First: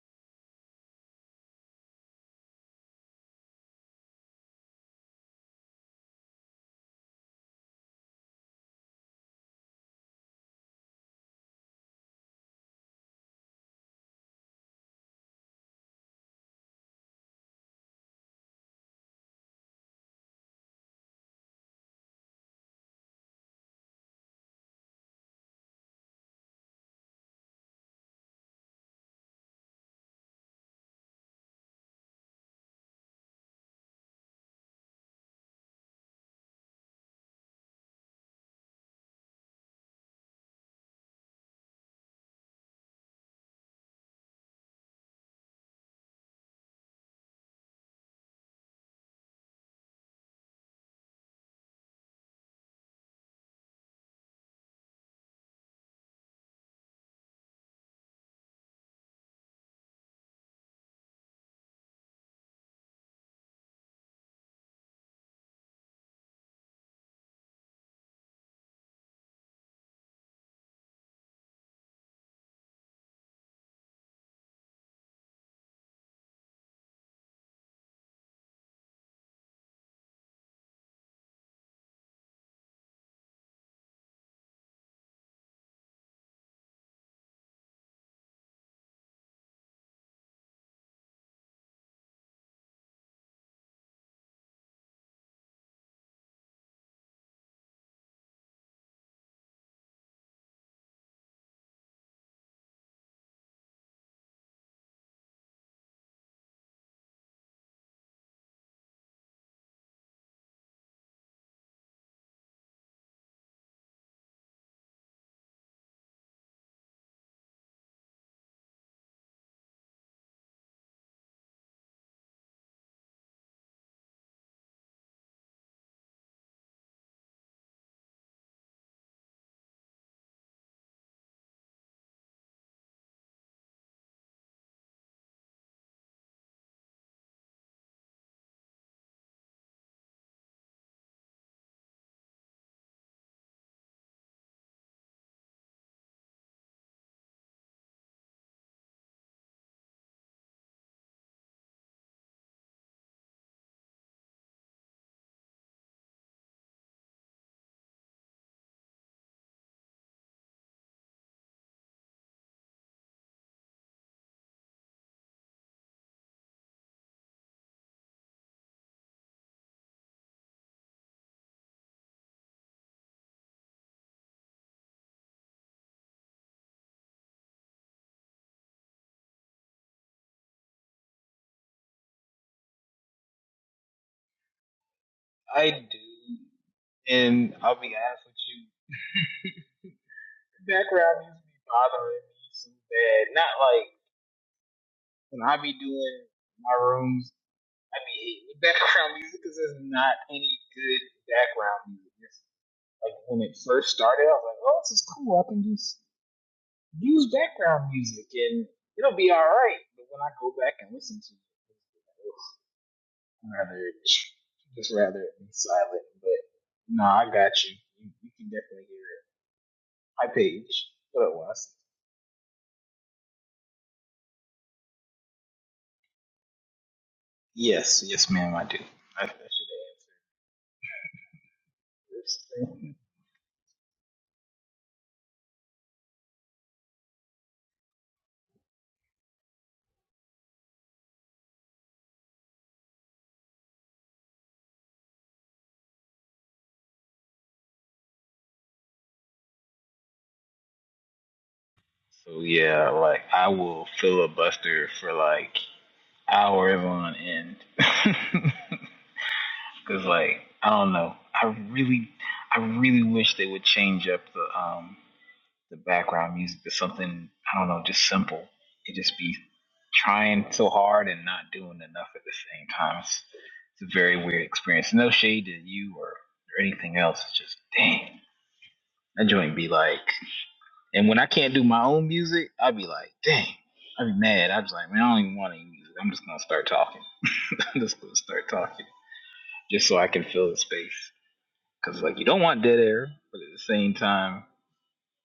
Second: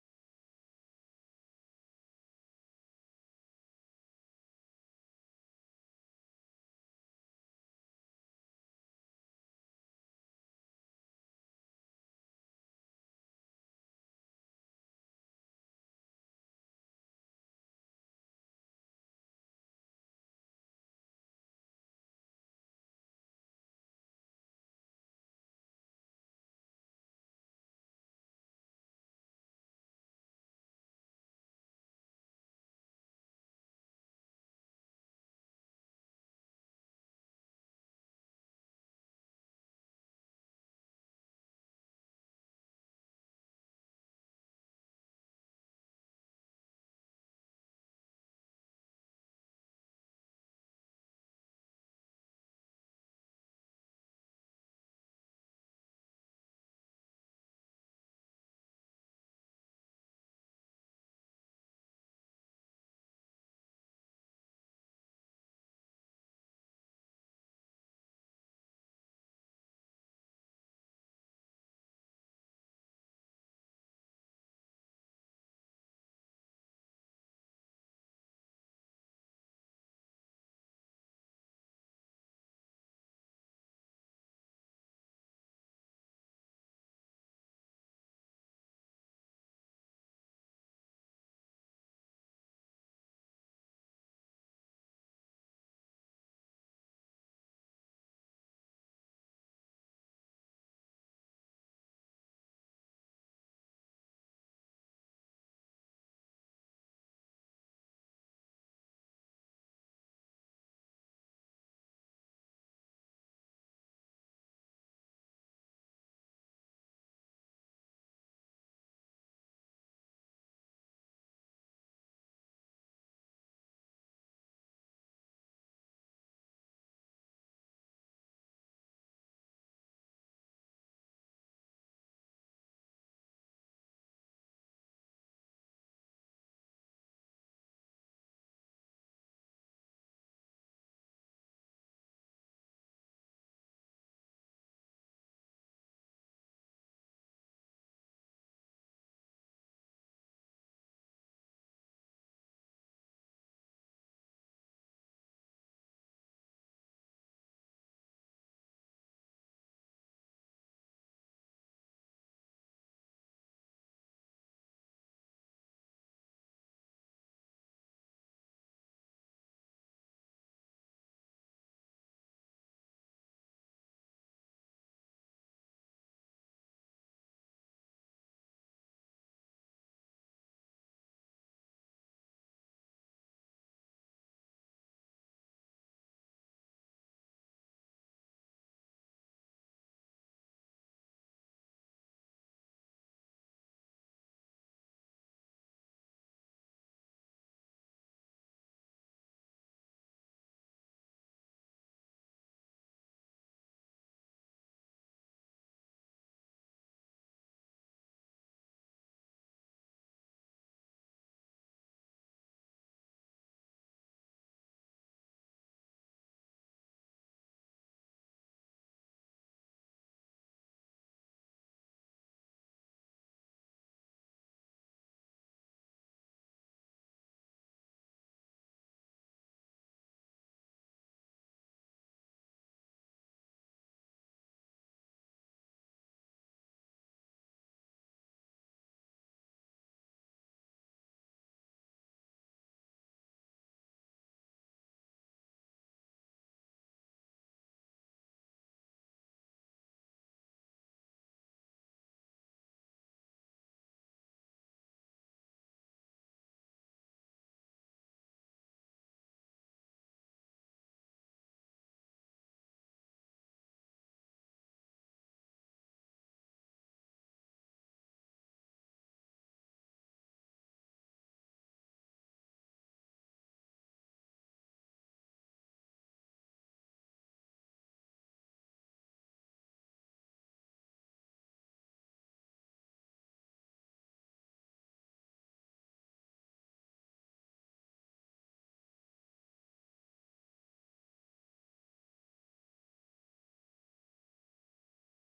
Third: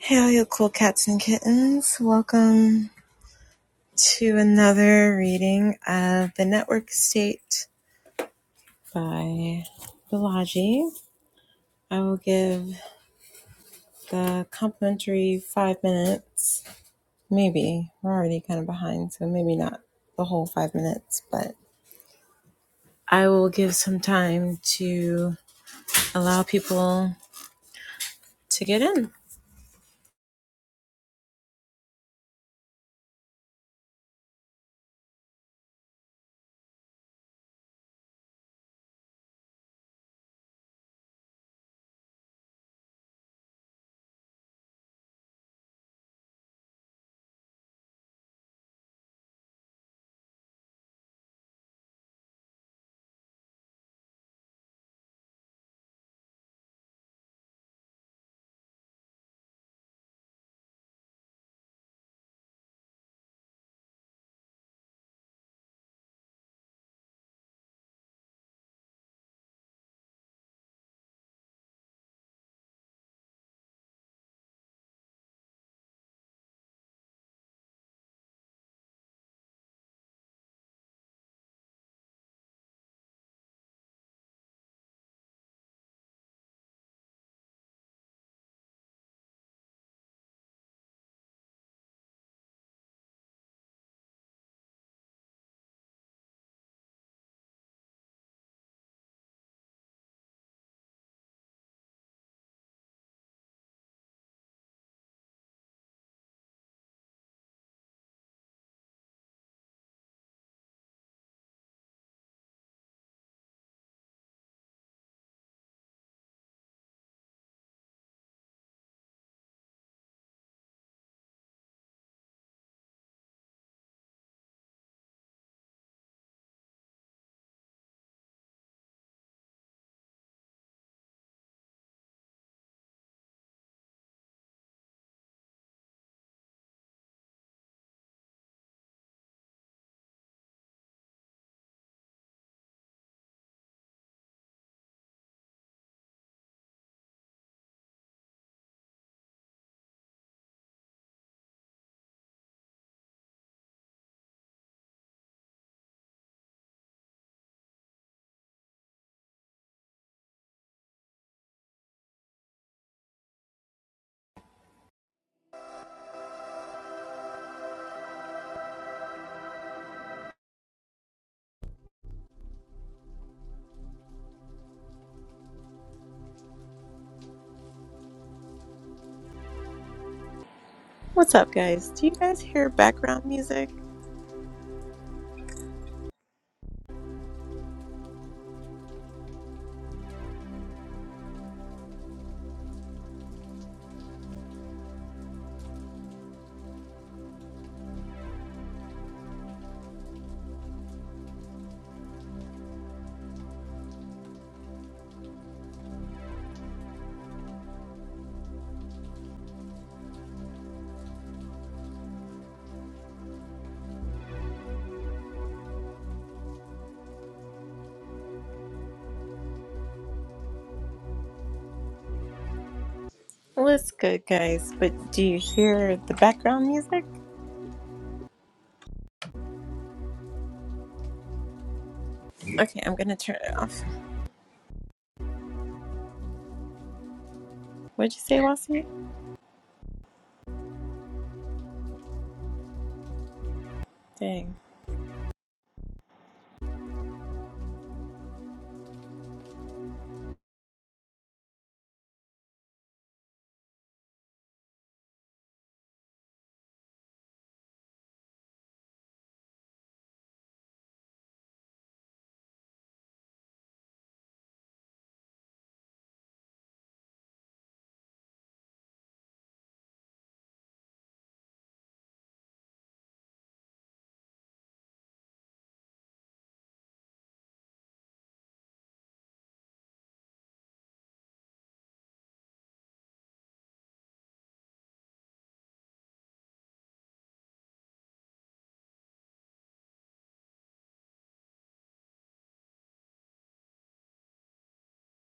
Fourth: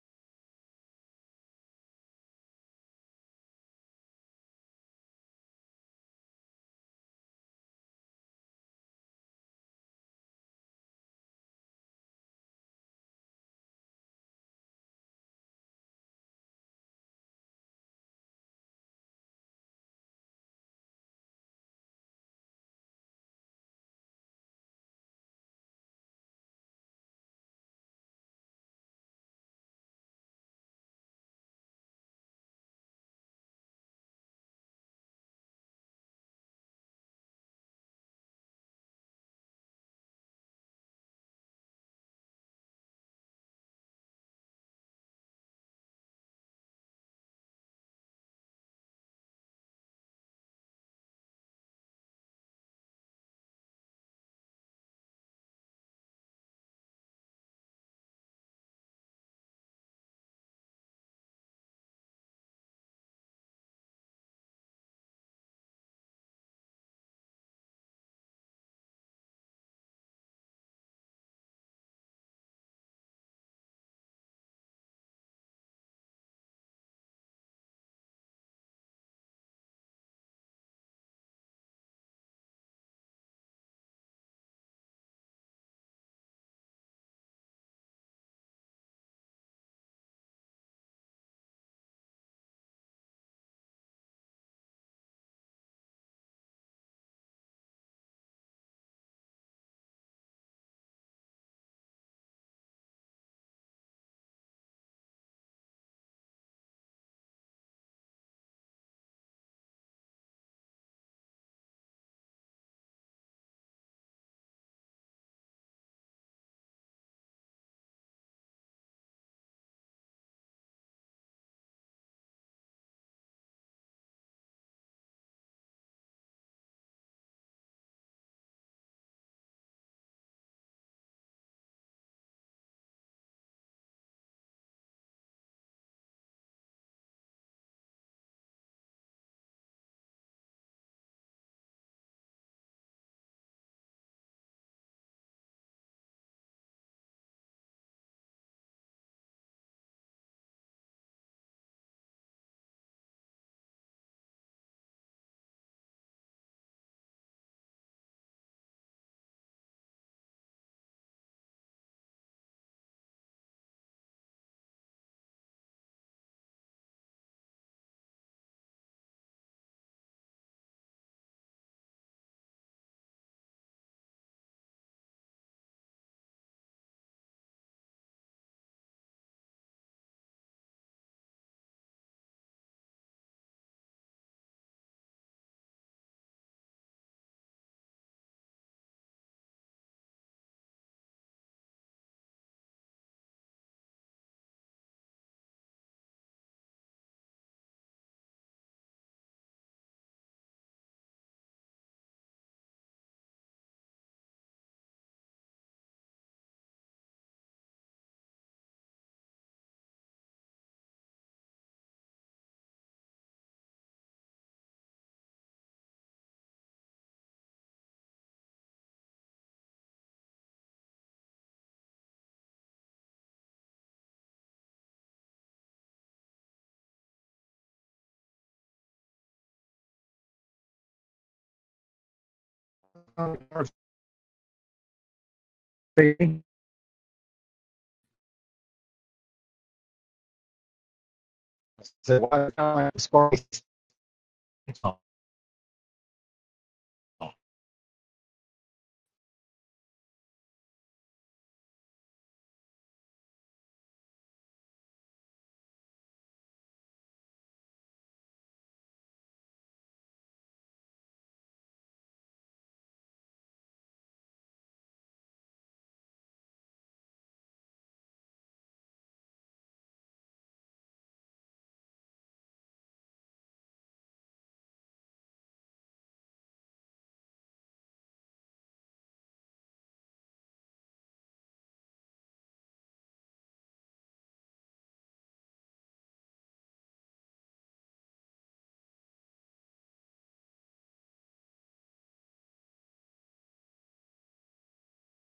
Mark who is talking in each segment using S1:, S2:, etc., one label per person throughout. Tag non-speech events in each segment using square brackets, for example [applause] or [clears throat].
S1: Hey, all you cool cats and kittens. Welcome to another reading of The Network State by Balaji. I will give the complimentary five minutes. Maybe. We're already kind of behind, so maybe not the whole five minutes, but I will give some time to allow people to get in. What's up, guys? Do you guys hear background music?
S2: I do, and I'll be honest with you, the background music be bothering me so bad. Not like when I be doing my rooms, I be hating the [laughs] background music because there's not any good background music. It's like when it first started, I was like, oh, this is cool. I can just use background music and it'll be all right. But when I go back and listen to it, I'd rather just rather it be silent. But no, nah, I got you. you. You can definitely hear it. my page. What it was?
S1: What's good, guys? But do you hear the background music?
S2: Yes, yes, ma'am, I do. I, I should have answered this
S1: Okay, I'm
S2: thing.
S1: gonna
S3: Can
S1: turn it off. What'd you say, Lawson? Dang.
S2: So yeah, like I will filibuster for like hours on end. [laughs] Cause like I don't know, I really, I really wish they would change up the um the background music to something I don't know, just simple. It just be trying so hard and not doing enough at the same time. It's, it's a very weird experience. No shade to you or, or anything else. It's just dang. That joint be like, and when I can't do my own music, i be like, dang, i be mad. i was like, man, I don't even want any music. I'm just gonna start talking. [laughs] I'm just gonna start talking, just so I can fill the space. Cause like you don't want dead air, but at the same time,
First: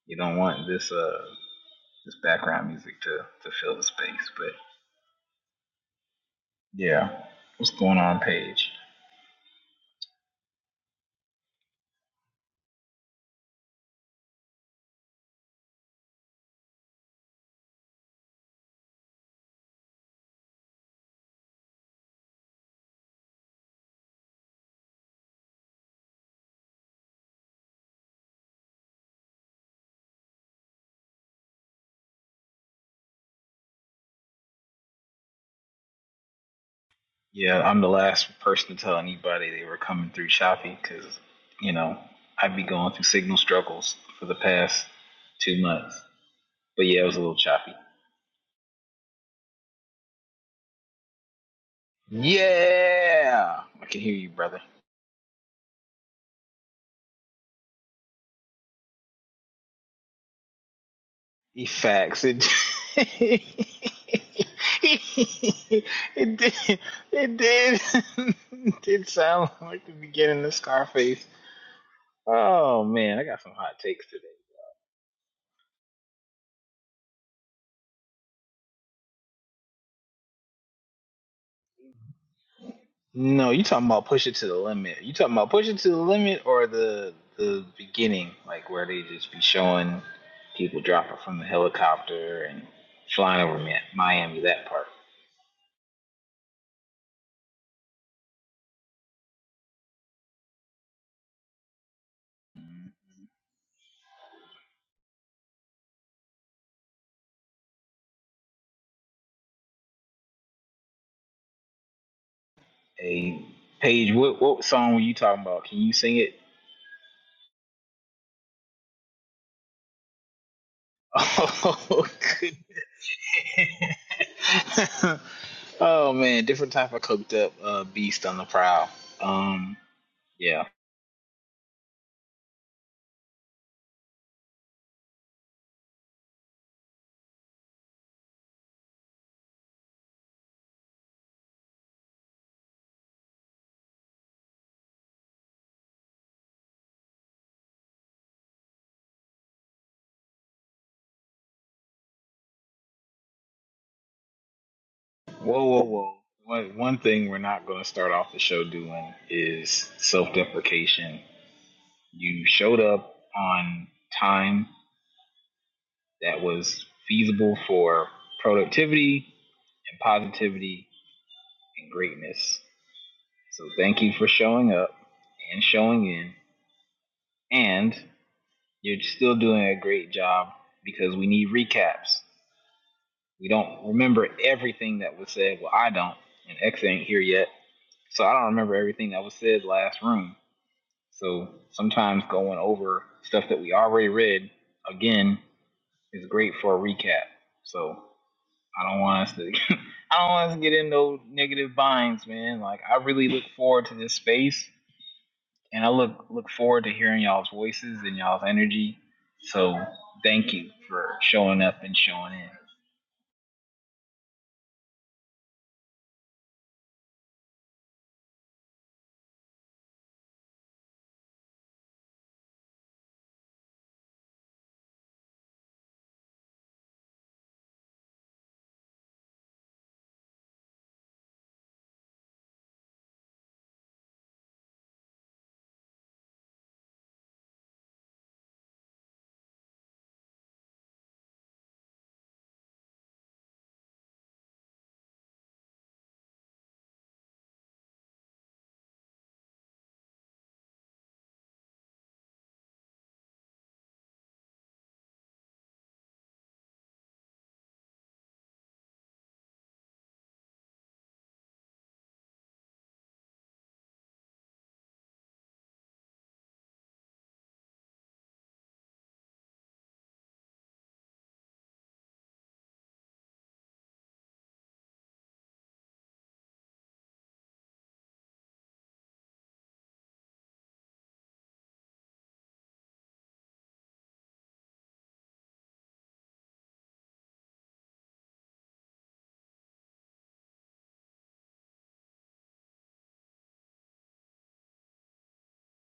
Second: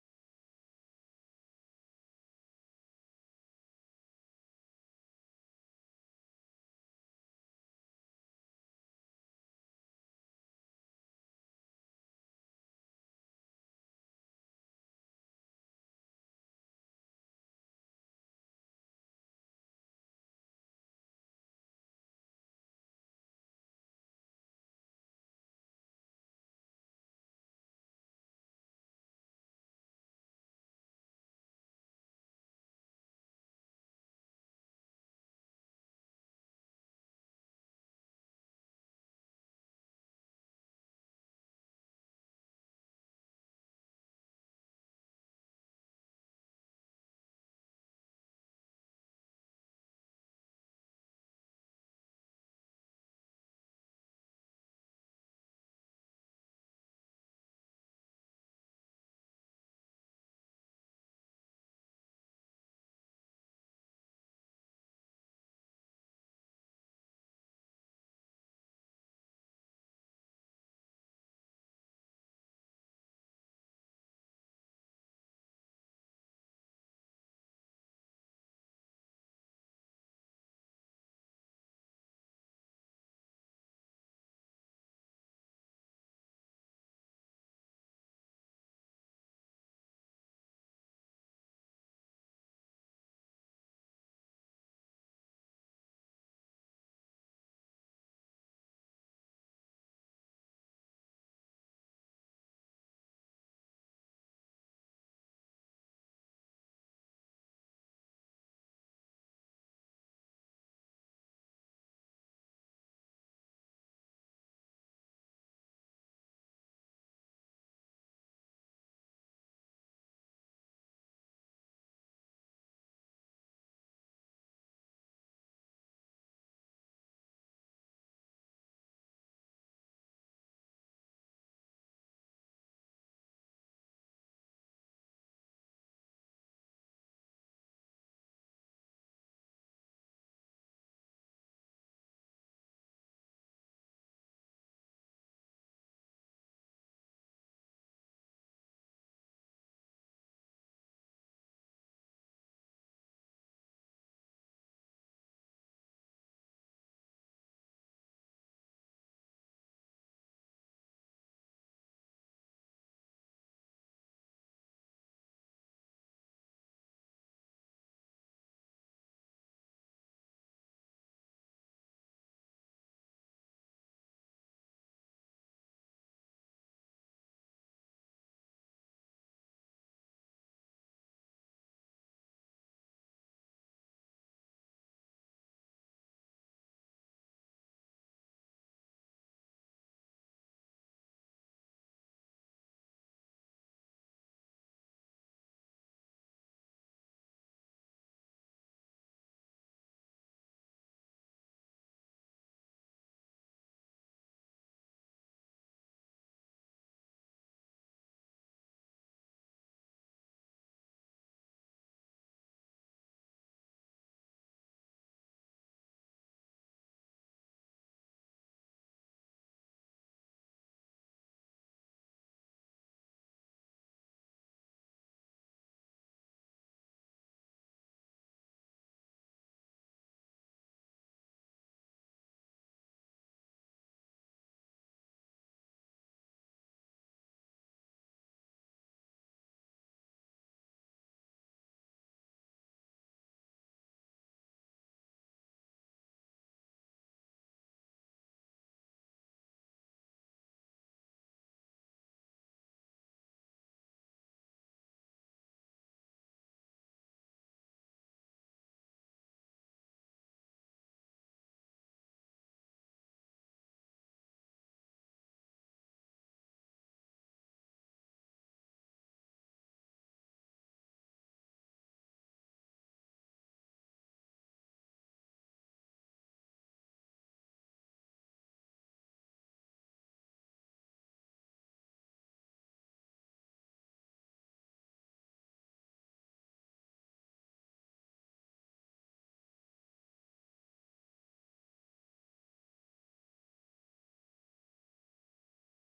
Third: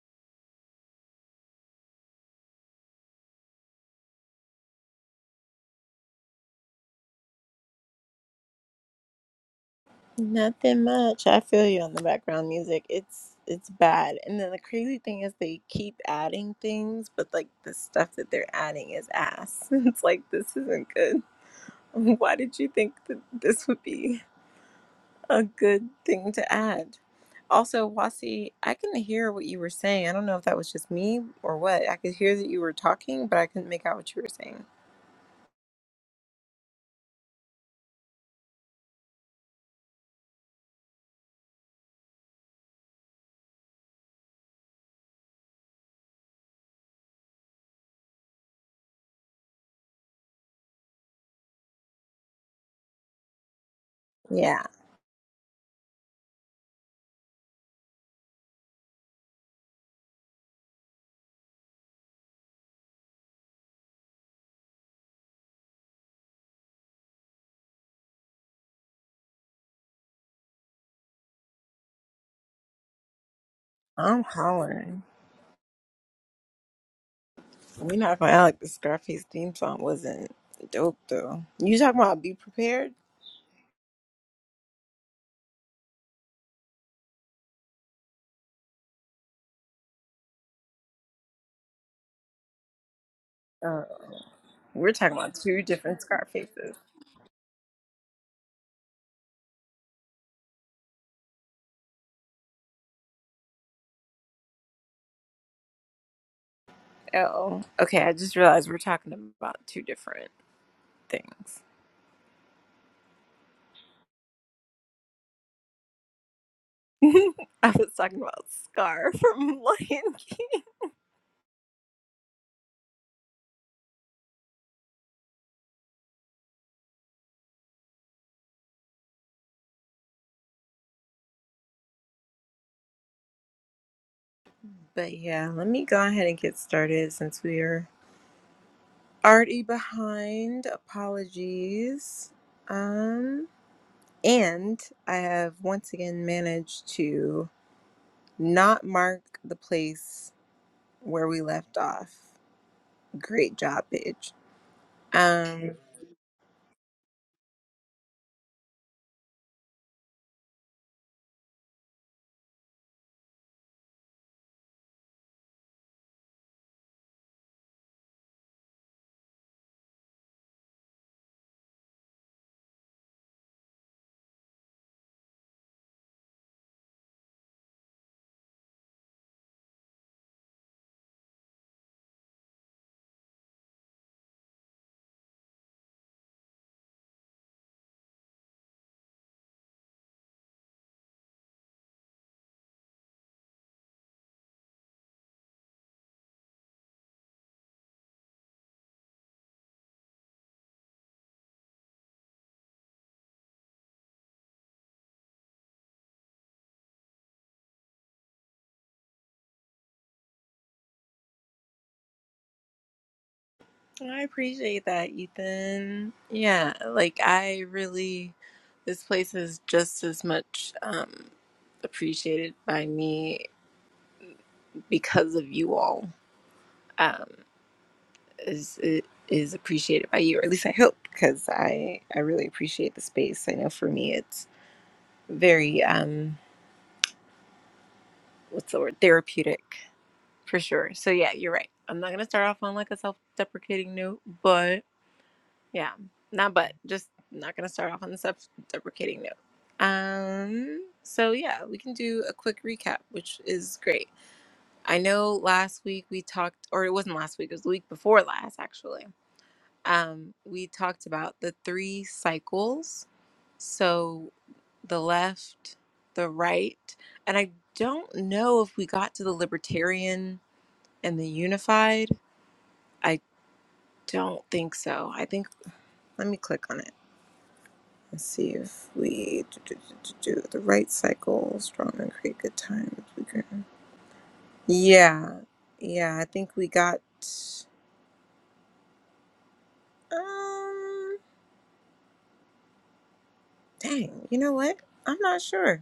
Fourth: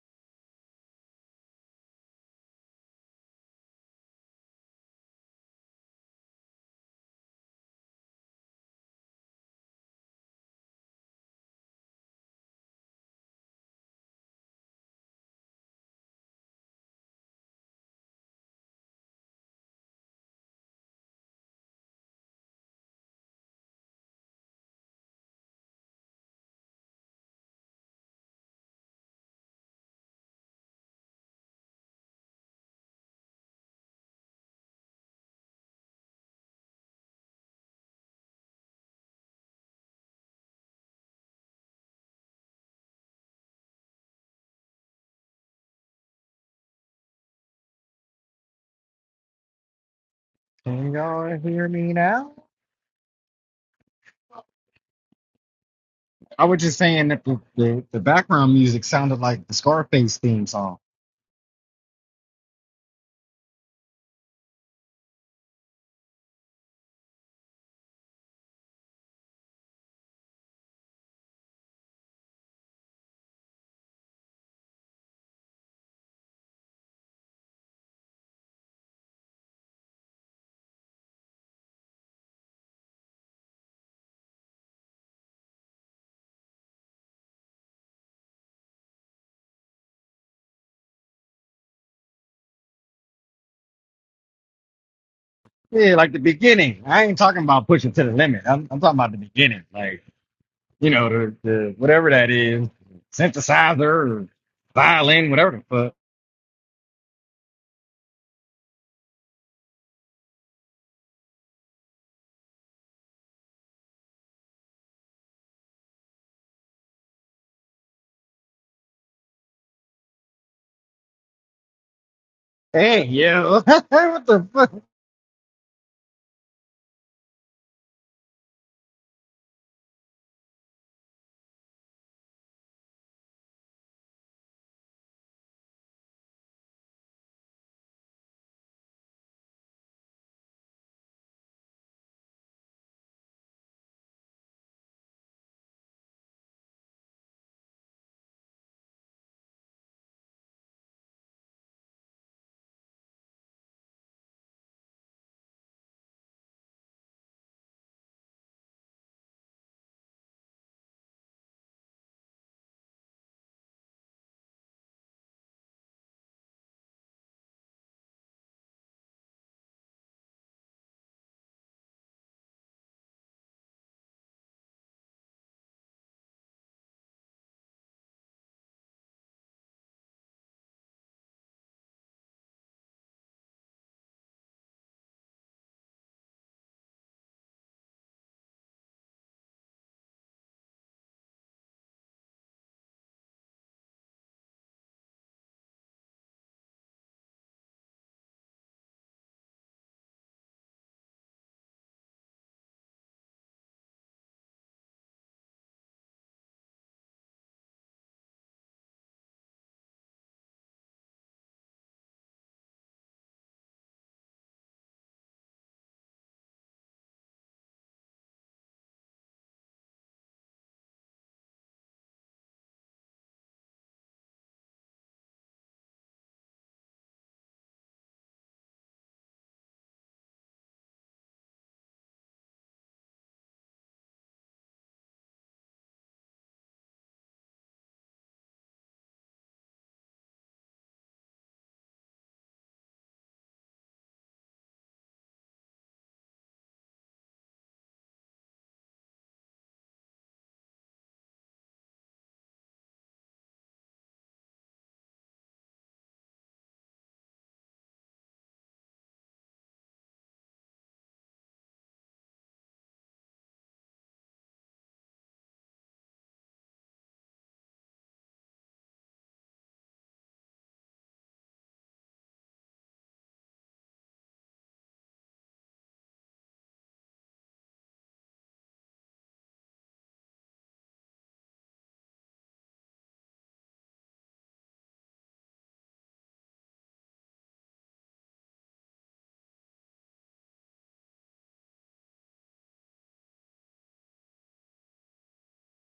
S2: you don't want this. Uh, just background music to to fill the space. But Yeah. what's going on, Paige?
S1: Nothing much. I feel you on the background music. It's it's bad. And then the crazy thing is they keep adding things, but like the stuff that they're adding is ass. [laughs] It's like this isn't good. [laughs] Why did you think that this would be a good thing to add? Also, Wasi, I couldn't hear what you were saying. I don't know if that was just me or what. I could hear that you were talking, but I couldn't make out what you were saying.
S2: Yeah, I'm the last person to tell anybody they were coming through Shopee because you know I'd be going through signal struggles for the past two months. But yeah, it was a little choppy.
S3: y'all hear me now?
S2: Yeah, I can hear you, brother.
S1: Yeah,
S3: I was just saying that the, the, the background music sounded like the Scarface theme song.
S2: He faxed it. [laughs] it did. It did. [laughs] it did sound like the beginning of Scarface. Oh man, I got some hot takes today.
S1: I'm hollering. We're not gonna act like the Scarface theme song wasn't dope though. You talking about be prepared?
S2: No, you talking about push it to the limit. You talking about push it to the limit or the the beginning, like where they just be showing people dropping from the helicopter and flying over Mi-
S1: Uh,
S2: Miami, that part.
S1: we're talking about two
S3: Yeah,
S1: different
S3: like the
S1: Scarfaces.
S3: beginning. I ain't talking about pushing to the limit. I'm, I'm talking about the beginning. Like, you know, the, the whatever that is, synthesizer or violin, whatever the fuck.
S1: Oh, okay. I just realized we're talking about two different things.
S2: Hey, Paige, what what song were you talking about? Can you sing it?
S1: [laughs] I was talking about Scar from [laughs] Lion King.
S2: [laughs] Oh goodness.
S3: Hey, yo, [laughs] what the fuck?
S2: [laughs] oh man, different type of coked up uh, beast on the prowl. Um, yeah.
S1: But yeah, let me go ahead and get started since we are Already behind. Apologies. Um, and I have once again managed to not mark the place where we left off. Great job, Paige.
S2: Whoa,
S1: Um,
S2: whoa, whoa. One, one thing we're not going to start off the show doing is self deprecation. You showed up on time that was feasible for productivity and positivity and greatness. So thank you for showing up and showing in. And you're still doing a great job because we need recaps. We don't remember everything that was said. Well, I don't. And X ain't here yet. So I don't remember everything that was said last room So sometimes going over stuff that we already read again is great for a recap. So I don't want us to [laughs] I don't want us to get in no negative binds, man. Like I really look forward to this space and I look look forward to hearing y'all's voices and y'all's energy. So thank you for showing up and showing in.
S1: I appreciate that, Ethan. Yeah, like I really, this place is just as much um, appreciated by me because of you all. Um, is is appreciated by you, or at least I hope, because I I really appreciate the space. I know for me, it's very um, what's the word, therapeutic for sure. So yeah, you're right. I'm not gonna start off on like a self-deprecating note, but yeah, not but just not gonna start off on the self-deprecating note. Um, so yeah, we can do a quick recap, which is great. I know last week we talked, or it wasn't last week, it was the week before last actually um, we talked about the three cycles. So the left, the right, and I don't know if we got to the libertarian and the unified. I don't think so. I think, let me click on it and see if we do, do, do, do, do the right cycle, strong and create good times. We can- Yeah, yeah, I think we got, um, dang, you know what? I'm not sure.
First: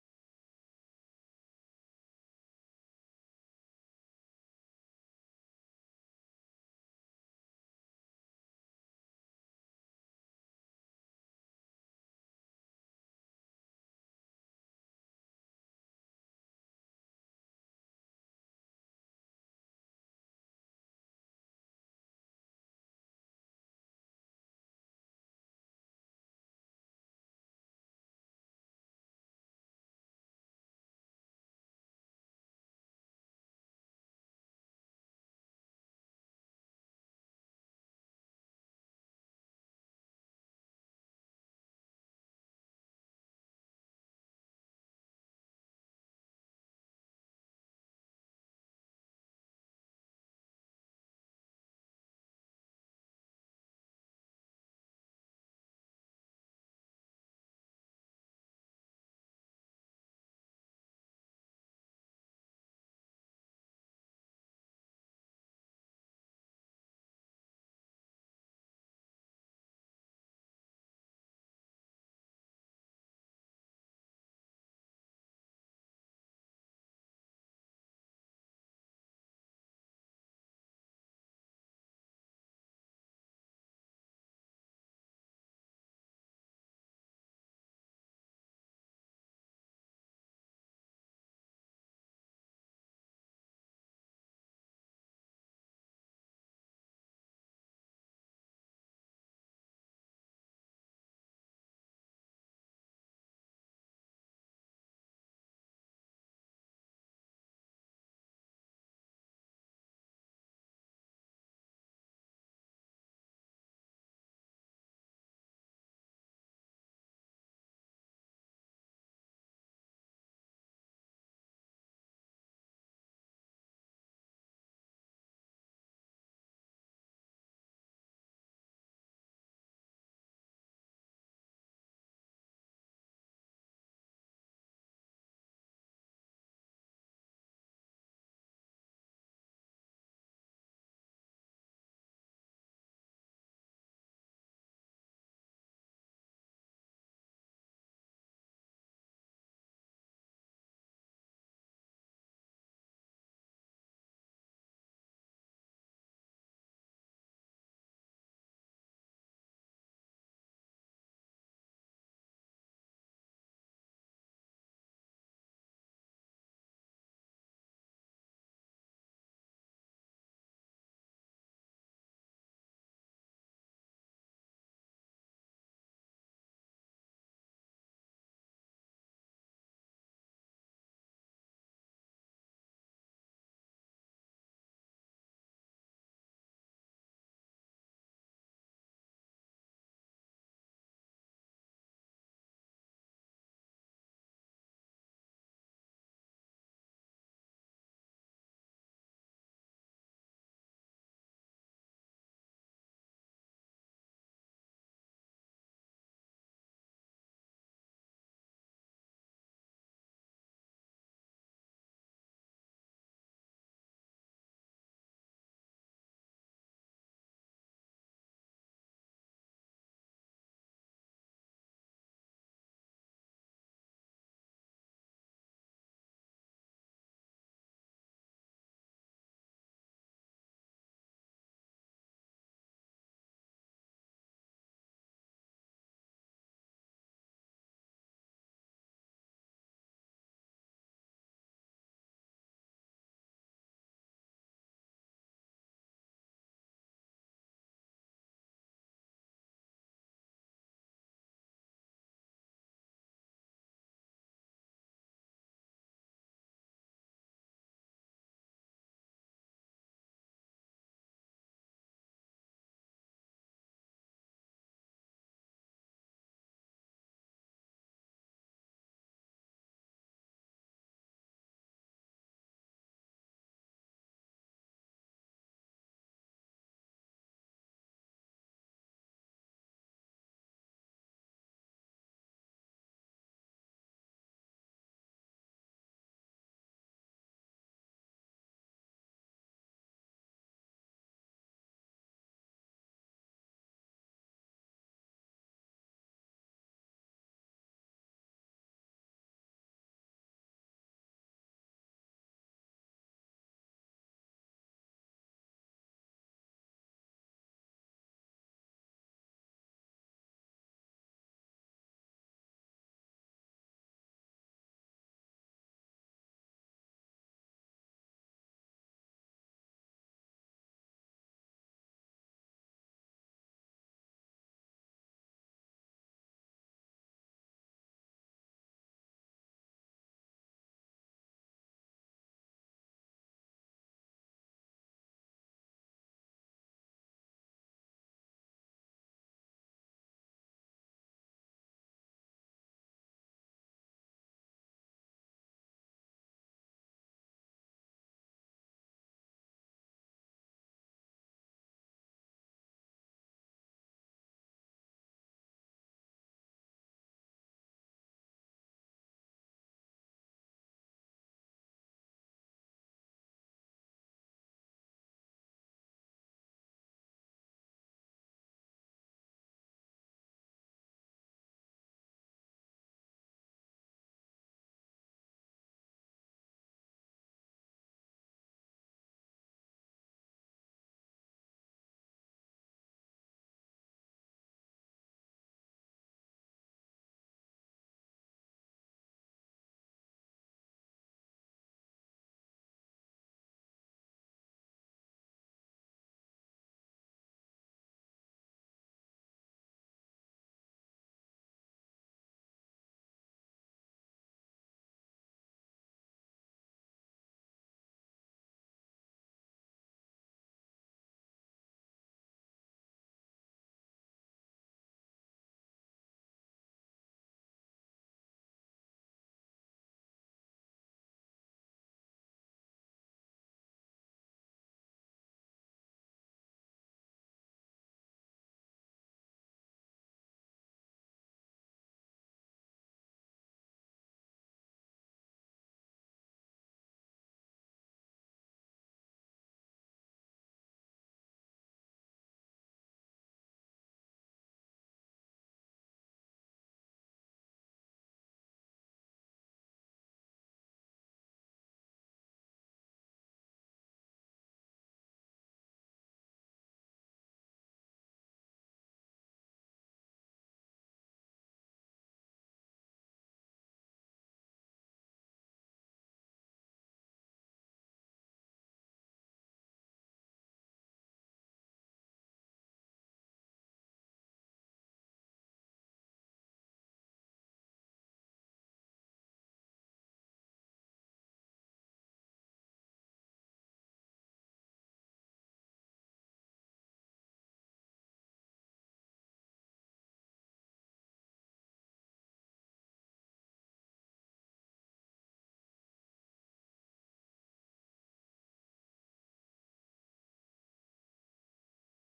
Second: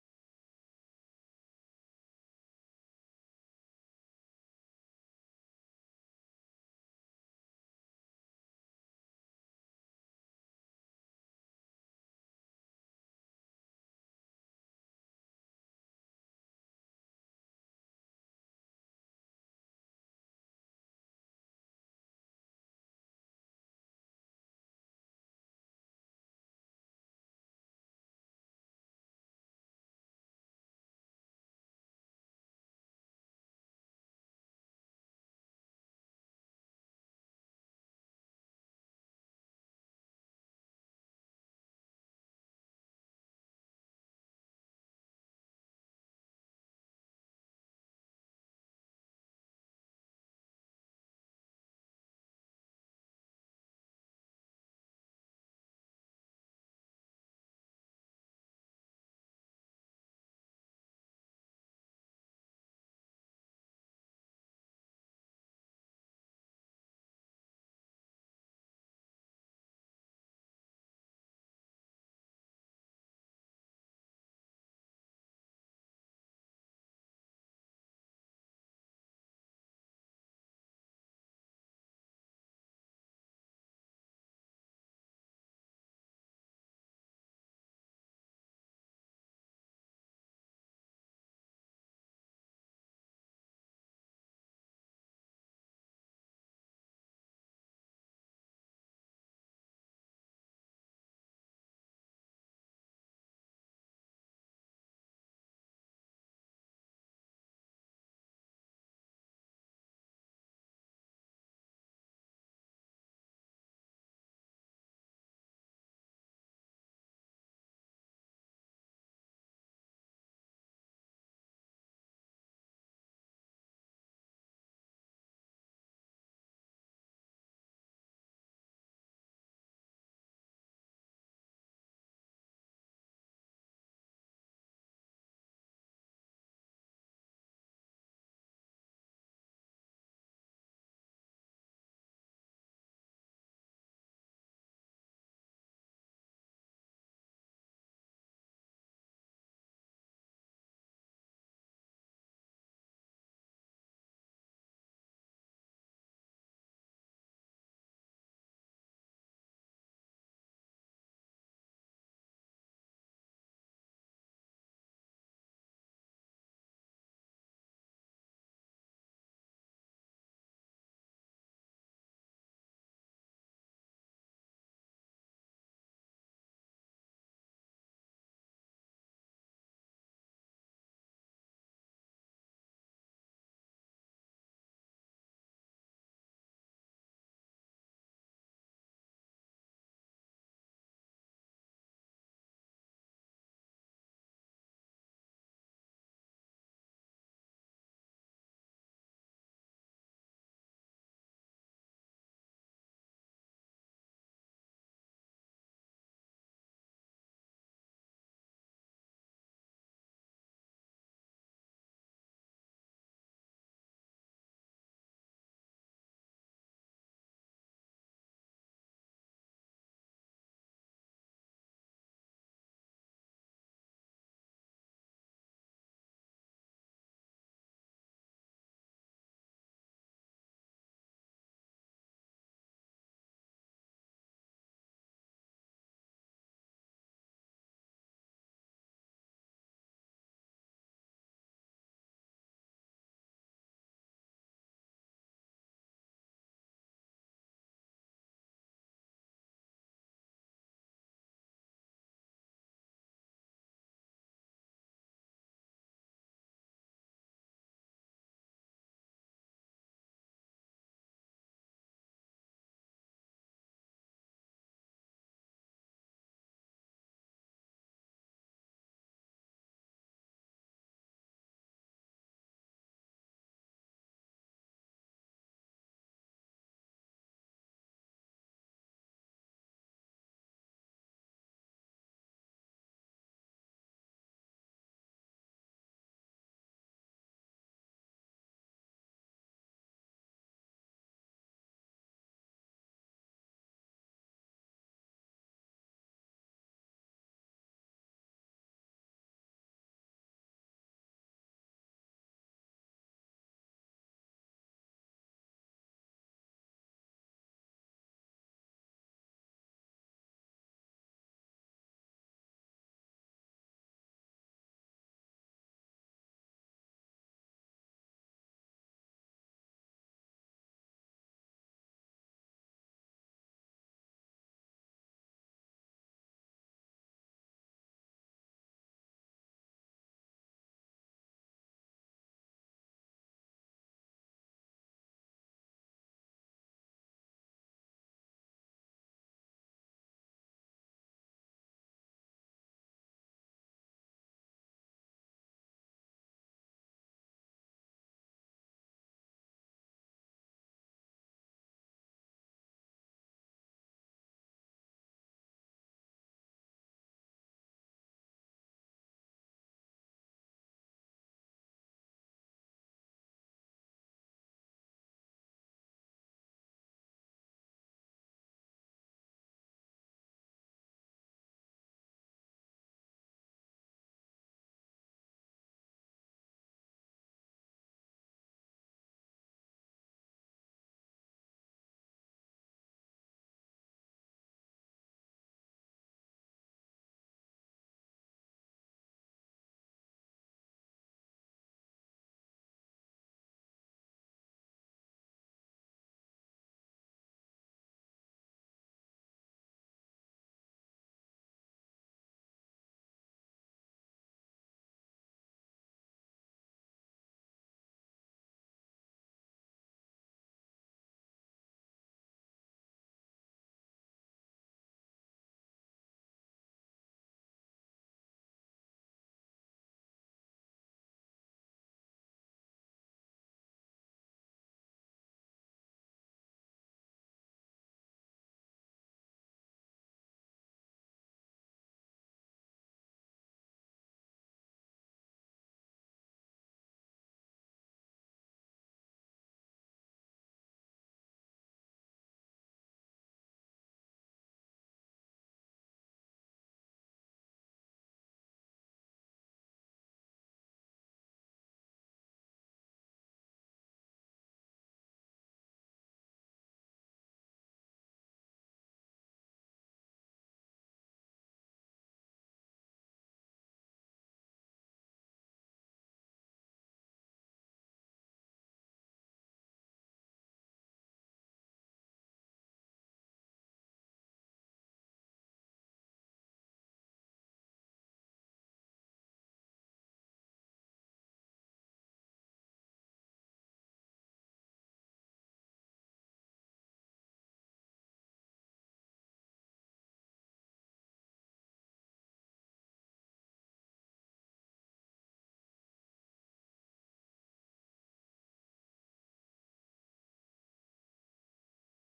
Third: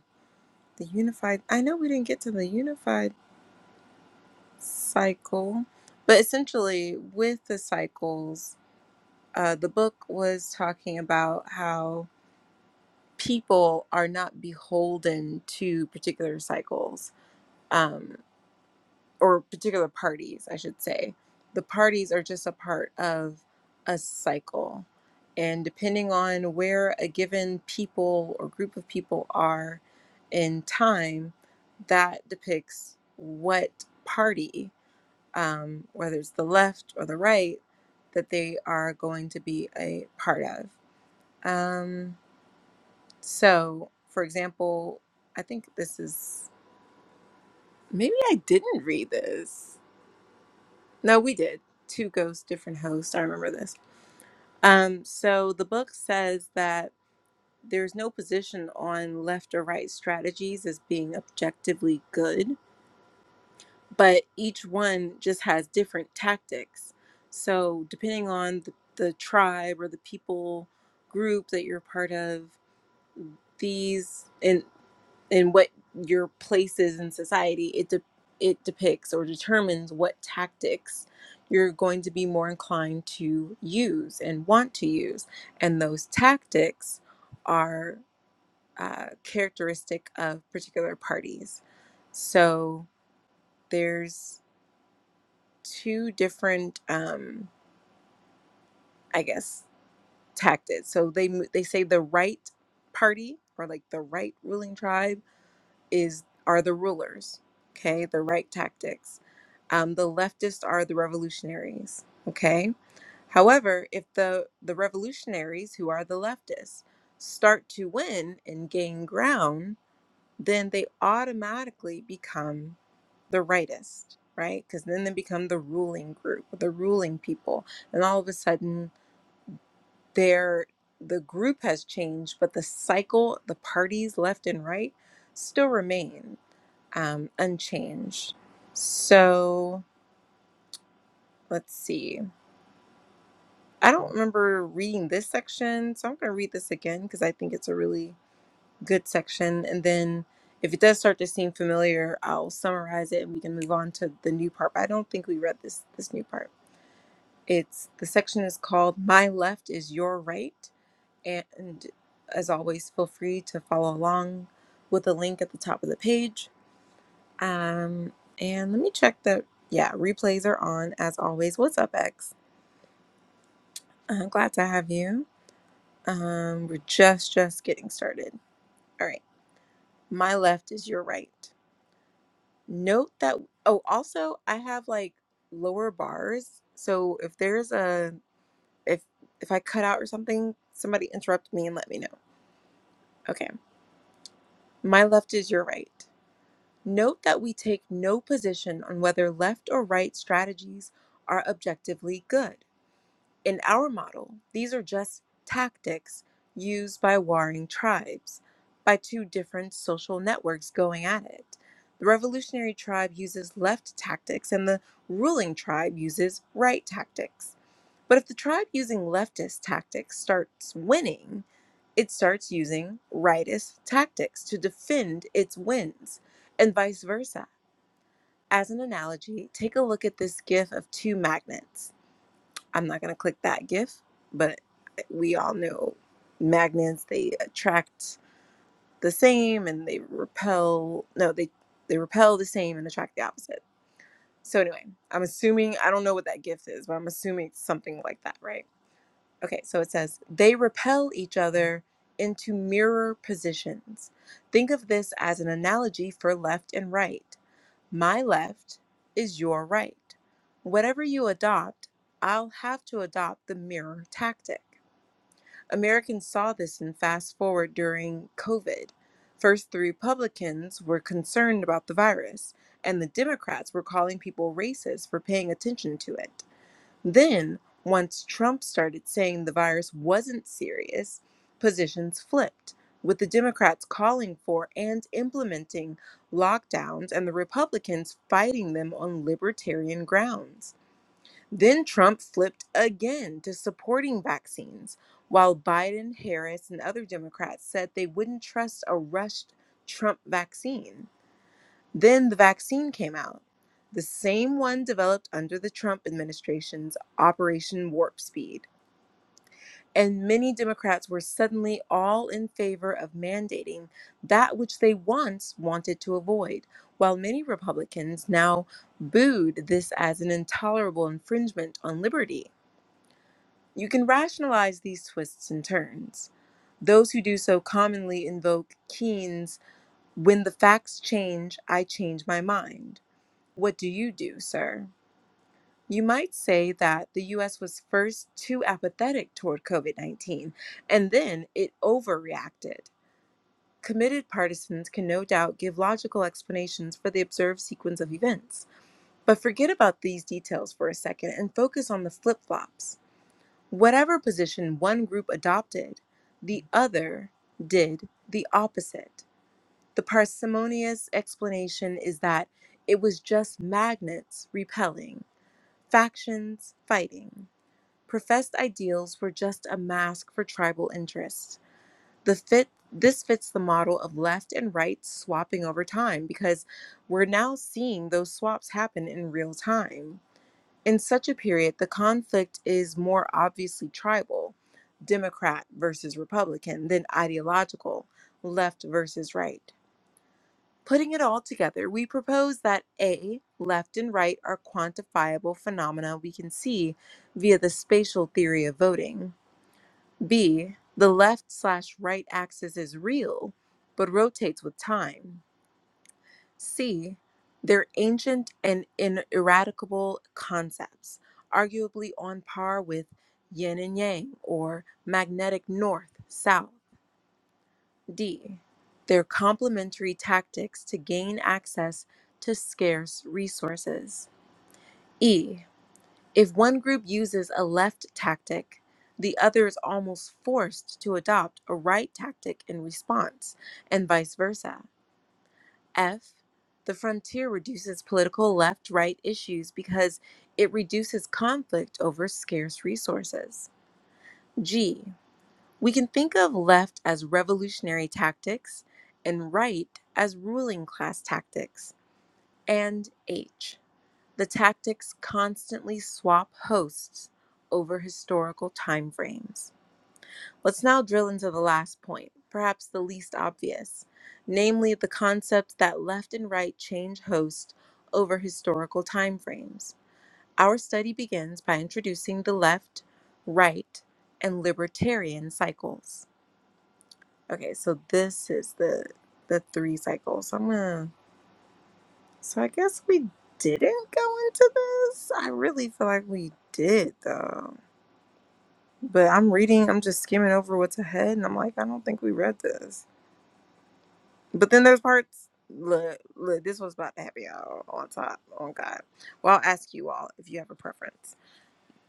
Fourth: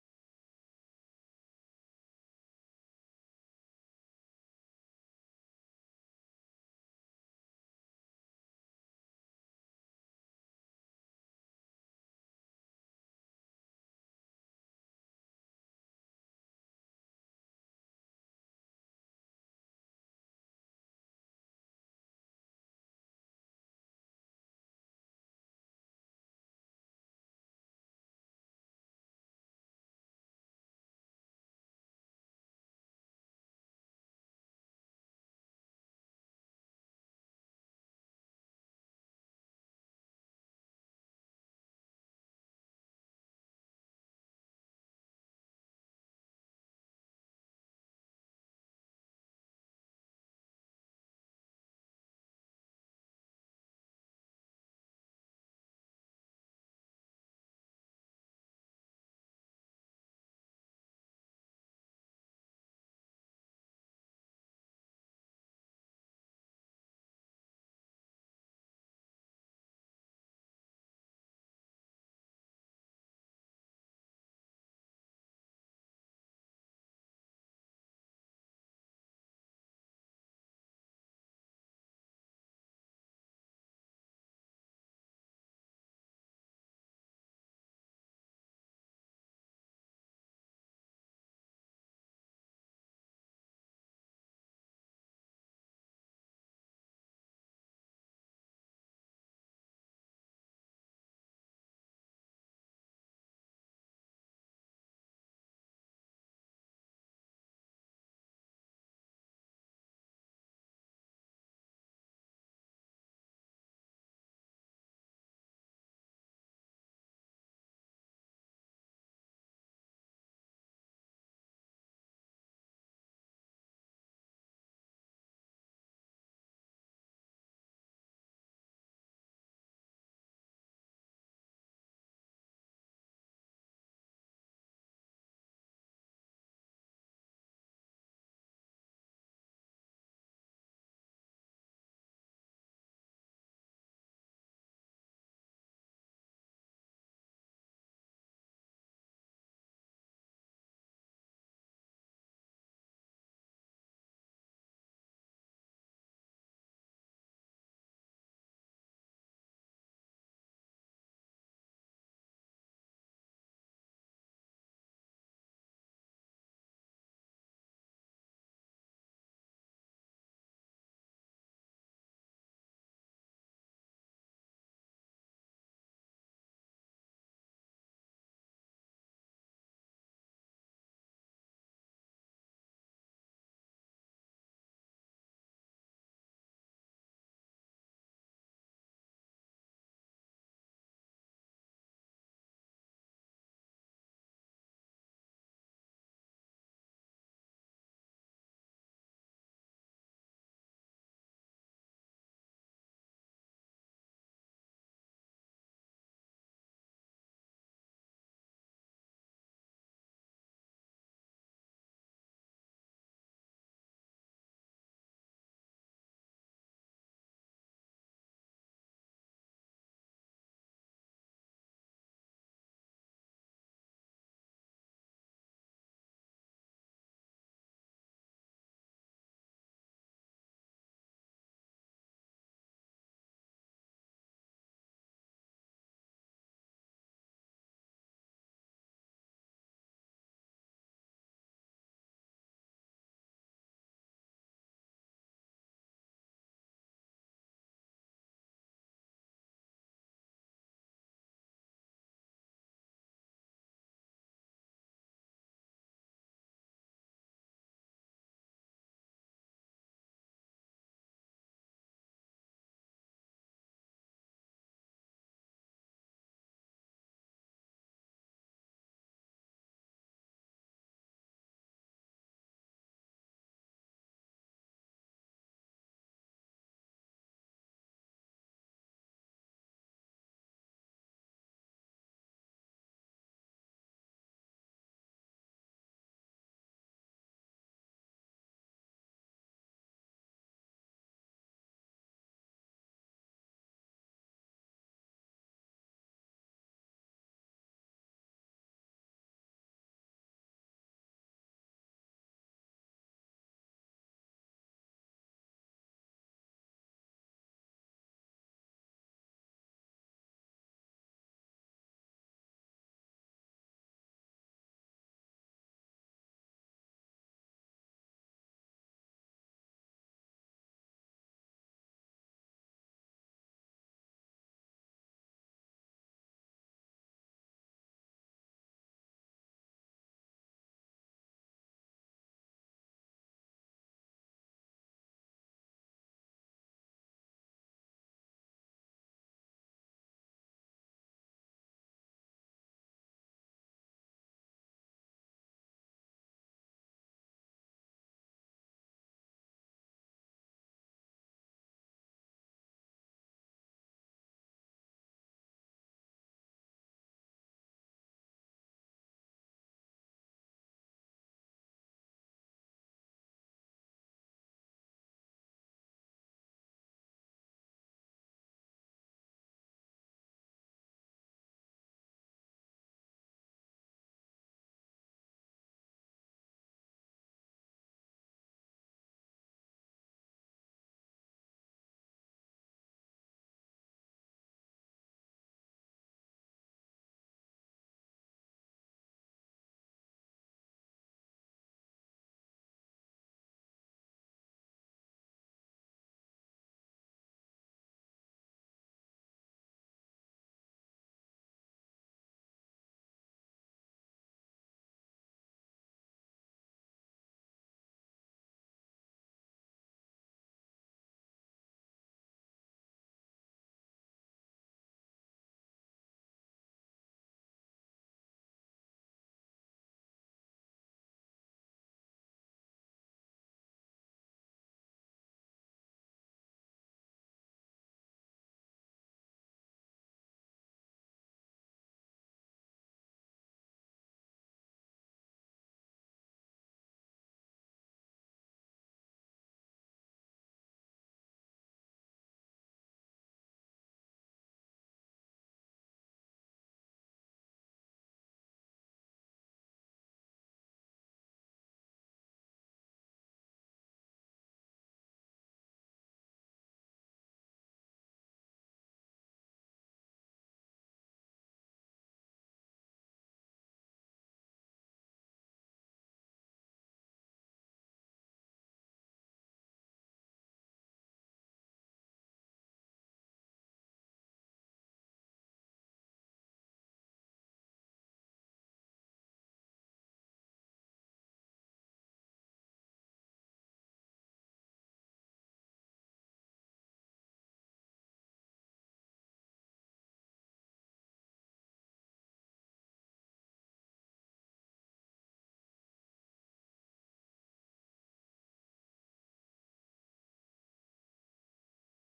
S1: the unified i know we didn't get to the unified cycle but essentially with the cycles uh, the book was talking about how people are not beholden to particular cycles Um, or particular parties, I should say. The parties are just a part of a cycle. And depending on where a given people or group of people are in time, that depicts what party, um, whether it's the left or the right, that they are going to be a part of. Um, so, for example, I think this is maybe I didn't read this. No, we did. Two ghosts, different hosts. I remember this. Um, so the book says that there's no position on left or right strategies as being objectively good, but each one just has different tactics. So depending on the, the tribe or the people group that you're part of, these, and and what your place is in society it de- it depicts or determines what tactics you're going to be more inclined to use and want to use and those tactics are uh, characteristic of particular parties so there's two different um, i guess tactics so they mo- they say the right party or like the right ruling tribe is are the rulers okay the right tactics um, the leftists are the revolutionaries okay however if the the revolutionaries who are the leftists start to win and gain ground then they automatically become the rightist right because then they become the ruling group the ruling people and all of a sudden they're the group has changed but the cycle the parties left and right still remain um, unchanged. So let's see. I don't remember reading this section, so I'm going to read this again because I think it's a really good section. And then if it does start to seem familiar, I'll summarize it and we can move on to the new part. But I don't think we read this this new part. It's the section is called "My Left Is Your Right," and as always, feel free to follow along with the link at the top of the page. Um, and let me check the, yeah, replays are on as always. What's up, X? I'm glad to have you. Um, we're just, just getting started. All right. My left is your right. Note that, oh, also I have like lower bars. So if there's a, if, if I cut out or something, somebody interrupt me and let me know. Okay. My left is your right. Note that we take no position on whether left or right strategies are objectively good. In our model, these are just tactics used by warring tribes, by two different social networks going at it. The revolutionary tribe uses left tactics and the ruling tribe uses right tactics. But if the tribe using leftist tactics starts winning, it starts using rightist tactics to defend its wins, and vice versa. As an analogy, take a look at this gif of two magnets. I'm not going to click that GIF, but eh, we all know magnets, they attract the same and they repel, no, they, they repel the same and attract the opposite. So, anyway, I'm assuming, I don't know what that GIF is, but I'm assuming it's something like that, right? Okay, so it says they repel each other into mirror positions. Think of this as an analogy for left and right. My left is your right. Whatever you adopt, I'll have to adopt the mirror tactic. Americans saw this in fast forward during COVID. First, the Republicans were concerned about the virus, and the Democrats were calling people racist for paying attention to it. Then, once Trump started saying the virus wasn't serious, positions flipped, with the Democrats calling for and implementing lockdowns and the Republicans fighting them on libertarian grounds. Then Trump flipped again to supporting vaccines, while Biden, Harris, and other Democrats said they wouldn't trust a rushed Trump vaccine. Then the vaccine came out, the same one developed under the Trump administration's Operation Warp Speed. And many Democrats were suddenly all in favor of mandating that which they once wanted to avoid, while many Republicans now booed this as an intolerable infringement on liberty. You can rationalize these twists and turns. Those who do so commonly invoke Keynes when the facts change, I change my mind what do you do, sir? You might say that the US was first too apathetic toward COVID 19, and then it overreacted. Committed partisans can no doubt give logical explanations for the observed sequence of events. But forget about these details for a second and focus on the flip flops. Whatever position one group adopted, the other did the opposite. The parsimonious explanation is that it was just magnets repelling. Factions, fighting, professed ideals were just a mask for tribal interests. The fit this fits the model of left and right swapping over time because we're now seeing those swaps happen in real time. In such a period, the conflict is more obviously tribal, Democrat versus Republican, than ideological, left versus right. Putting it all together, we propose that A, left and right are quantifiable phenomena we can see via the spatial theory of voting. B, the left slash right axis is real, but rotates with time. C, they're ancient and ineradicable concepts, arguably on par with yin and yang or magnetic north, south. D. Their complementary tactics to gain access to scarce resources. E. If one group uses a left tactic, the other is almost forced to adopt a right tactic in response, and vice versa. F. The frontier reduces political left right issues because it reduces conflict over scarce resources. G. We can think of left as revolutionary tactics and right as ruling class tactics, and H. The tactics constantly swap hosts over historical timeframes. Let's now drill into the last point, perhaps the least obvious, namely the concept that left and right change host over historical timeframes. Our study begins by introducing the left, right, and libertarian cycles. Okay, so this is the the three cycles. I'm gonna. So I guess we didn't go into this. I really feel like we did though. But I'm reading. I'm just skimming over what's ahead, and I'm like, I don't think we read this. But then there's parts. Look, look. This was about to happen, y'all. On top, on God. Well, I'll ask you all if you have a preference.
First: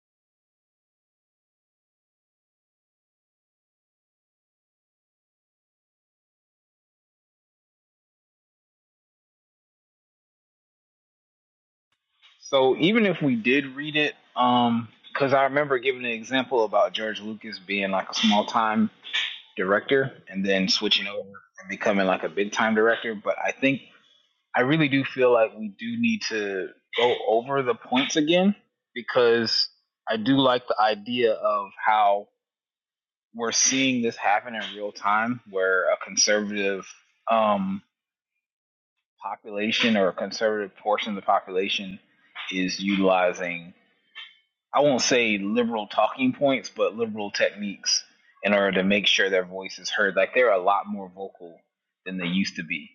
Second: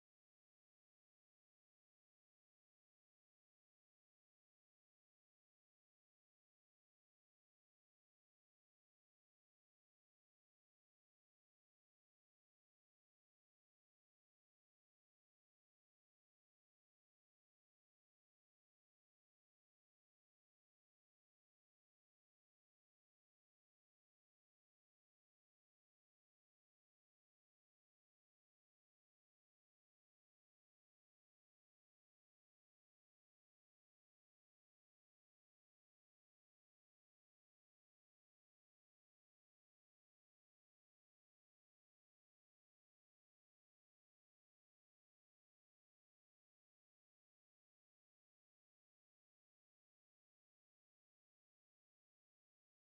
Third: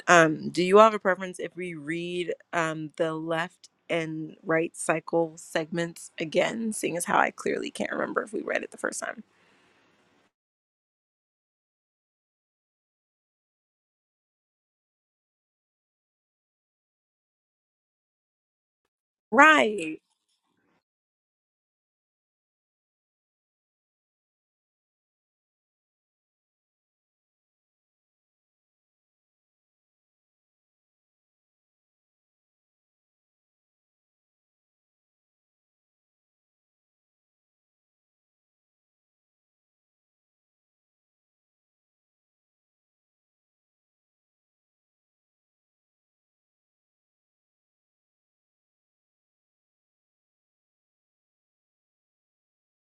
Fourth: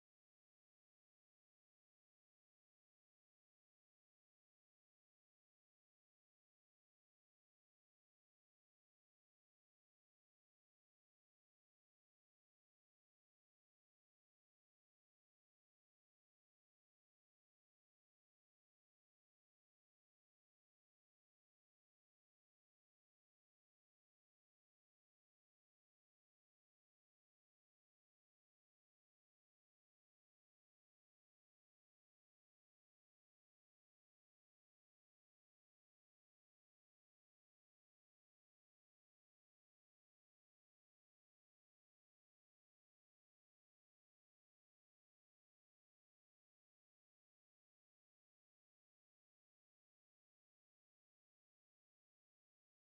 S1: Um, do you have a preference if we read um, the left and right cycle segments again, seeing as how I clearly can't remember if we read it the first time?
S2: So even if we did read it, um, because I remember giving an example about George Lucas being like a small time
S1: Right.
S2: director and then switching over and becoming like a big time director. But I think I really do feel like we do need to go over the points again because I do like the idea of how we're seeing this happen in real time where a conservative um, population or a conservative portion of the population is utilizing I won't say liberal talking points, but liberal techniques in order to make sure their voice is heard. Like they're a lot more vocal than they used to be.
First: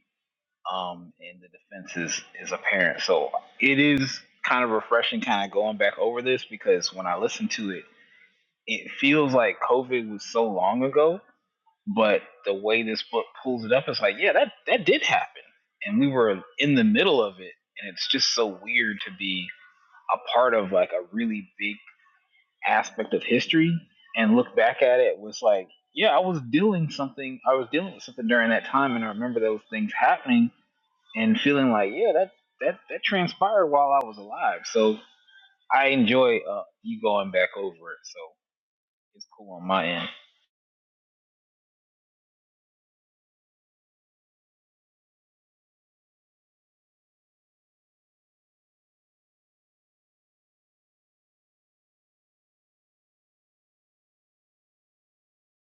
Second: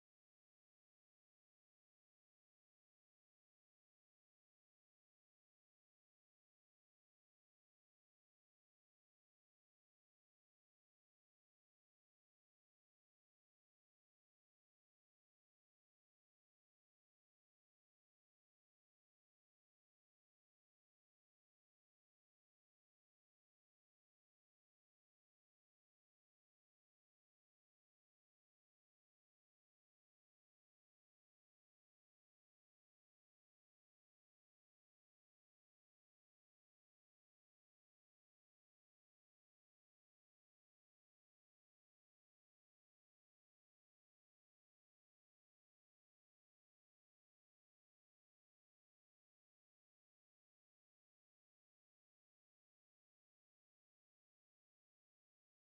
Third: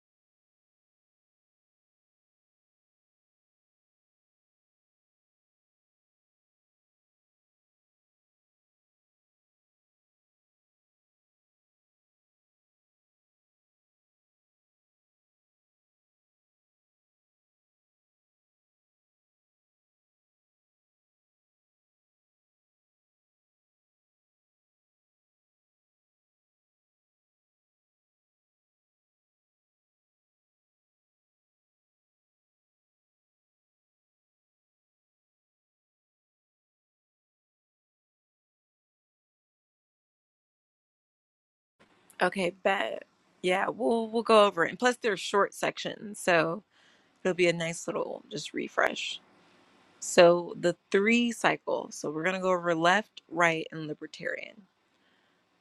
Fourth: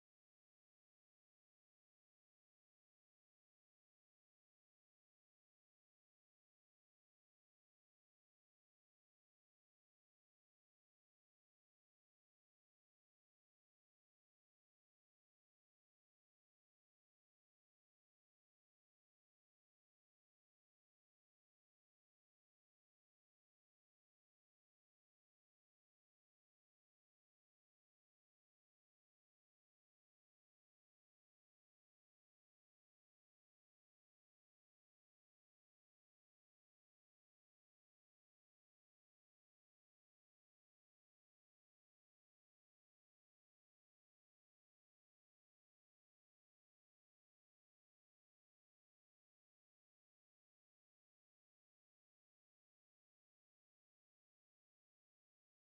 S2: Um, and the defense is, is apparent. So it is kind of refreshing kind of going back over this because when I listen to it, it feels like COVID was so long ago, but the way this book pulls it up it's like, yeah, that, that did happen. And we were in the middle of it. And it's just so weird to be a part of like a really big aspect of history and look back at it was like, yeah, I was dealing something. I was dealing with something during that time, and I remember those things happening and feeling like, yeah, that that that transpired while I was alive. So I enjoy uh, you going back over it. So it's cool on my end.
S1: Okay, bet. Yeah, we'll we'll go over it. And plus they're short sections, so it'll be a nice little just refresh. So the three cycle. So we're gonna go over left, right, and libertarian.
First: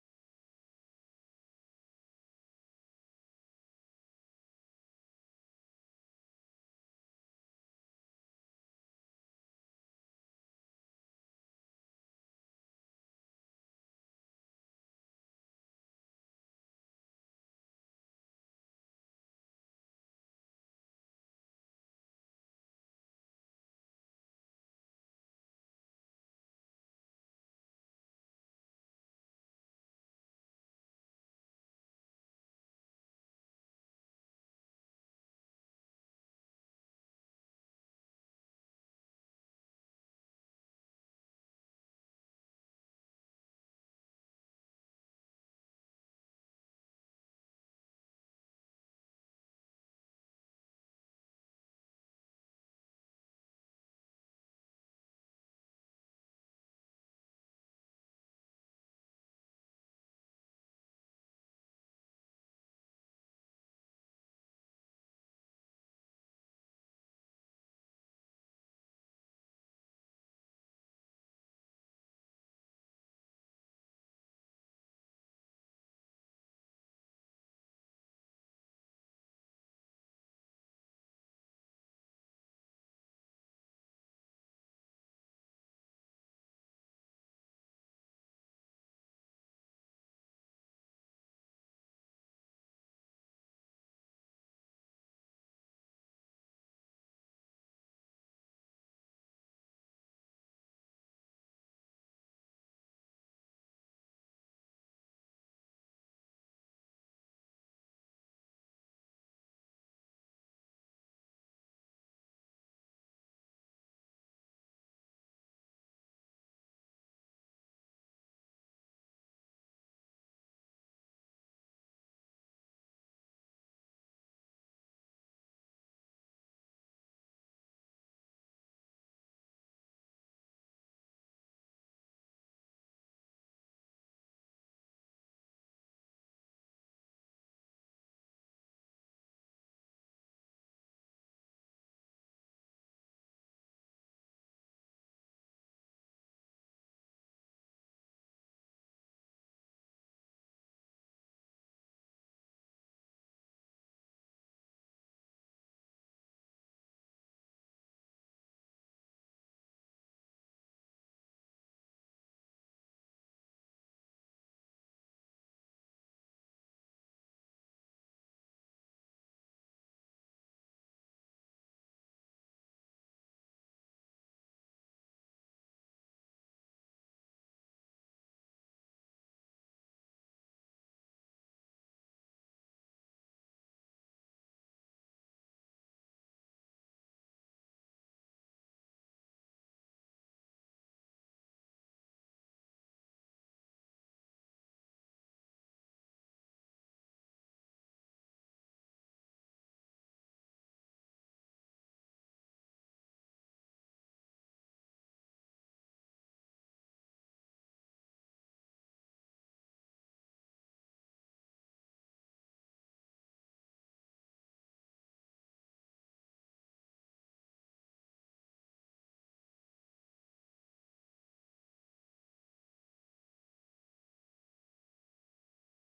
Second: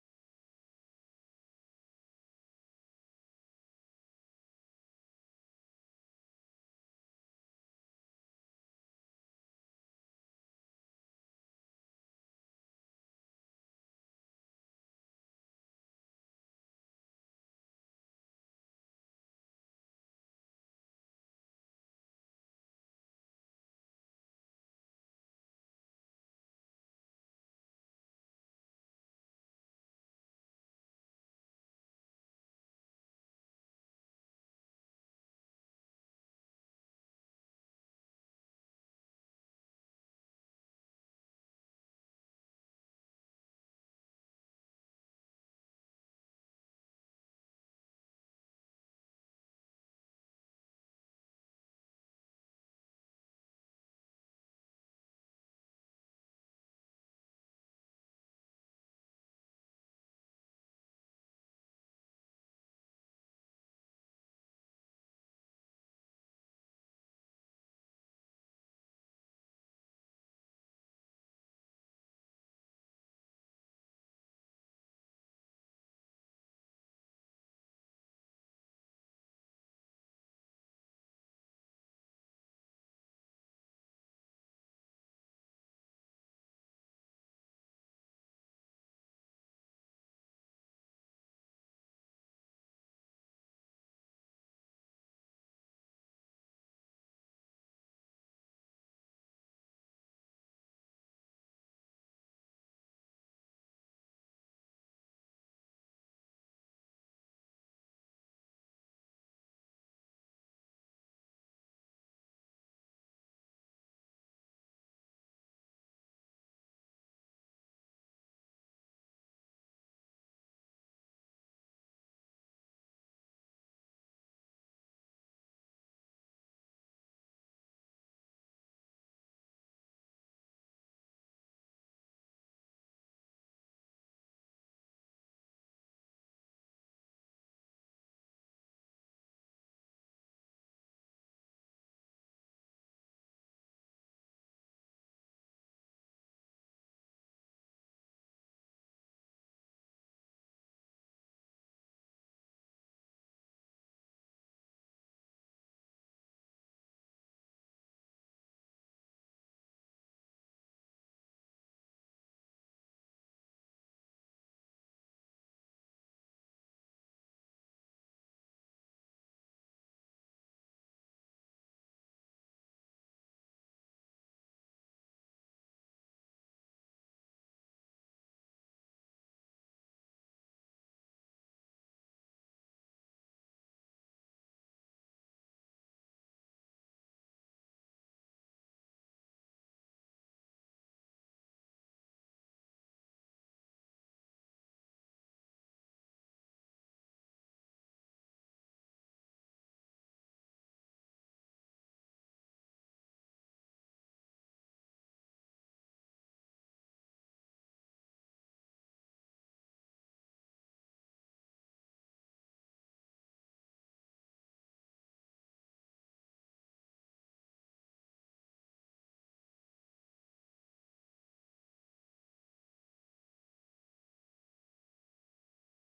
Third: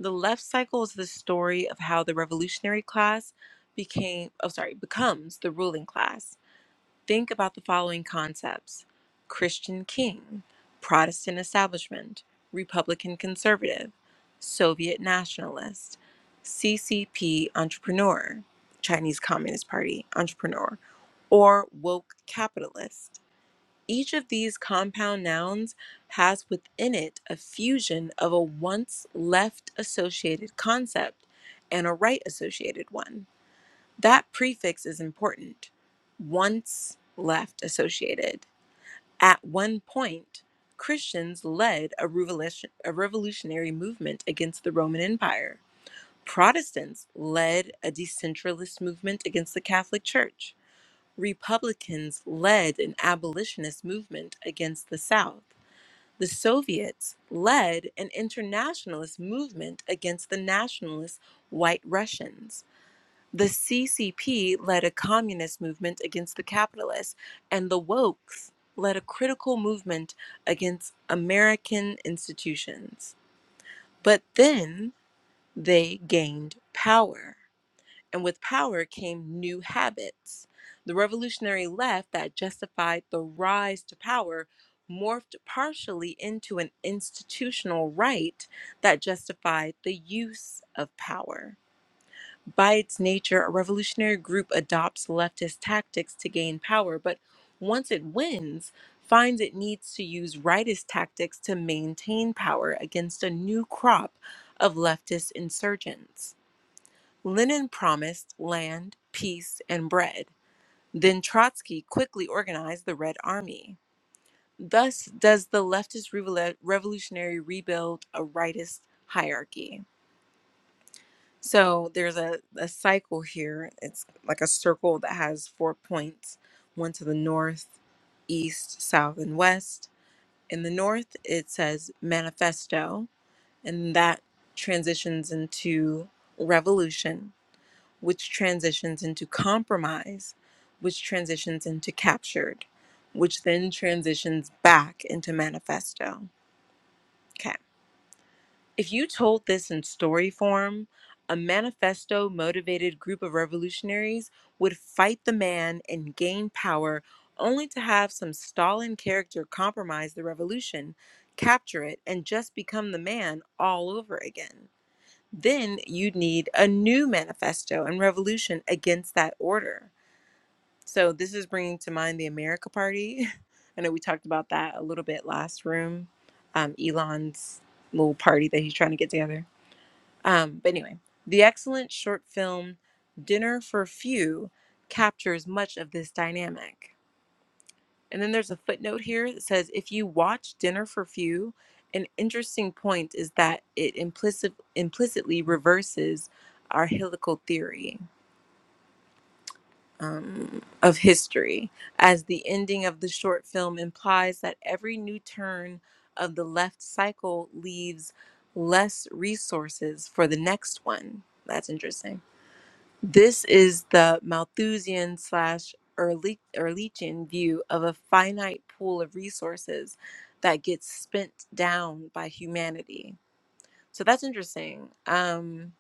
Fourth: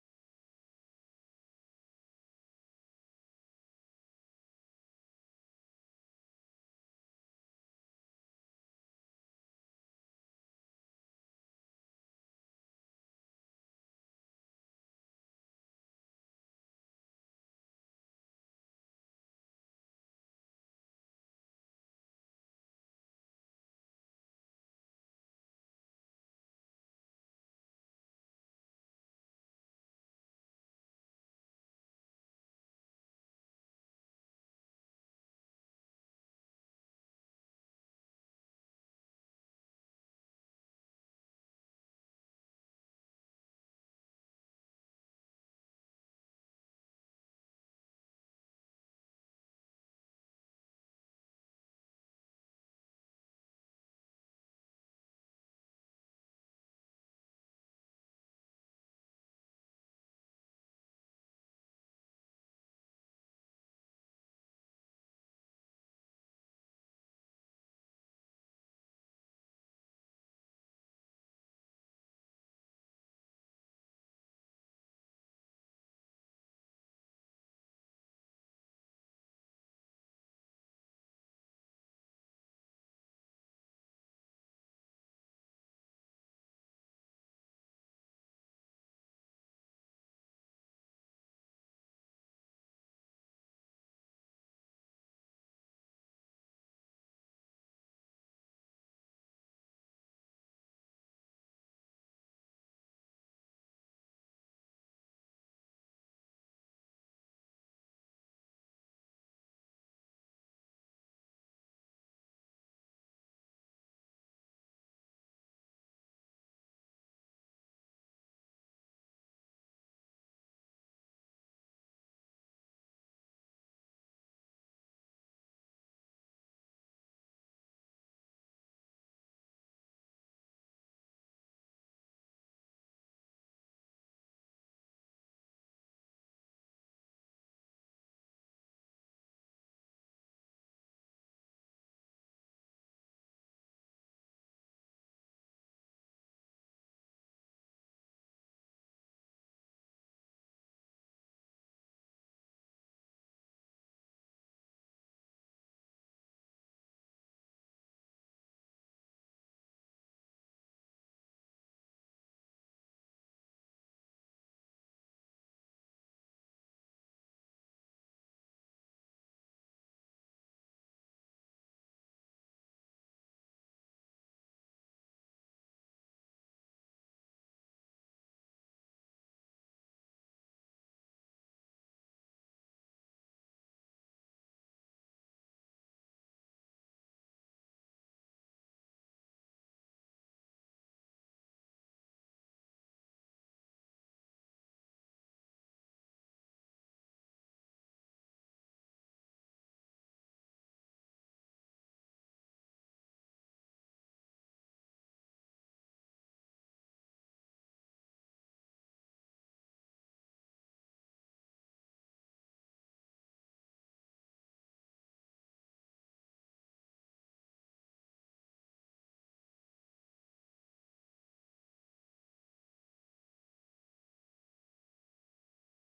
S1: The left cycle is the story of how the revolutionary class became oh sorry, becomes the ruling class Think about the following concepts Christian king, Protestant establishment, Republican conservative, Soviet nationalist, CCP entrepreneur, Chinese Communist Party entrepreneur, or woke capitalist. Each of these compound nouns has within it a fusion of a once left associated concept and a right associated one. That prefix is important. Once left associated. At one point, Christians led a, revolution, a revolutionary movement against the Roman Empire. Protestants led a decentralist movement against the Catholic Church. Republicans led an abolitionist movement against the South. The Soviets led an internationalist movement against the nationalist White Russians the CCP led a communist movement against the capitalists, and the Wokes led a critical movement against American institutions. But then they gained power, and with power came new habits. The revolutionary left that justified the rise to power morphed partially into an institutional right that justified the use of power. By its nature, a revolutionary group adopts leftist tactics to gain power, but once it wins, finds it needs to use rightist tactics to maintain power against a new crop of leftist insurgents. Lenin promised land, peace, and bread. Then Trotsky quickly organized the Red Army. Thus, does the leftist revol- revolutionary rebuild a rightist hierarchy. So there's a, a cycle here. It's like a circle that has four points one to the north, east, south, and west. In the north, it says manifesto, and that transitions into revolution, which transitions into compromise, which transitions into captured, which then transitions back into manifesto. Okay. If you told this in story form, a manifesto motivated group of revolutionaries would fight the man and gain power only to have some Stalin character compromise the revolution, capture it, and just become the man all over again. Then you'd need a new manifesto and revolution against that order. So, this is bringing to mind the America Party. [laughs] I know we talked about that a little bit last room, um, Elon's little party that he's trying to get together. Um, but anyway, the excellent short film Dinner for Few captures much of this dynamic. And then there's a footnote here that says if you watch Dinner for Few, an interesting point is that it implicit, implicitly reverses our helical theory um, of history, as the ending of the short film implies that every new turn of the left cycle leaves less resources for the next one. That's interesting. This is the Malthusian slash Ehrlich- Ehrlichian view of a finite pool of resources that gets spent down by humanity. So that's interesting. Um,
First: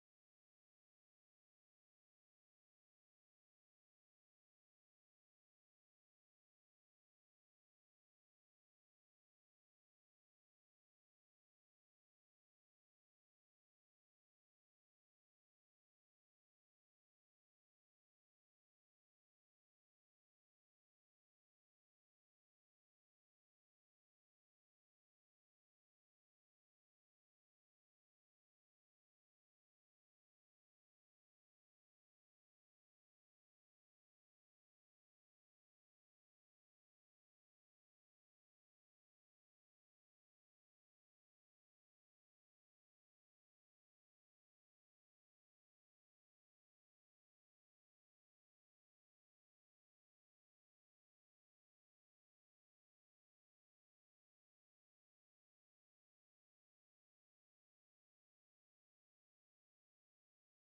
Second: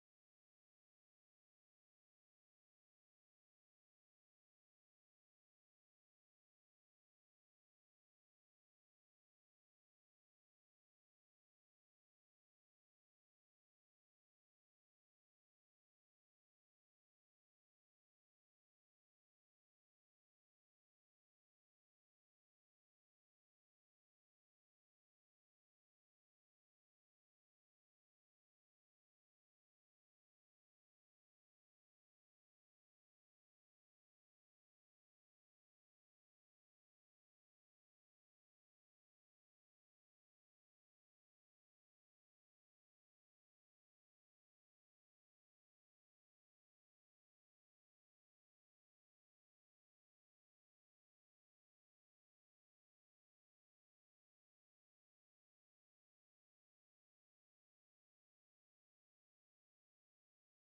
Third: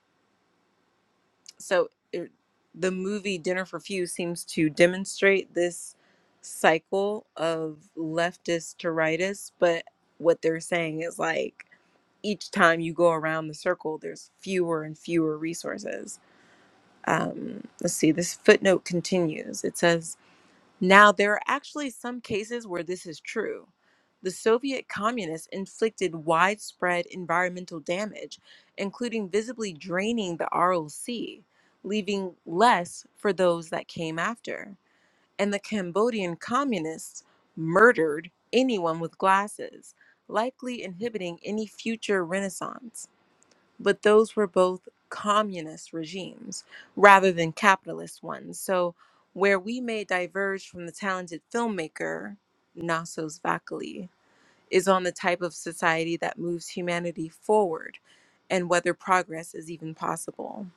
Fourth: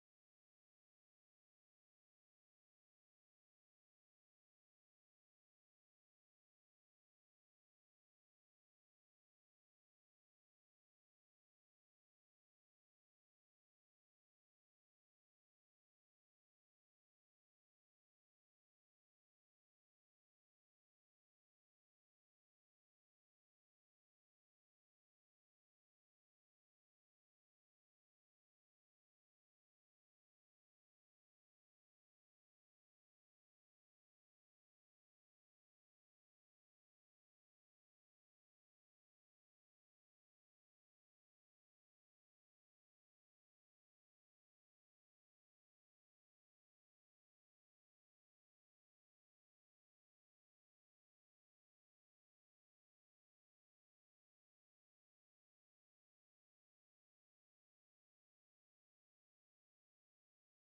S1: so it, the movie Dinner for Few seems to demonstrate this cycle of leftist to rightist, but what they're saying is like each time you go around the circle, there's fewer and fewer resources um, let's see, this footnote continues. It says, Now there are actually some cases where this is true. The Soviet communists inflicted widespread environmental damage, including visibly draining the Aral Sea, leaving less for those that came after. And the Cambodian communists murdered anyone with glasses, likely inhibiting any future renaissance but those were both communist regimes rather than capitalist ones. So, where we may diverge from the talented filmmaker Nasos Vakali is on the type of society that moves humanity forward and whether progress is even possible.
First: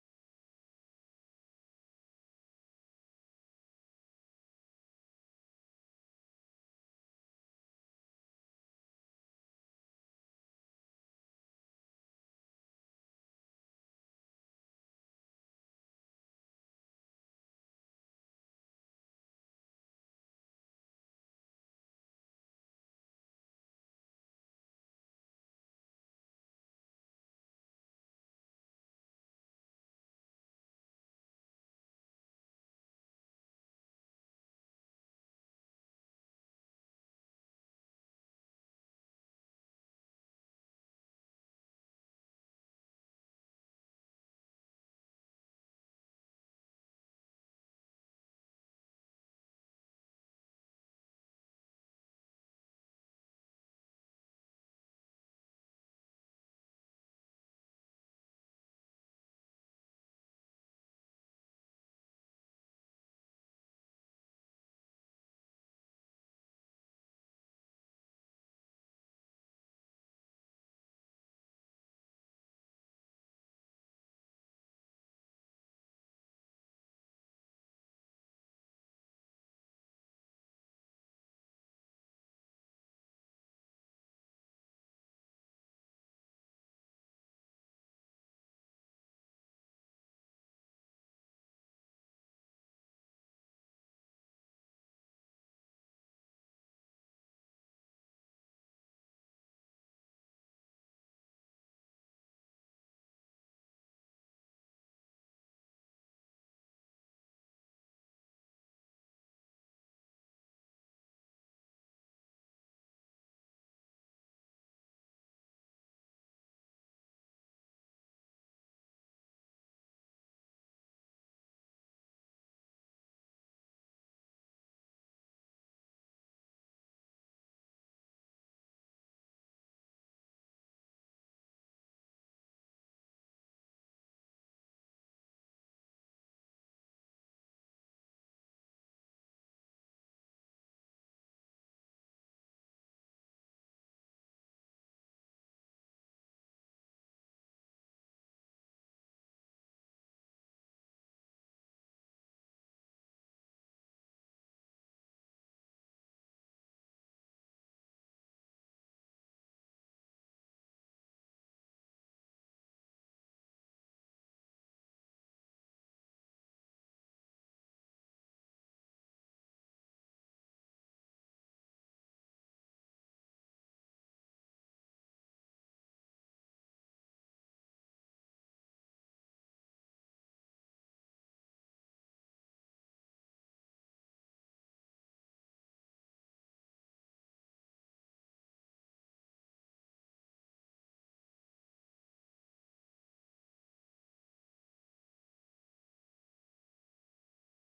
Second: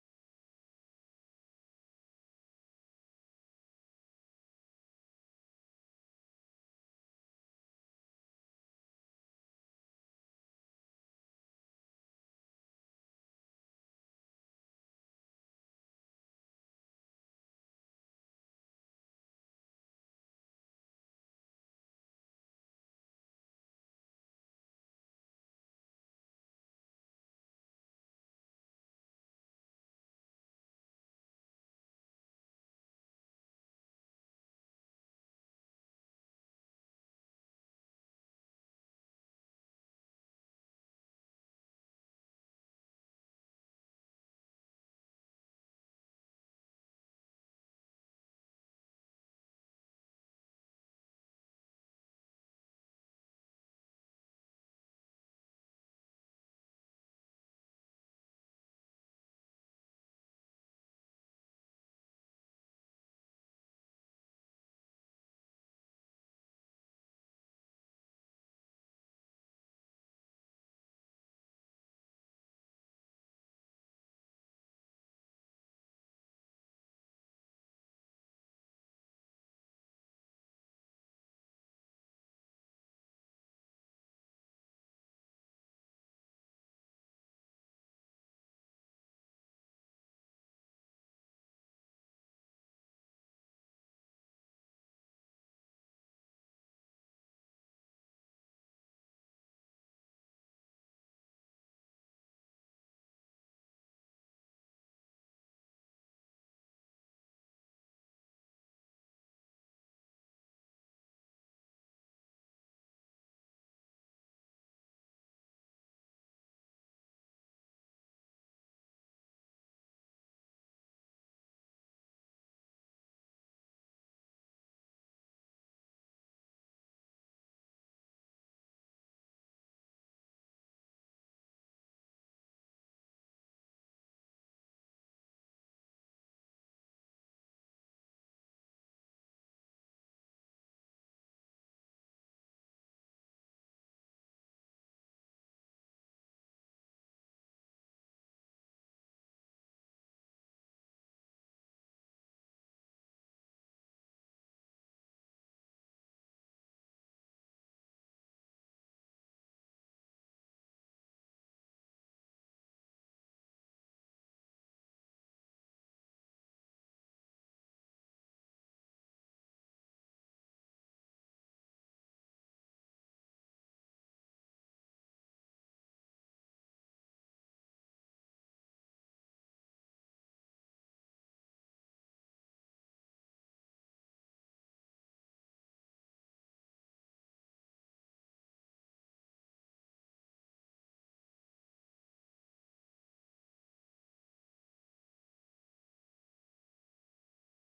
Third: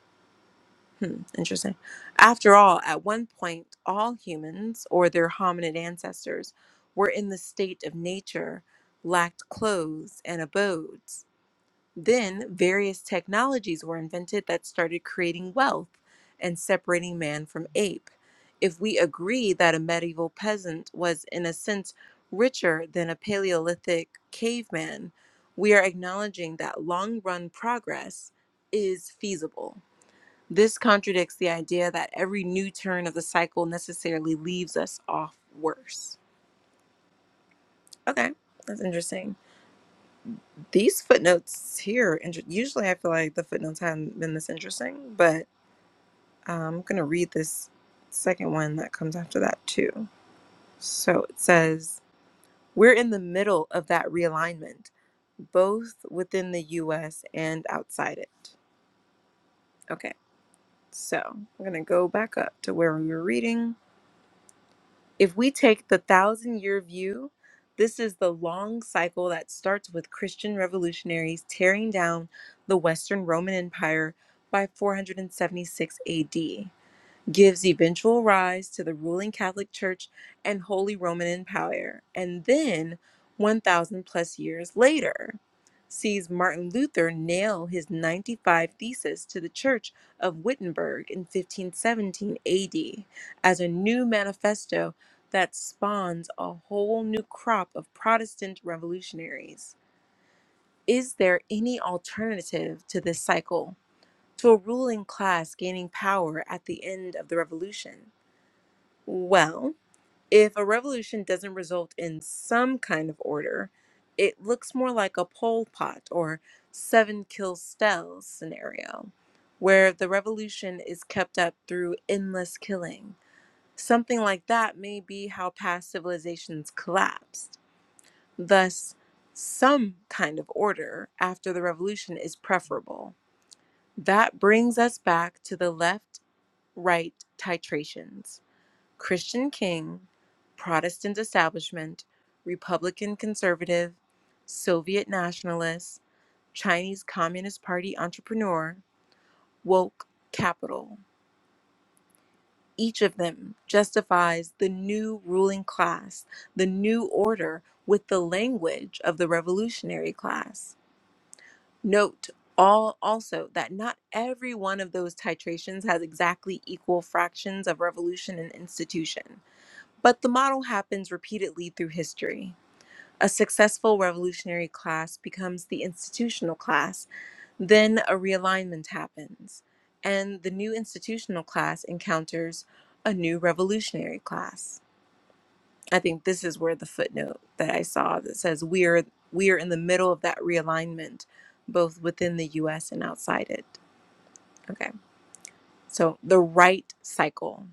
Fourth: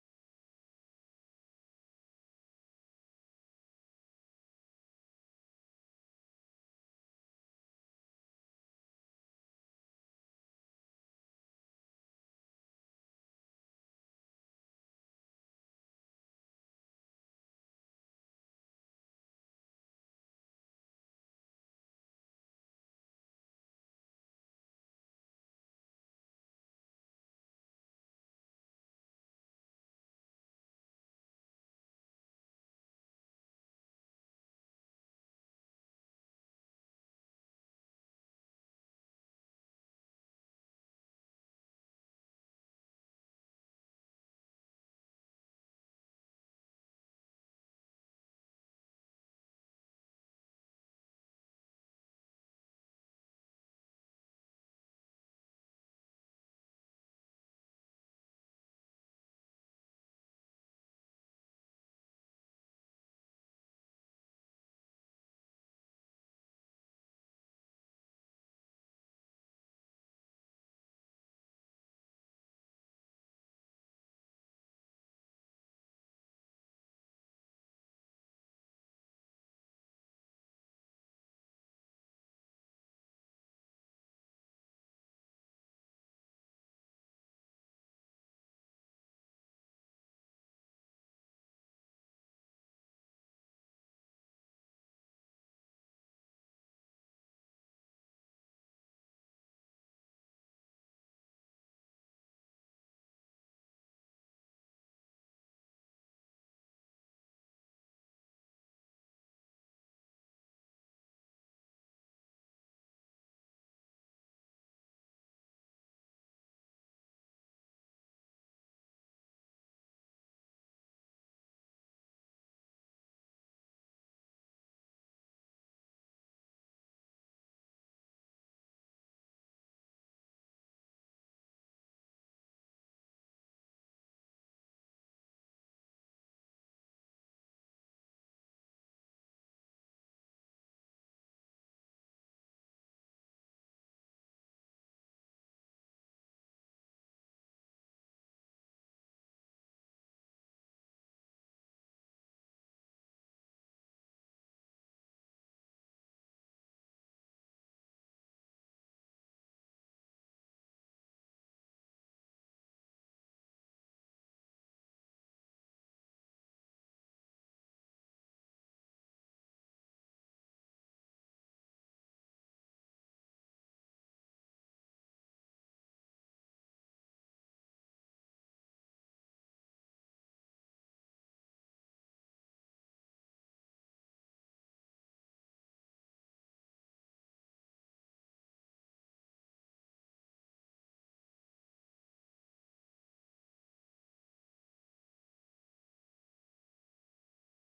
S1: Hmm, interesting. After all, at one point, all humans or their hominid ancestors were in the state of nature, lacked clothes and abodes then various technologies were invented that started creating wealth and separating man from ape. If we agree that a medieval peasant was, in a sense, richer than a Paleolithic caveman, we are acknowledging that long run progress is feasible. This contradicts the idea that every new turn of the cycle necessarily leaves us off worse. Okay, that's interesting. These footnotes here, inter- usually I feel like the footnotes haven't been this interesting, but um, I'm going to read this second one that comes after that too. So it says, We're in the middle of that realignment, both within the US and outside it. Okay, so I'm going to go back up to where we were reading. If we take the thousand year view, this is the long cycle that starts with Christian revolutionaries tearing down the Western Roman Empire by 476 AD gives eventual rise to the ruling Catholic Church and Holy Roman Empire, and then 1,000 plus years later sees Martin Luther nail his 95 Theses to the Church of Wittenberg in 1517 AD as a new manifesto that spawns a whole new crop of Protestant revolutionaries. Is there any alternative to this cycle, to a ruling class gaining power at the end of the revolution? Well, if a revolution doesn't result in some kind of order, it looks more like a Pol Pot or seven kill Stell scenario, where the revolution is kept up through endless killing. Something like that may be how past civilizations collapsed. Thus, some kind of order after the revolution is preferable. That brings us back to the left right titrations. Christian King, Protestant establishment, Republican conservative, Soviet nationalist, Chinese Communist Party entrepreneur, woke capital. Each of them justifies the new ruling class, the new order with the language of the revolutionary class. Note all also that not every one of those titrations has exactly equal fractions of revolution and institution. But the model happens repeatedly through history. A successful revolutionary class becomes the institutional class, then a realignment happens, and the new institutional class encounters a new revolutionary class. I think this is where the footnote that I saw that says we are we are in the middle of that realignment, both within the US and outside it. Okay. So the right cycle.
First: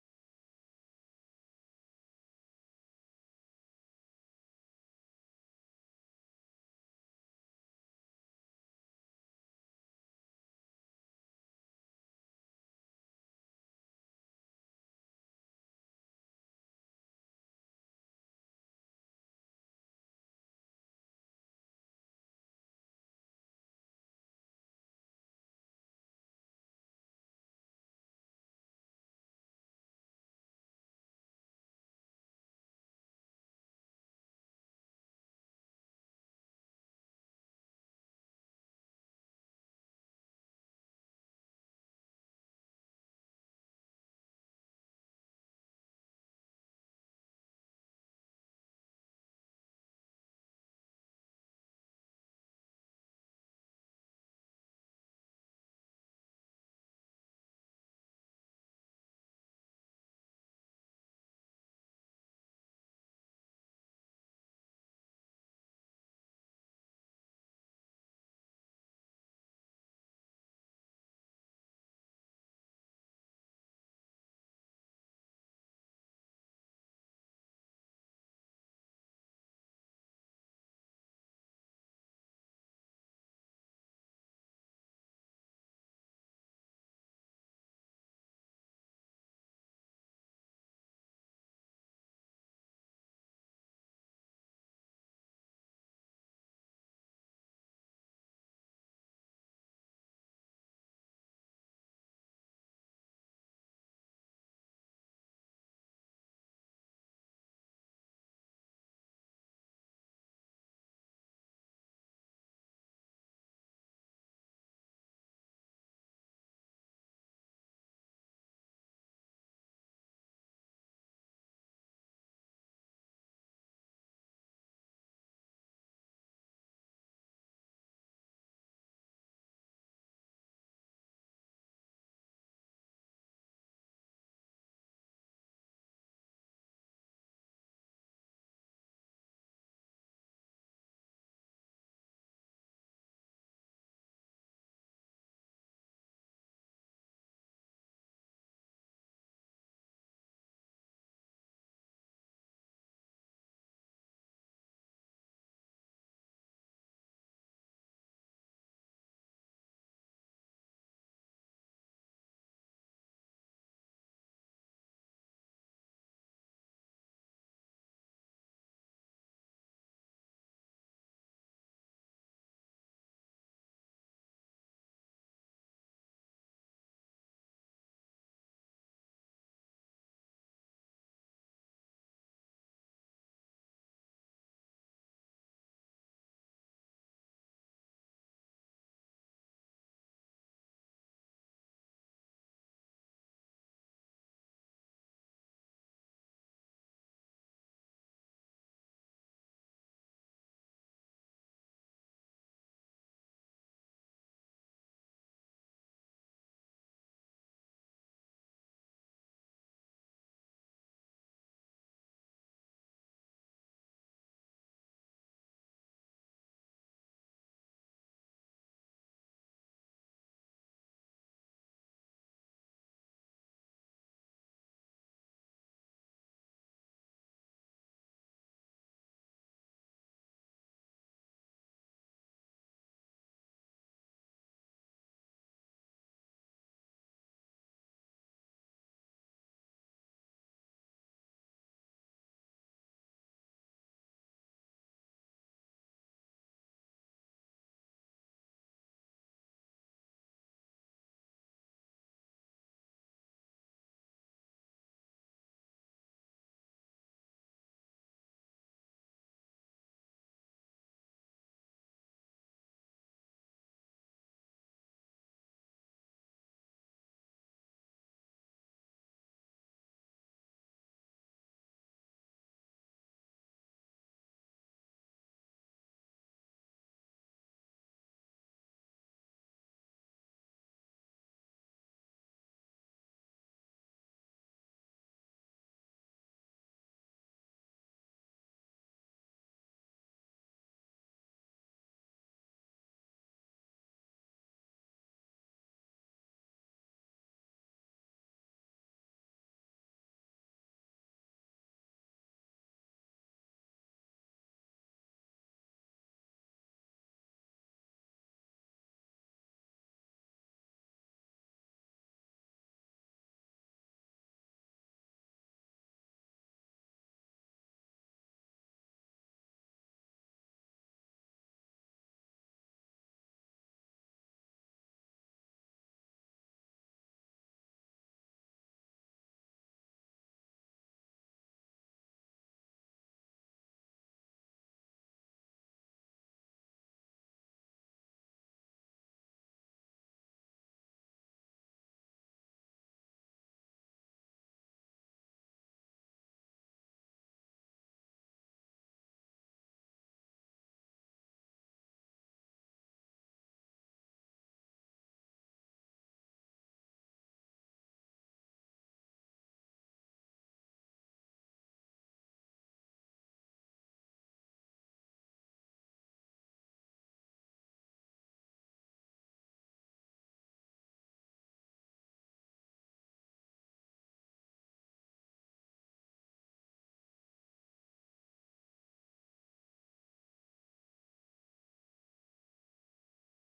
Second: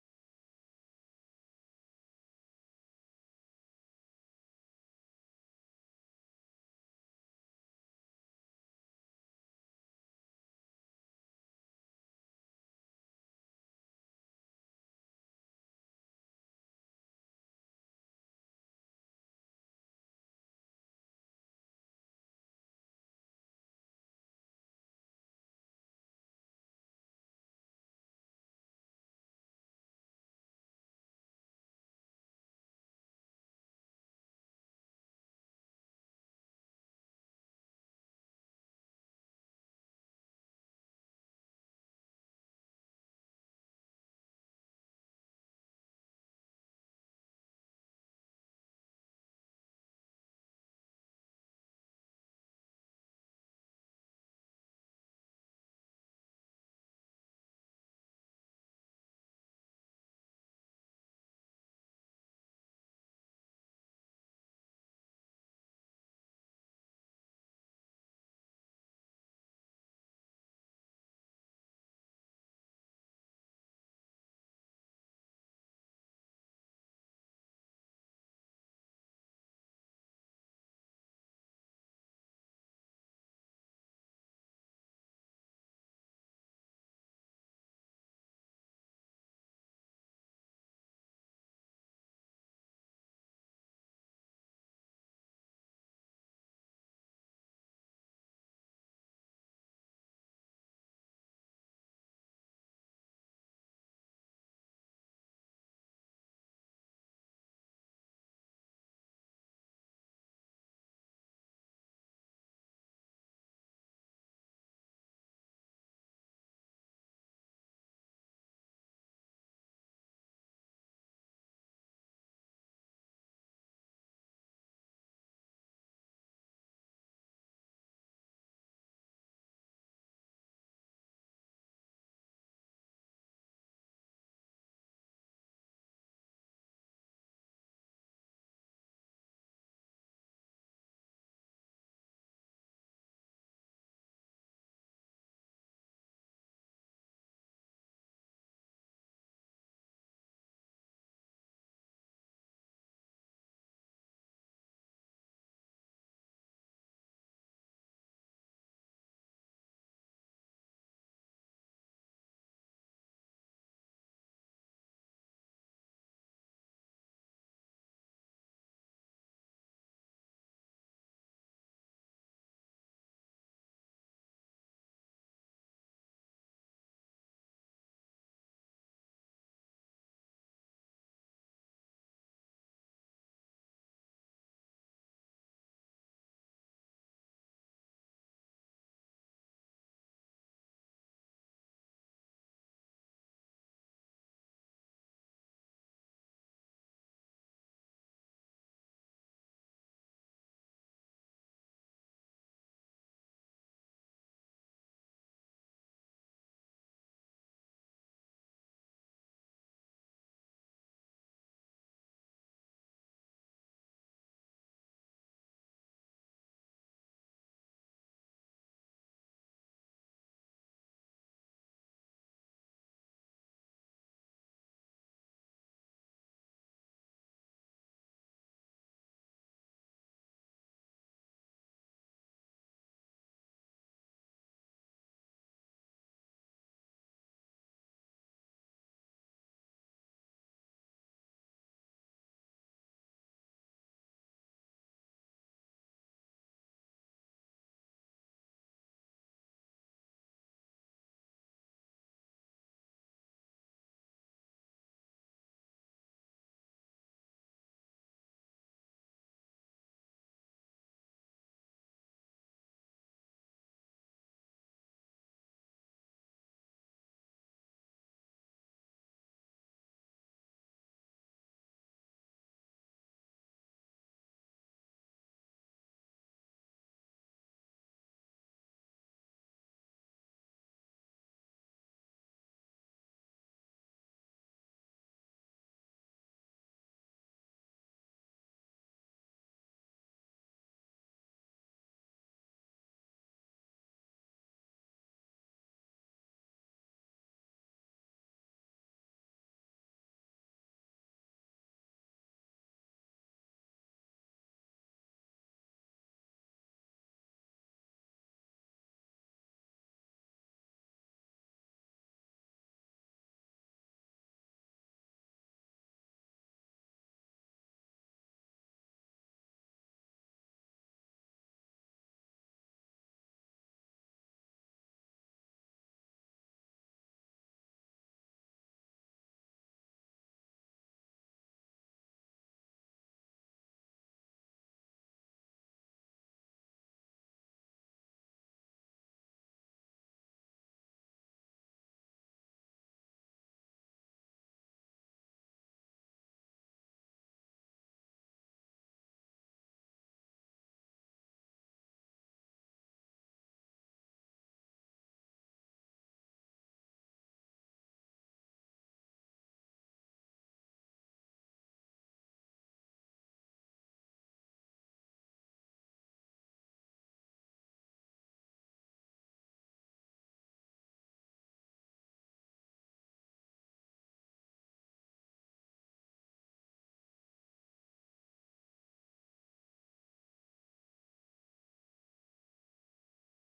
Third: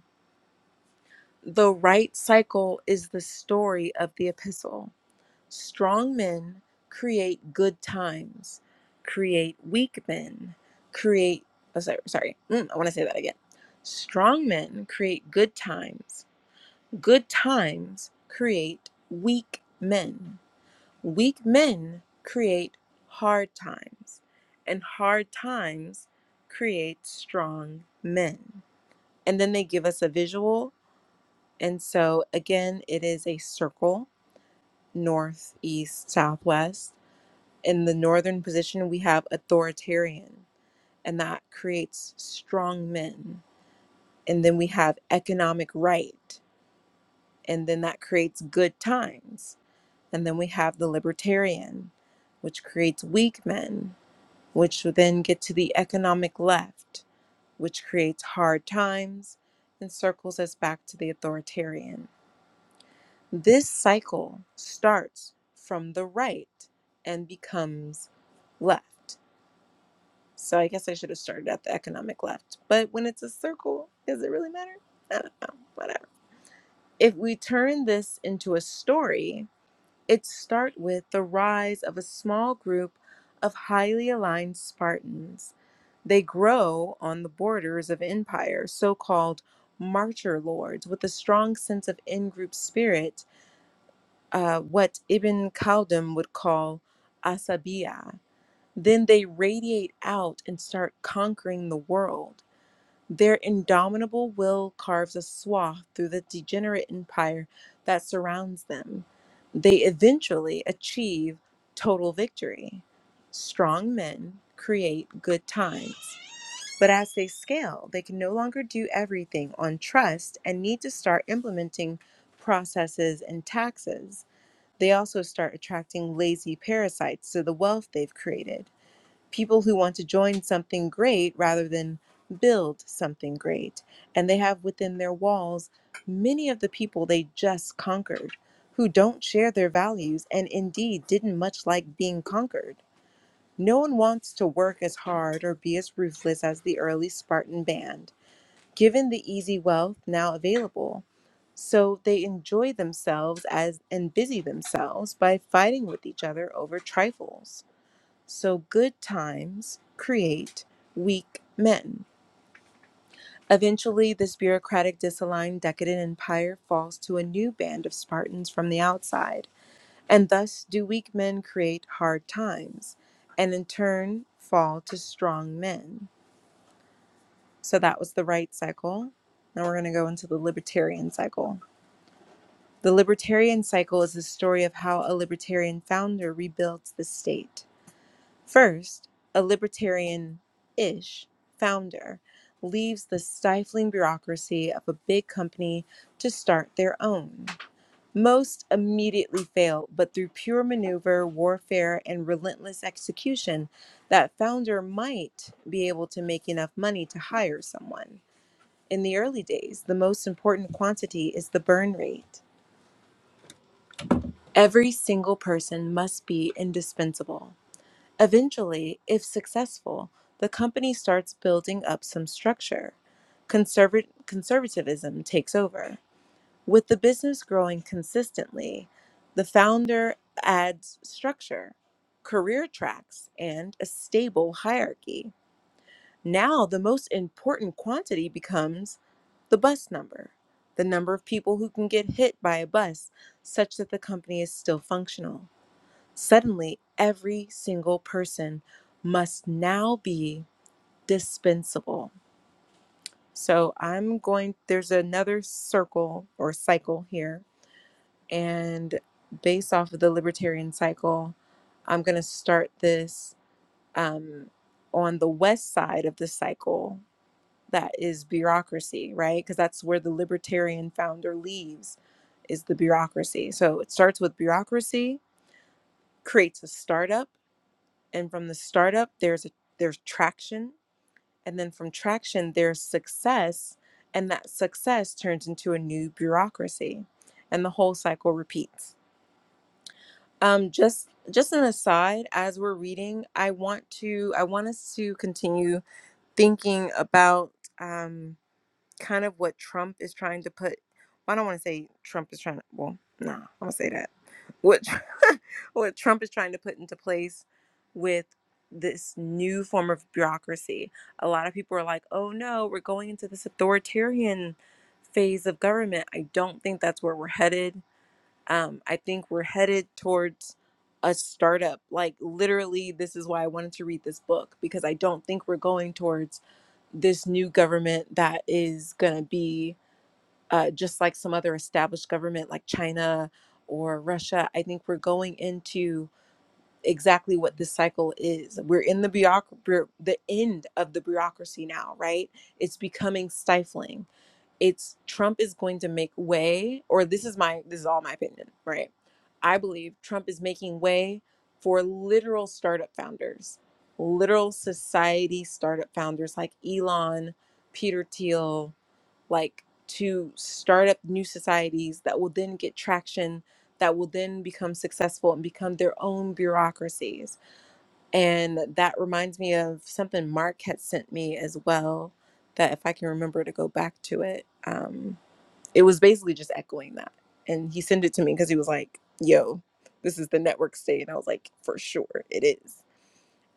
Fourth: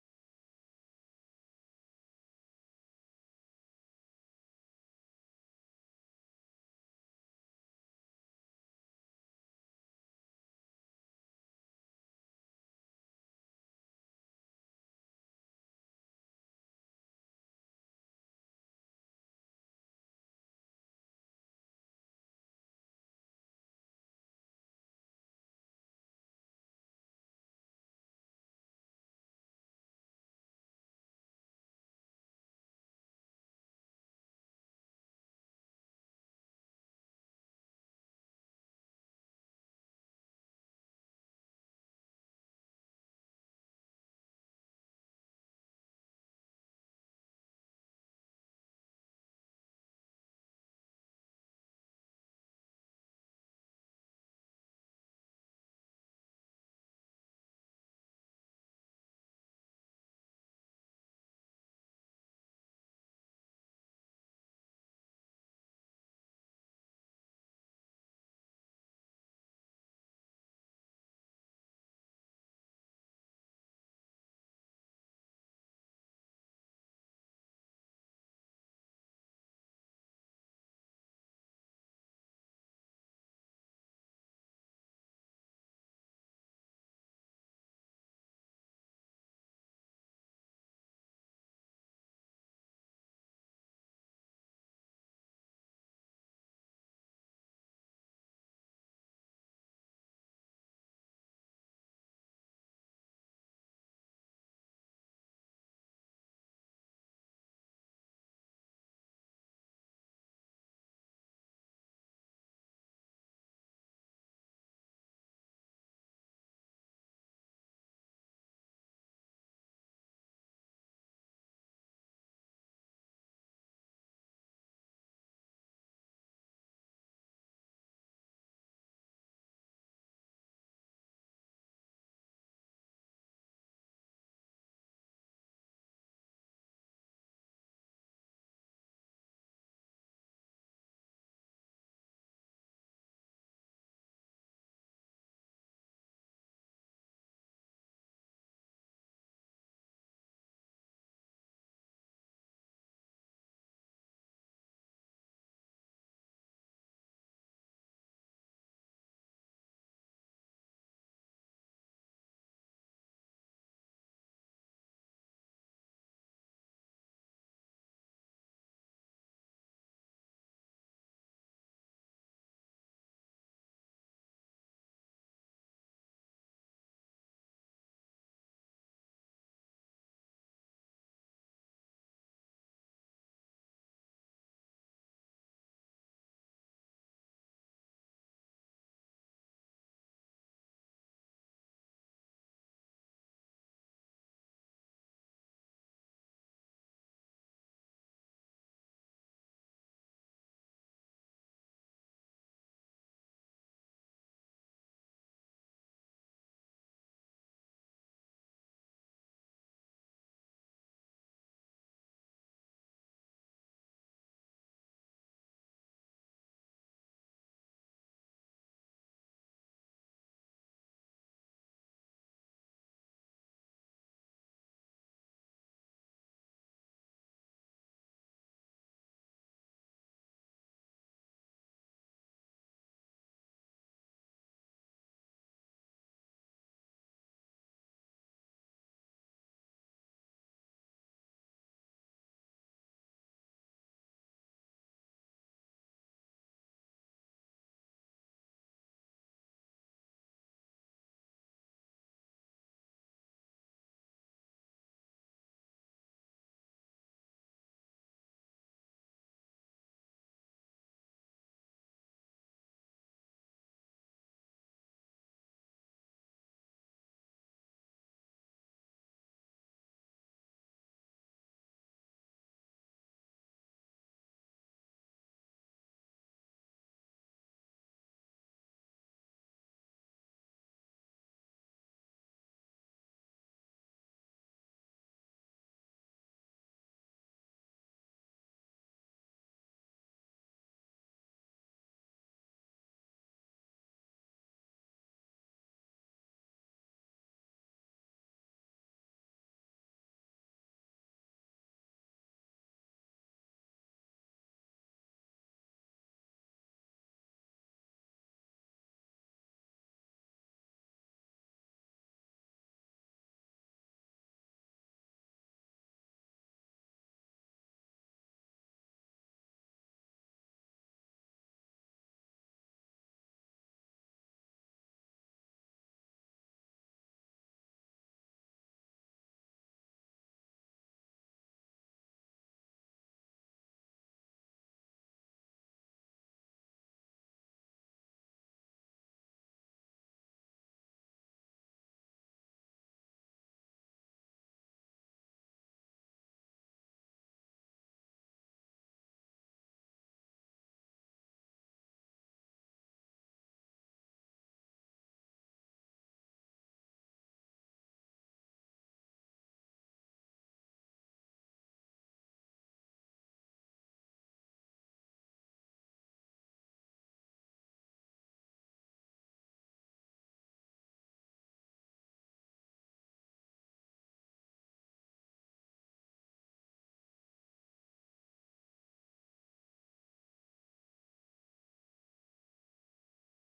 S1: The right cycle is the story of the epistle. Strong men create good times, create weak men, create. Oh, sorry, sorry. Mm, I want to say that again. Strong men create good times, good times create weak men, weak men create hard times, and hard times create strong men. And then they give us a visual. And so, again, it is a circle north, east, southwest in the northern position, we have authoritarian, and that creates strong men. And then we have economic right, and then that creates good times. And then we have the libertarian, which creates weak men, which would then get to the economic left, which creates hard times and circles us back to the authoritarian. This cycle starts from the right and becomes left. So I guess I should have started at the economic left. But when it's a circle, does it really matter? I don't know. Whatever. If we turn this into a story, it starts with the rise of a small group of highly aligned Spartans. They grow on the borders of empire, so-called martyr lords, with a strong sense of in-group spirit, uh, what Ibn Khaldun would call asabiya. Then they radiate out and start conquering the world their indomitable will carves a swath through the degenerate empire that surrounds them. They eventually achieve total victory. Strong men create good times, but as they scale, they can no longer do everything on trust and need to start implementing processes and taxes. They also start attracting lazy parasites to the wealth they've created people who want to join something great rather than build something great. And they have within their walls many of the people they just conquered who don't share their values and indeed didn't much like being conquered. No one wants to work as hard or be as ruthless as the early Spartan band, given the easy wealth now available. So they enjoy themselves as and busy themselves by fighting with each other over trifles. So good times create weak men. Eventually, this bureaucratic, disaligned, decadent empire falls to a new band of Spartans from the outside. And thus do weak men create hard times, and in turn fall to strong men. So that was the right cycle. Now we're going to go into the libertarian cycle. The libertarian cycle is the story of how a libertarian founder rebuilds the state. First, a libertarian ish founder leaves the stifling bureaucracy of a big company to start their own. Most immediately fail, but through pure maneuver, warfare, and relentless execution, that founder might be able to make enough money to hire someone. In the early days, the most important quantity is the burn rate. Every single person must be indispensable. Eventually, if successful, the company starts building up some structure. Conserva- conservatism takes over. With the business growing consistently, the founder adds structure, career tracks, and a stable hierarchy. Now, the most important quantity becomes the bus number, the number of people who can get hit by a bus, such that the company is still functional. Suddenly, every single person must now be dispensable. So I'm going, there's another circle or cycle here. And based off of the libertarian cycle, I'm going to start this um, on the west side of the cycle that is bureaucracy, right? Because that's where the libertarian founder leaves is the bureaucracy. So it starts with bureaucracy, creates a startup and from the startup there's a there's traction and then from traction there's success and that success turns into a new bureaucracy and the whole cycle repeats um just just an aside as we're reading i want to i want us to continue thinking about um kind of what Trump is trying to put. well, I don't want to say Trump is trying to. Well, no, I'm gonna say that. What [laughs] what Trump is trying to put into place with this new form of bureaucracy. A lot of people are like, "Oh no, we're going into this authoritarian phase of government." I don't think that's where we're headed um, I think we're headed towards a startup. Like, literally, this is why I wanted to read this book because I don't think we're going towards this new government that is going to be uh, just like some other established government like China or Russia. I think we're going into exactly what this cycle is. We're in the bureauc- bureau- the end of the bureaucracy now, right? It's becoming stifling it's Trump is going to make way, or this is my this is all my opinion, right? I believe Trump is making way for literal startup founders, literal society startup founders like Elon, Peter Thiel, like to start up new societies that will then get traction, that will then become successful and become their own bureaucracies. And that reminds me of something Mark had sent me as well, that if I can remember to go back to it. Um, it was basically just echoing that. And he sent it to me because he was like, yo, this is the network state. And I was like, for sure, it is.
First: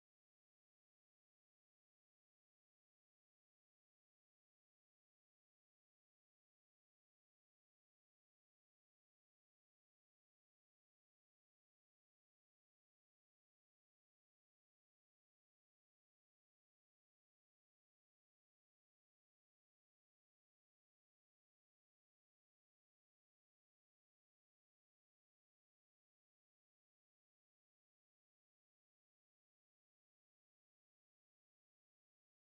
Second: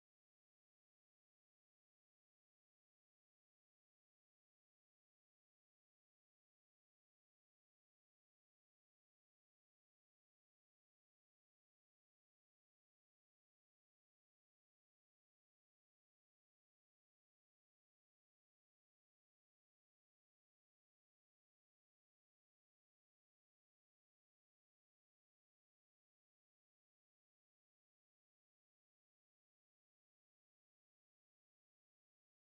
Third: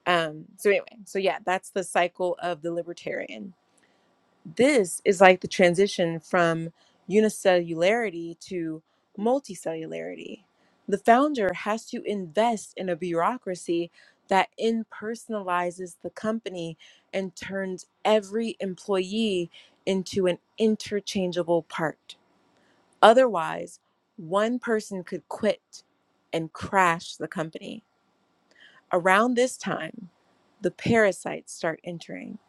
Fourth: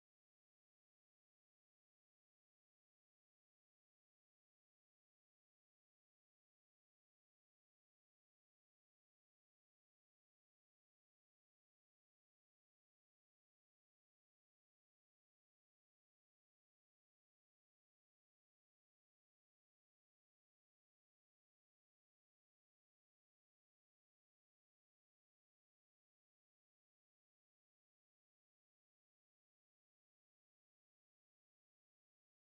S1: Um, so anyway, so yeah, that's the cycle of the libertarian. This is like the transition from unicellularity to multicellularity. The founder has to invest in a bureaucracy that impersonalizes the company and turns every employee into an interchangeable part Otherwise, one person could quit and crash the company. Around this time, the parasites start entering.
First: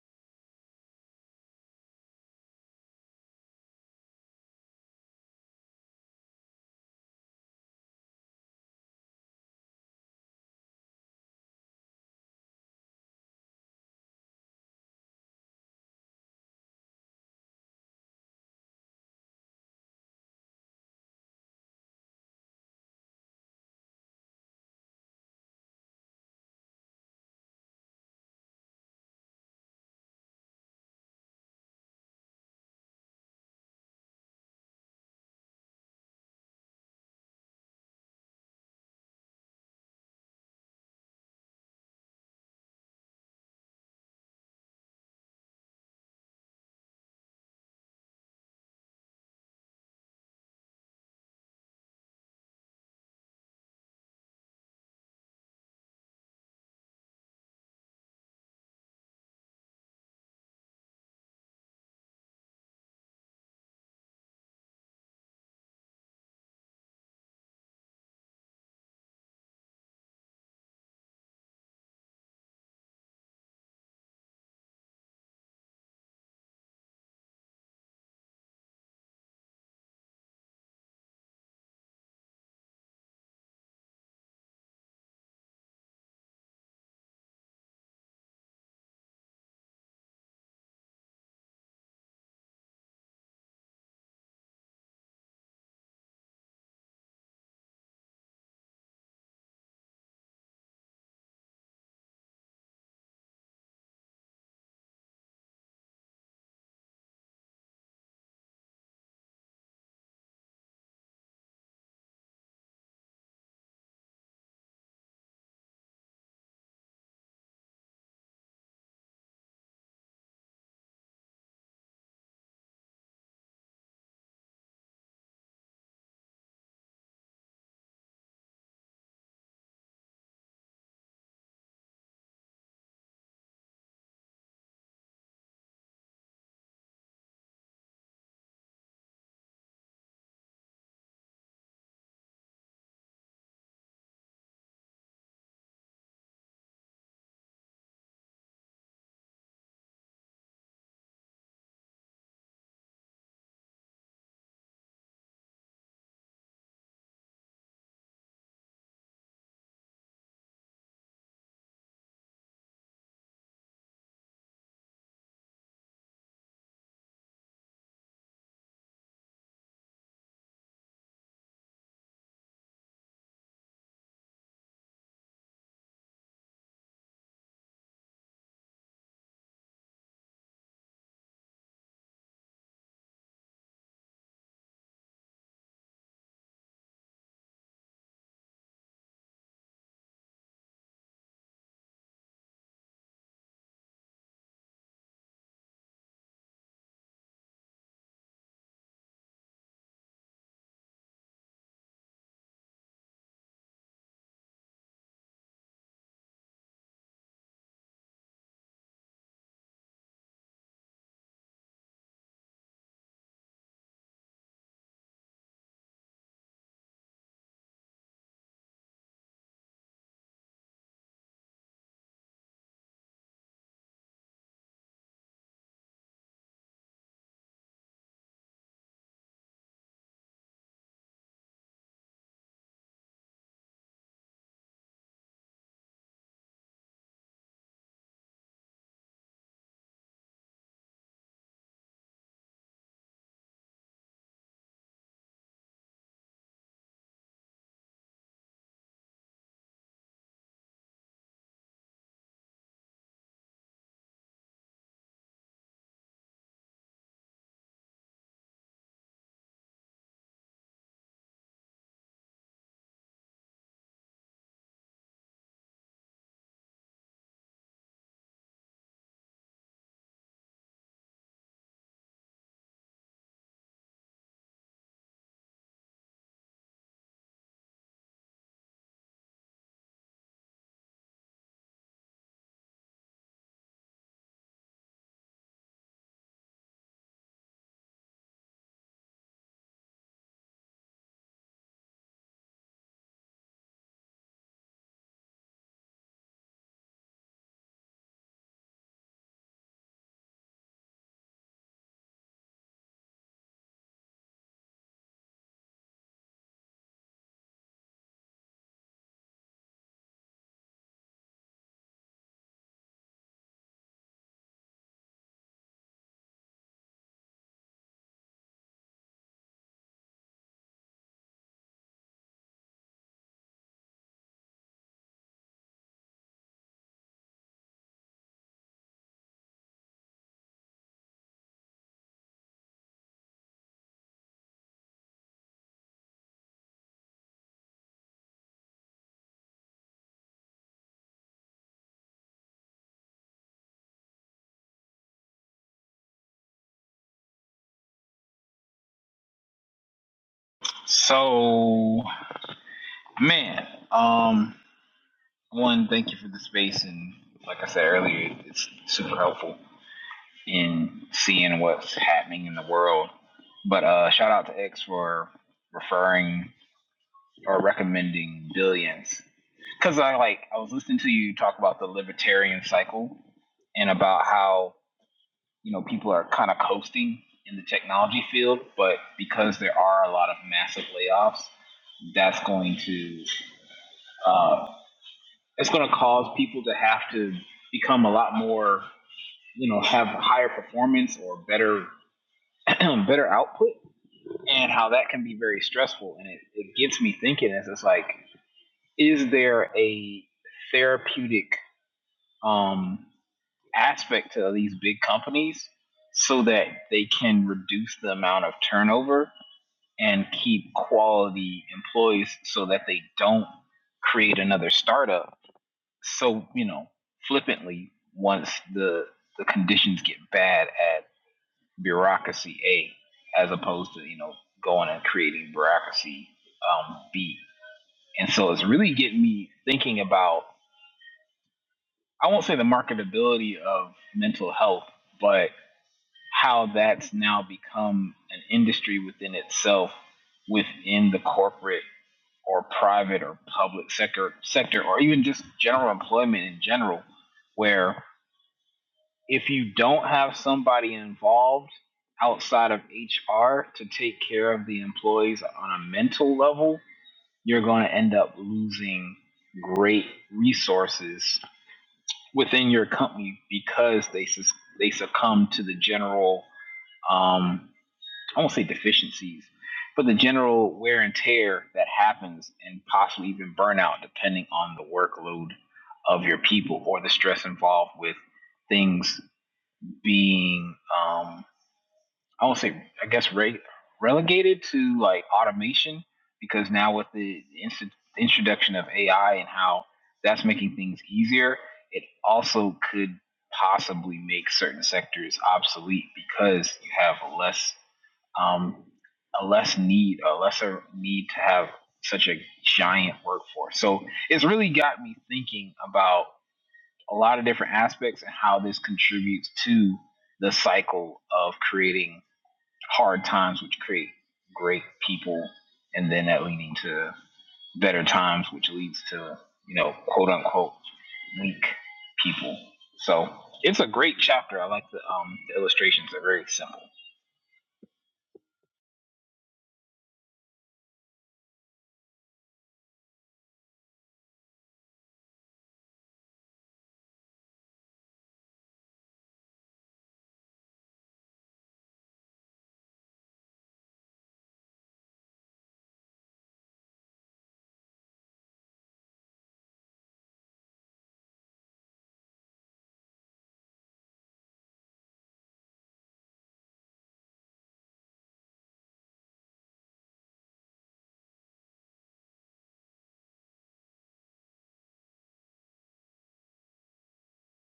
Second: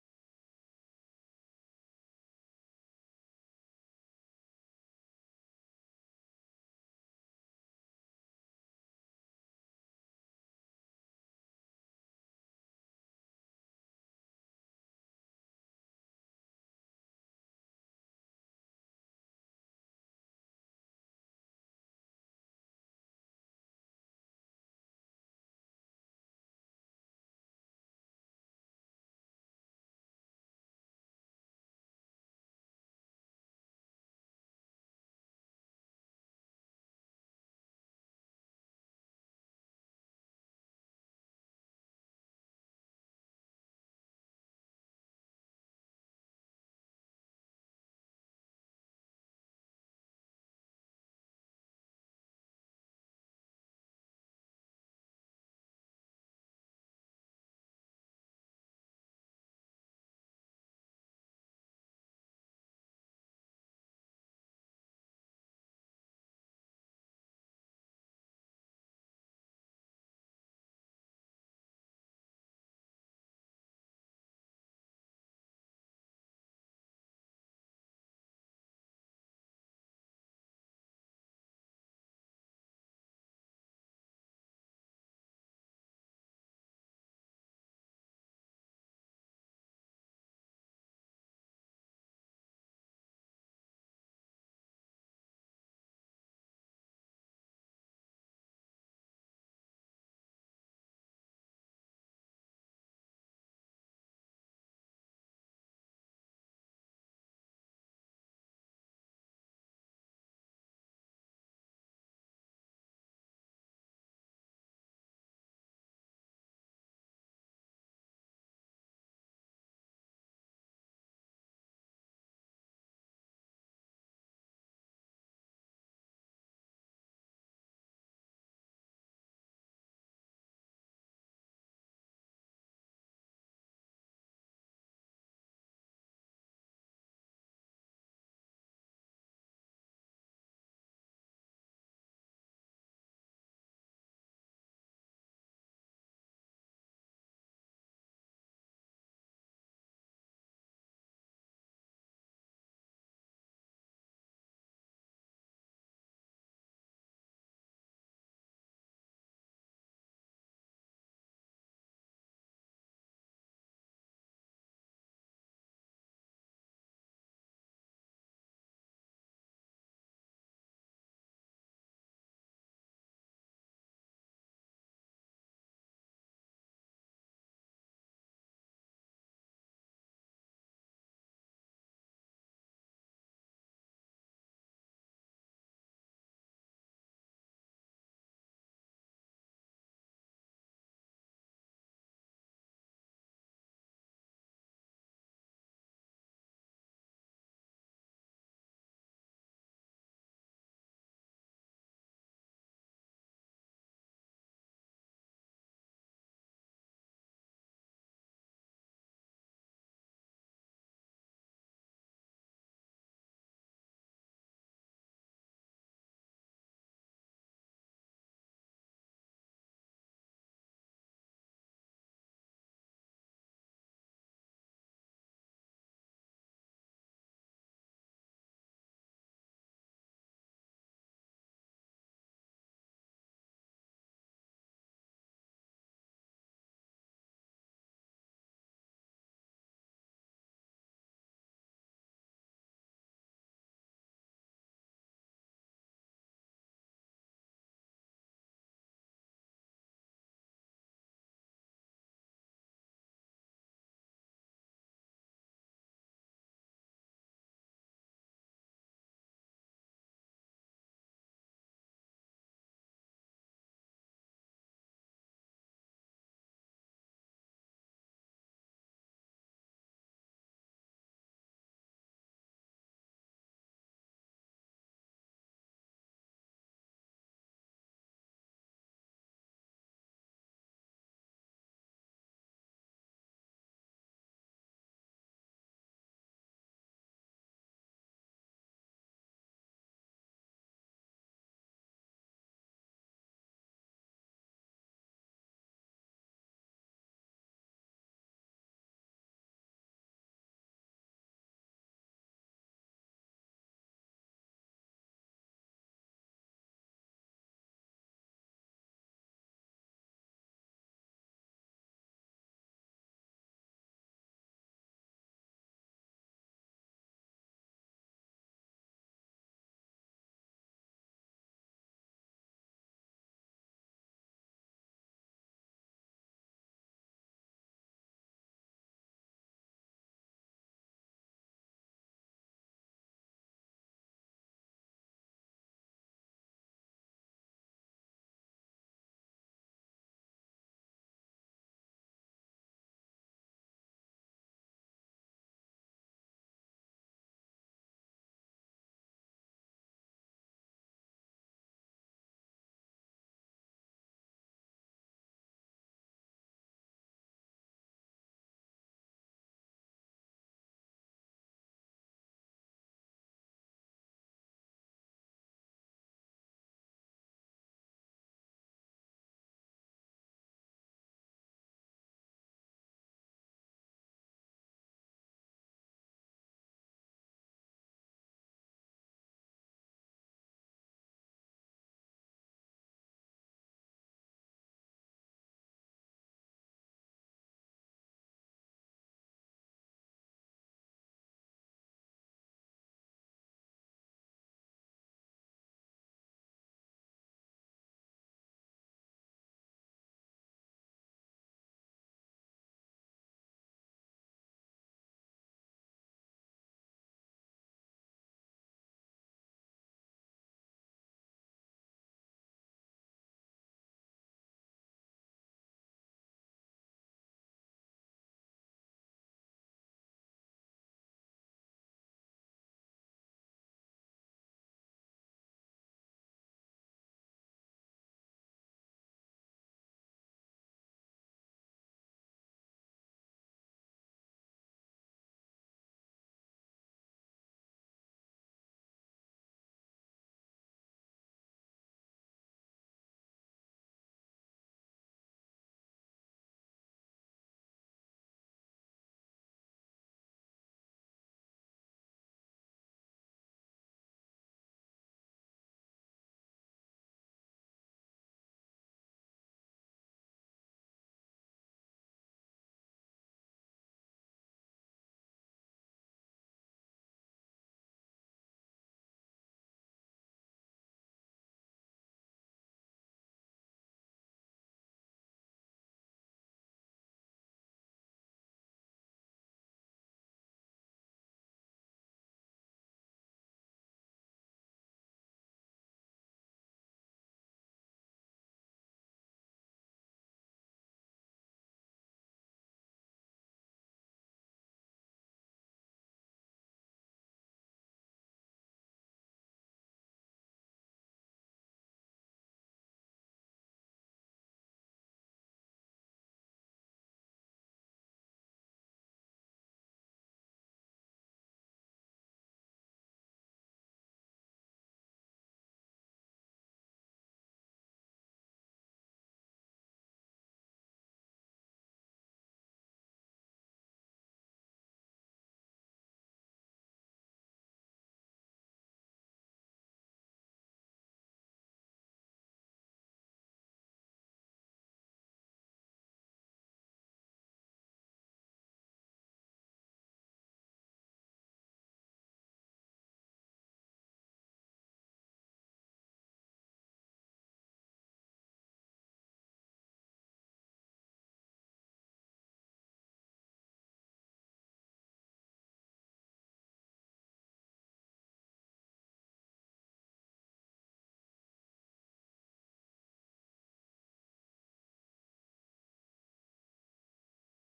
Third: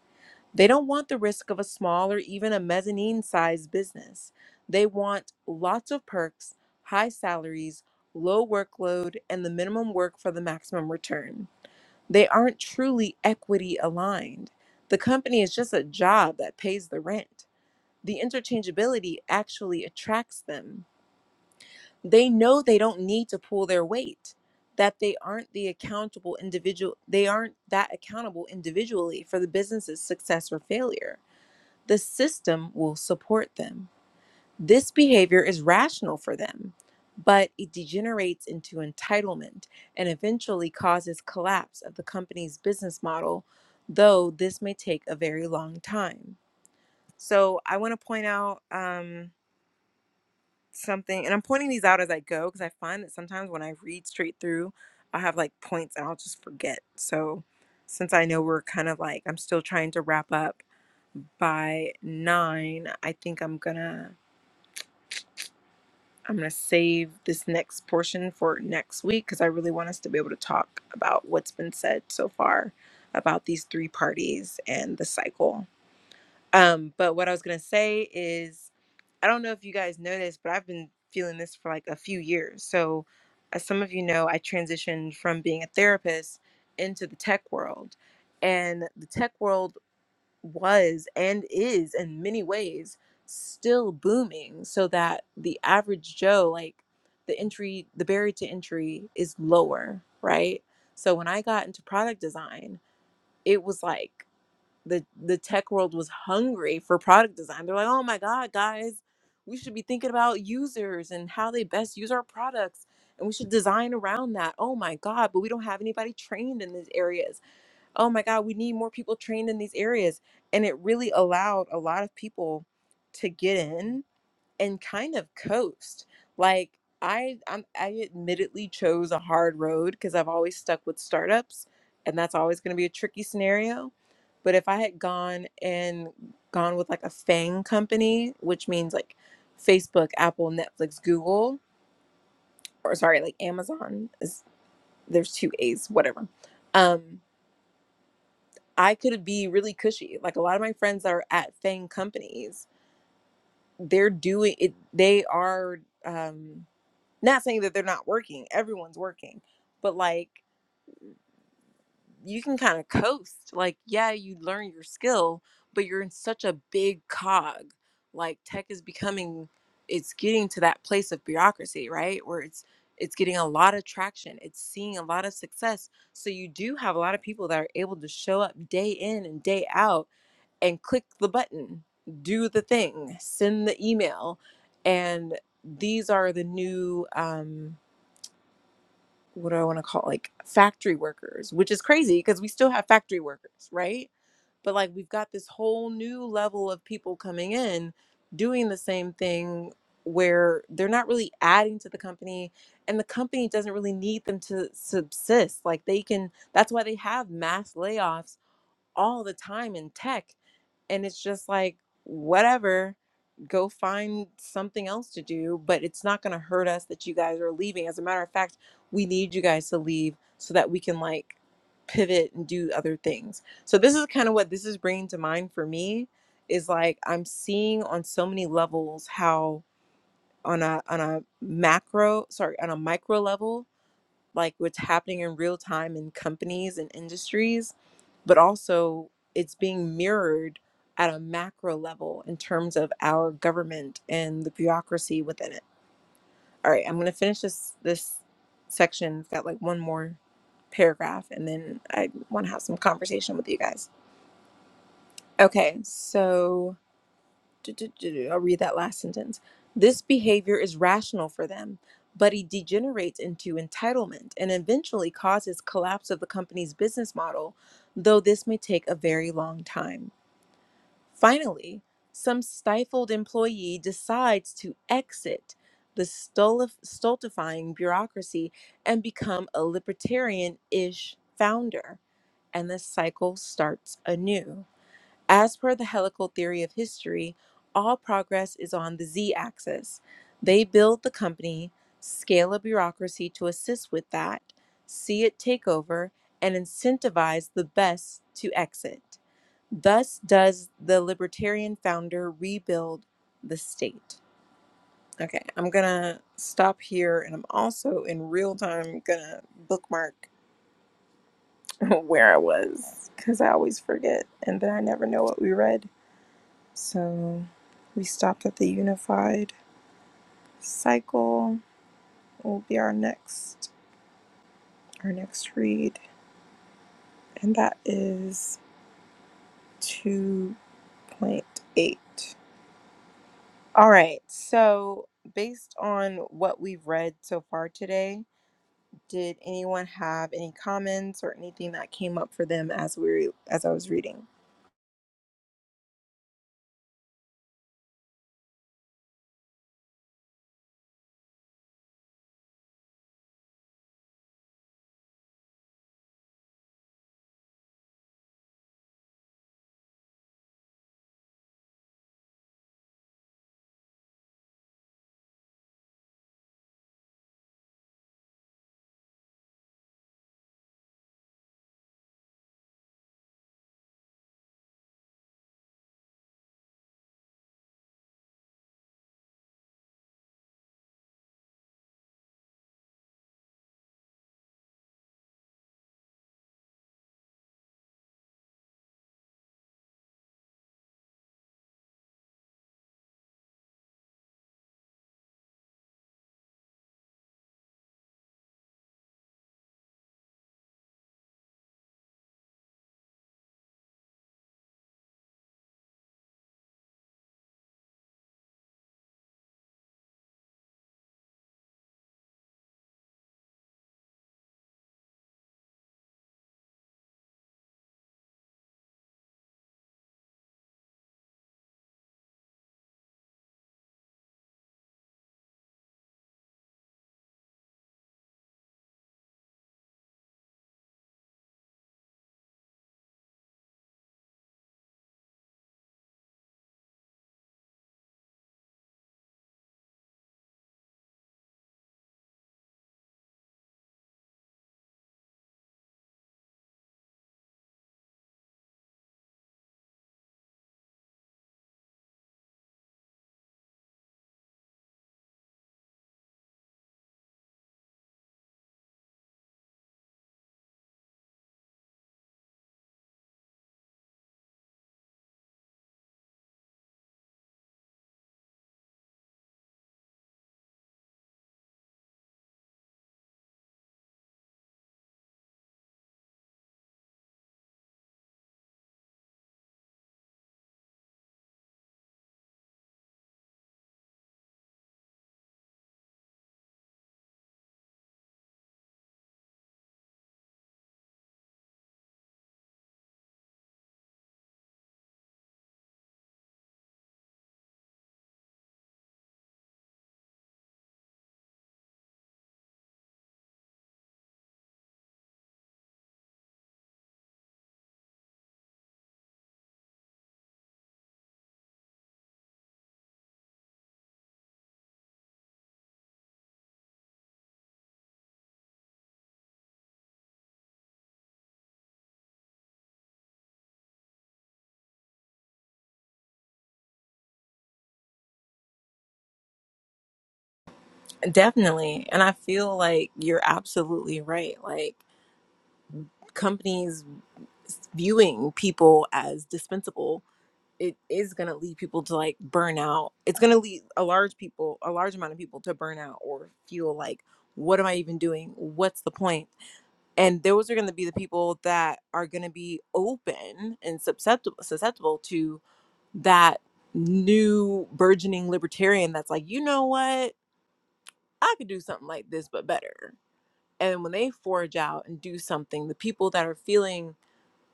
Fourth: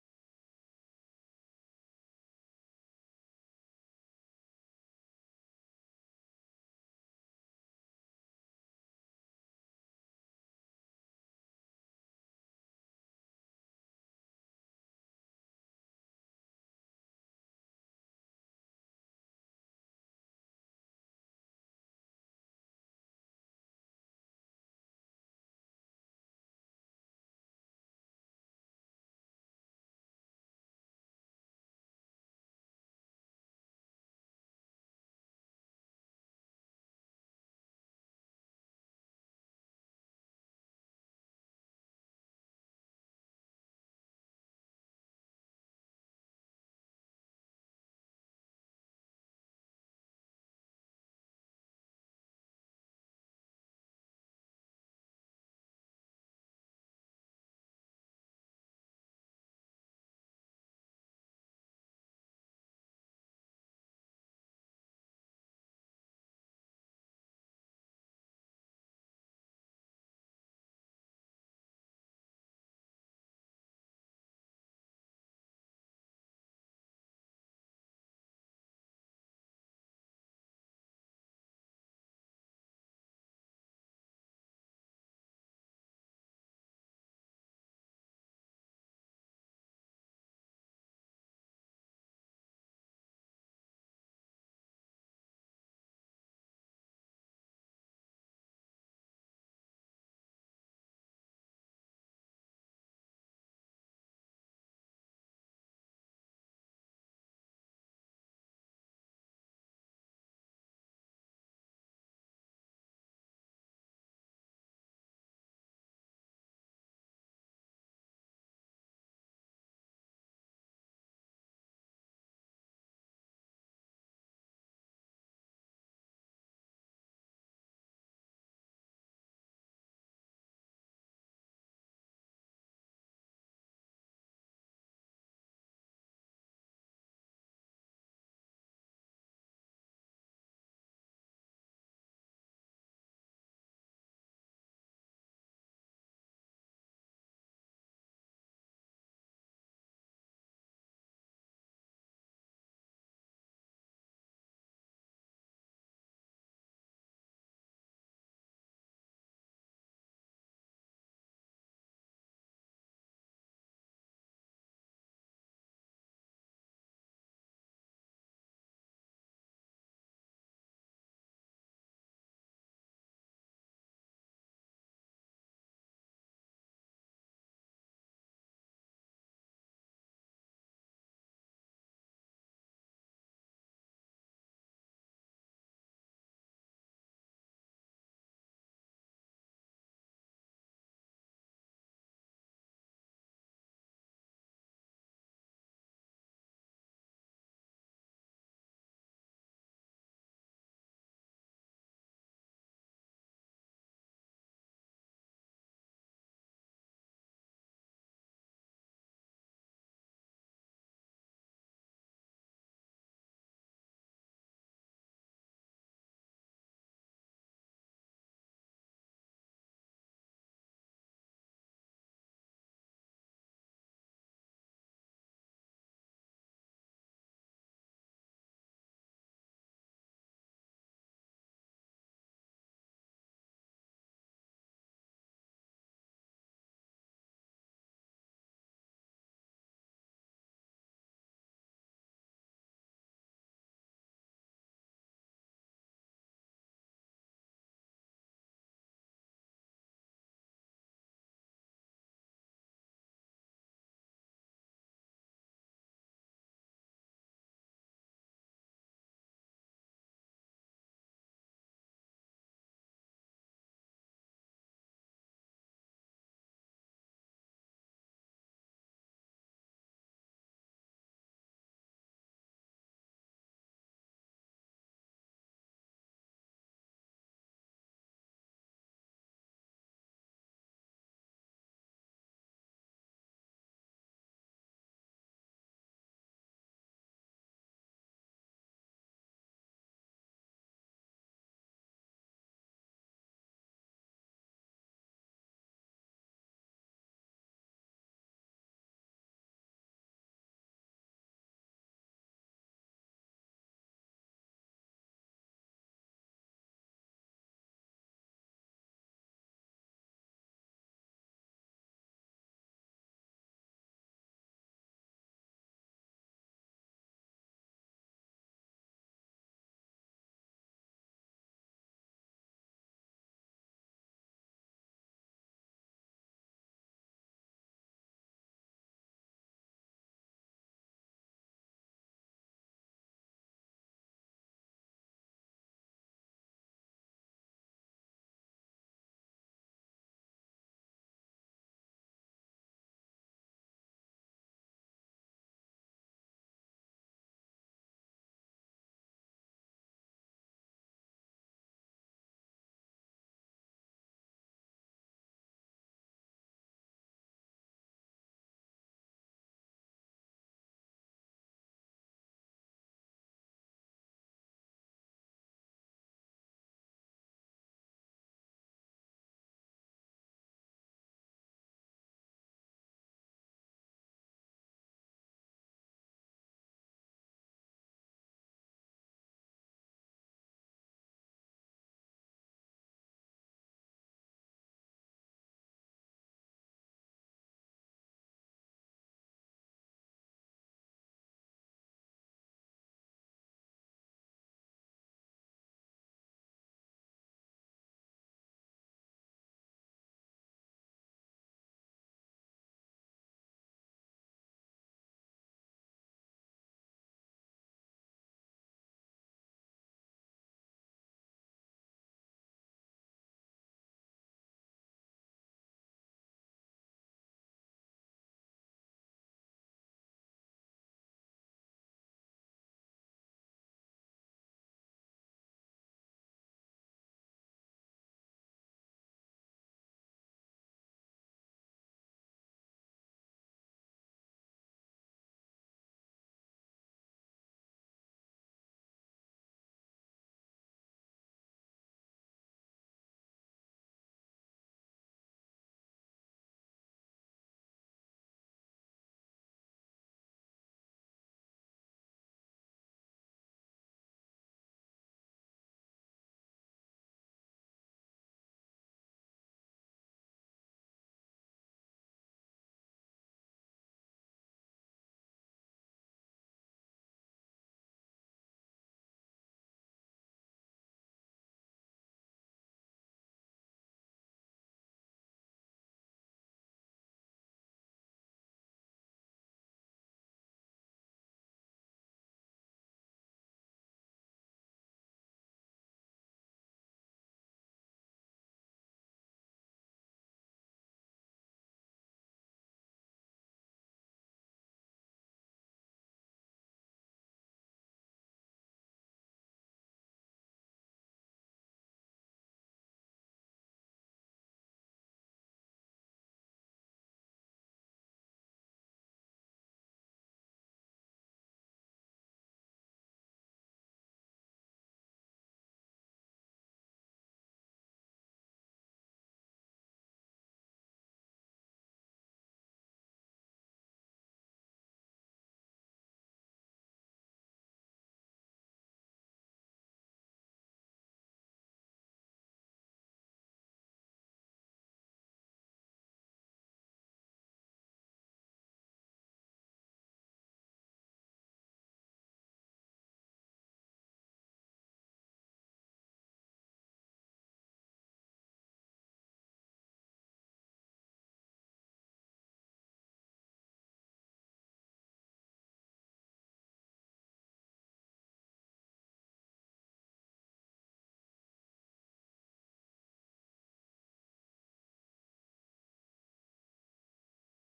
S1: They don't want the risk of a small or even a mezzanine sized business. They want lots of perks, high salaries, low workload, and the minimum work for the maximum return. They aren't truly equity aligned. The company is just a job that pays the rent. The interchangeability actually attracts them they know they don't need to pull their weight that they aren't the accountable individual they aren't that accountable individually for the business's success or failure the system will support them this behavior is rational for them but it degenerates into entitlement and eventually causes collapse of the company's business model though this may take a very long time so i want to point out um, something and i'm pointing these out as i go because i find that sometimes when i read straight through i'll have like points and i'll just forget so since i know we're kind of like i'm still trying to wrap up by nine i think i'm gonna i'm gonna save this next portion for next week because i really want us to be able to talk about what's been said so far about these three parties and the cycle Um, but what I was gonna say is, I don't know if you guys know this, but I've been feeling this for like a few years. So, as some of you know, I transitioned from being a therapist into the tech world, and the tech world was and is in many ways still booming. So that the average Joe, like the entry, the barrier to entry is lower, right? So when I got into product design, it was like the the tech world was hungry for product design. They're like, "Oh my god, guys, we should be thinking about users and how they best use our products." And we should design around that. Oh my God, but we don't have anybody trained in these areas. Oh my God, we need more people trained in these areas. And it really allowed a lot of people to get in and kind of coast. Like I I'm, I admittedly chose a hard road because I've always stuck with startups and that's always going to be a tricky scenario. But if I had gone and gone with like a fang company, which means like Facebook, Apple, Netflix, Google, or sorry, like Amazon is there's two A's, whatever. Um I could be really cushy. Like a lot of my friends that are at fang companies, they're doing it they are um Not saying that they're not working, everyone's working, but like you can kind of coast. Like, yeah, you learn your skill, but you're in such a big cog. Like tech is becoming it's getting to that place of bureaucracy, right? Where it's it's getting a lot of traction. It's seeing a lot of success. So you do have a lot of people that are able to show up day in and day out and click the button, do the thing, send the email. And these are the new um, what do I want to call it? like factory workers, which is crazy because we still have factory workers, right? But like we've got this whole new level of people coming in doing the same thing where they're not really adding to the company and the company doesn't really need them to subsist. Like they can that's why they have mass layoffs all the time in tech and it's just like whatever go find something else to do but it's not going to hurt us that you guys are leaving as a matter of fact we need you guys to leave so that we can like pivot and do other things so this is kind of what this is bringing to mind for me is like i'm seeing on so many levels how on a on a macro sorry on a micro level like what's happening in real time in companies and industries, but also it's being mirrored at a macro level in terms of our government and the bureaucracy within it. All right, I'm gonna finish this this section. It's got like one more paragraph, and then I want to have some conversation with you guys. Okay, so I'll read that last sentence. This behavior is rational for them, but it degenerates into entitlement and eventually causes collapse of the company's business model, though this may take a very long time. Finally, some stifled employee decides to exit the stultif- stultifying bureaucracy and become a libertarian ish founder, and the cycle starts anew. As per the helical theory of history, all progress is on the z axis. They build the company, scale a bureaucracy to assist with that, see it take over, and incentivize the best to exit. Thus does the libertarian founder rebuild the state. Okay, I'm gonna stop here and I'm also in real time gonna bookmark [laughs] where I was because I always forget and then I never know what we read. So we stopped at the unified cycle. Will be our next our next read, and that is two point eight. All right. So based on what we've read so far today, did anyone have any comments or anything that came up for them as we as I was reading?
S2: So man, um, one, thank you for the space, and like I said earlier, it's super helpful. in seeing what's happening in the world. But uh, shout out to X for referring or recommending Billions because I like I was listening to you talk about the libertarian cycle and about how you know people are kind of coasting in the technology field, but because there are a lot of massive layoffs, that's going to uh, it's going to cause people to have to become a lot more you know have higher performance or better [clears throat] better output and how that can be very stressful. And it, it gets me thinking as it's like, is there a therapeutic um, aspect to these big companies so that they can reduce the amount of turnover and keep quality employees so that they don't create another startup so you know flippantly once the the conditions get bad at bureaucracy A, as opposed to you know going and creating bureaucracy um, B. And so it's really getting me thinking about I won't say the marketability of mental health, but how that's now become an industry within itself, within the corporate or private or public sector sector, or even just general employment in general, where. if you don't have somebody involved outside of HR to take care of the employees on a mental level, you're going to end up losing great resources within your company because they sus- they succumb to the general um, I won't say deficiencies, but the general wear and tear that happens and possibly even burnout depending on the workload of your people or the stress involved with things being um I won't say I guess re- relegated to like automation because now with the inst- introduction of AI and how that's making things easier, it also could possibly make certain sectors obsolete because you have a less um a less need a lesser need to have such a giant workforce. So it's really got me thinking about a lot of different aspects and how this contributes to the cycle of creating hard times, which create great people, and then that leading to better times, which leads to, you know, quote unquote weak people. So it's a great chapter. I like the um the illustrations are very simple.
S1: Definitely. And I feel like you're absolutely right. Like companies viewing people as dispensable it is going to lead people to like burn out it's going to lead a large people a large amount of people to burn out or feel like what am i even doing what's the point point? and those are going to be the people that are going to be open and susceptible susceptible to that new burgeoning libertarian that's like you know what i could do something like this but better and when they forge out and do something the people that are feeling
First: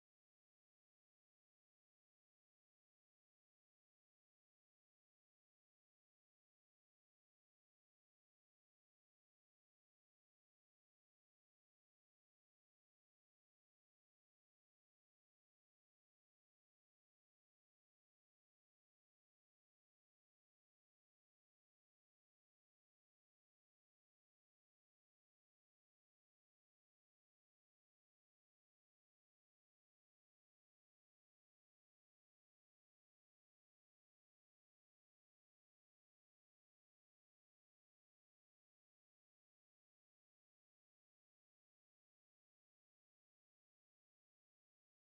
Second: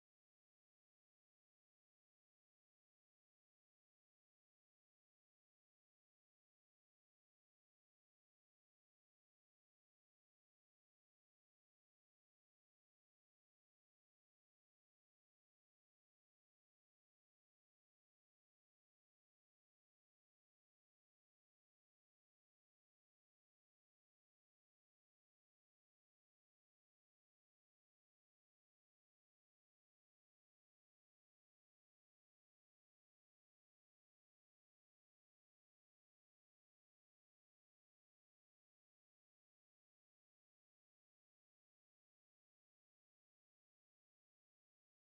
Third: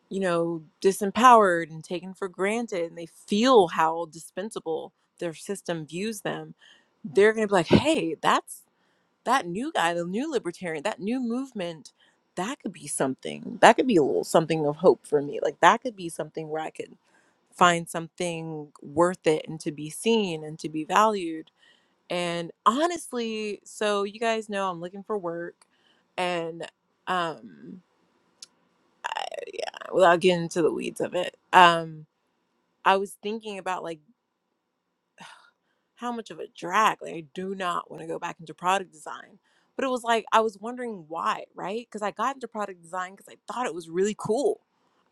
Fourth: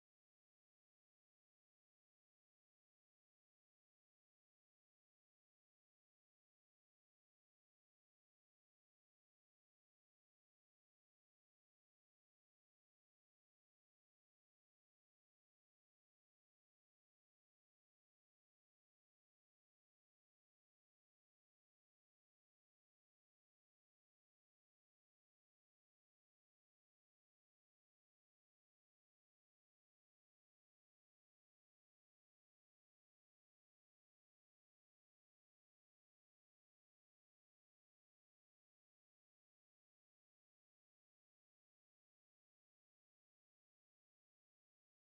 S1: you know, disempowered and taken for granted and they feel how dispensable their system views them, they're going to be like, hey, that's that new guy, the new libertarian, that new movement, that could be something. That could be a little something of hope for me. Like, that could be something where I could find something worth it and to be seen and to be valued. And honestly, so you guys know I'm looking for work and um without getting into the weeds of it. Um I was thinking about like how much of a drag. Like I do not want to go back into product design. But it was like I was wondering why, right? Because I got into product design because I thought it was really cool.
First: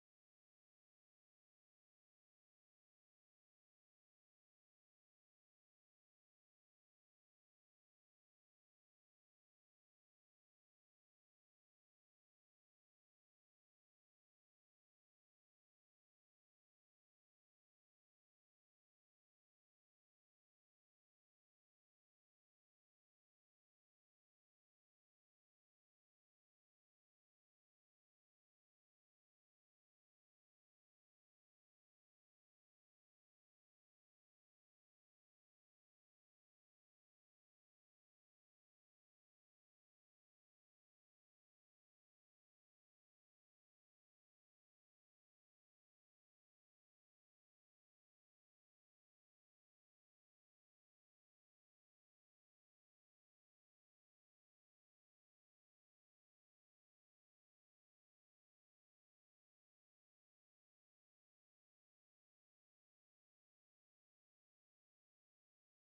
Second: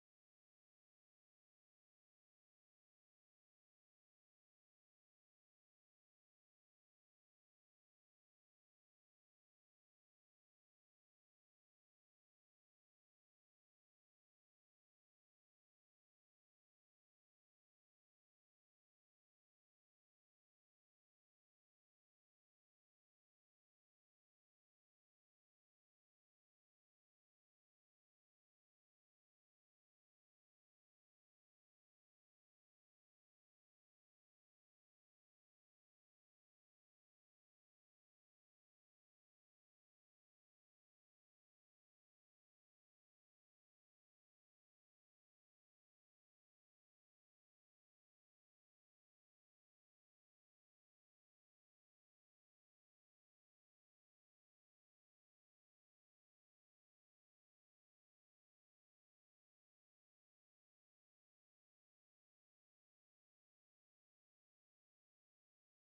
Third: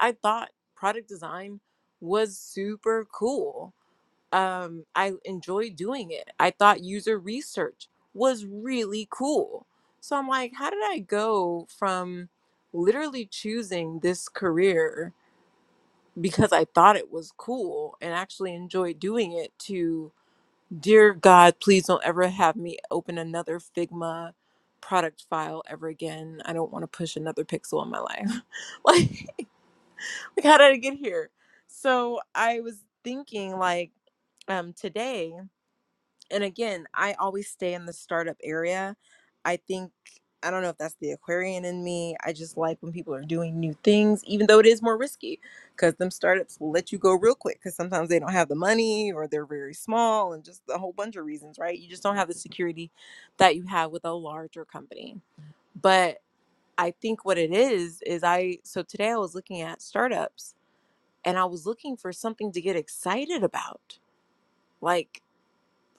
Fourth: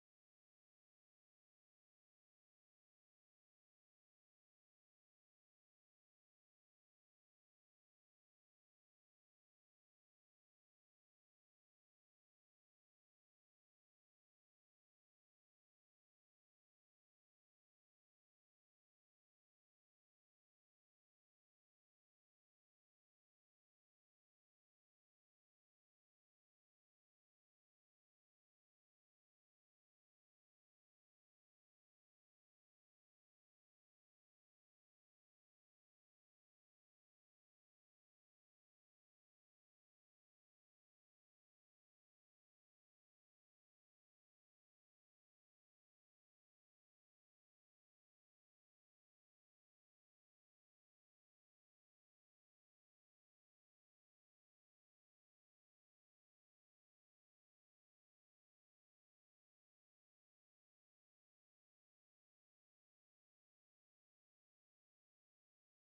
S1: I thought product design was super cool. Um, I enjoyed doing it. I thought user research was really cool. So I'm like, how did I go from literally choosing this career because I thought it was cool and actually enjoyed doing it to Dear God, please don't ever have me open another Figma product file ever again. I don't want to push another pixel in my life. [laughs] like, like how did I get here? So I was thinking like um today and again, I always stay in the startup area. I think I don't know if that's the Aquarian in me. I just like when people are doing new things, even though it is more risky, because them startups will let you go real quick. Because sometimes they don't have the money, or they're very small, and just a whole bunch of reasons, right? You just don't have the security that you have with a larger company. But I think what it is is I. So today I was looking at startups, and I was looking for something to get excited about, like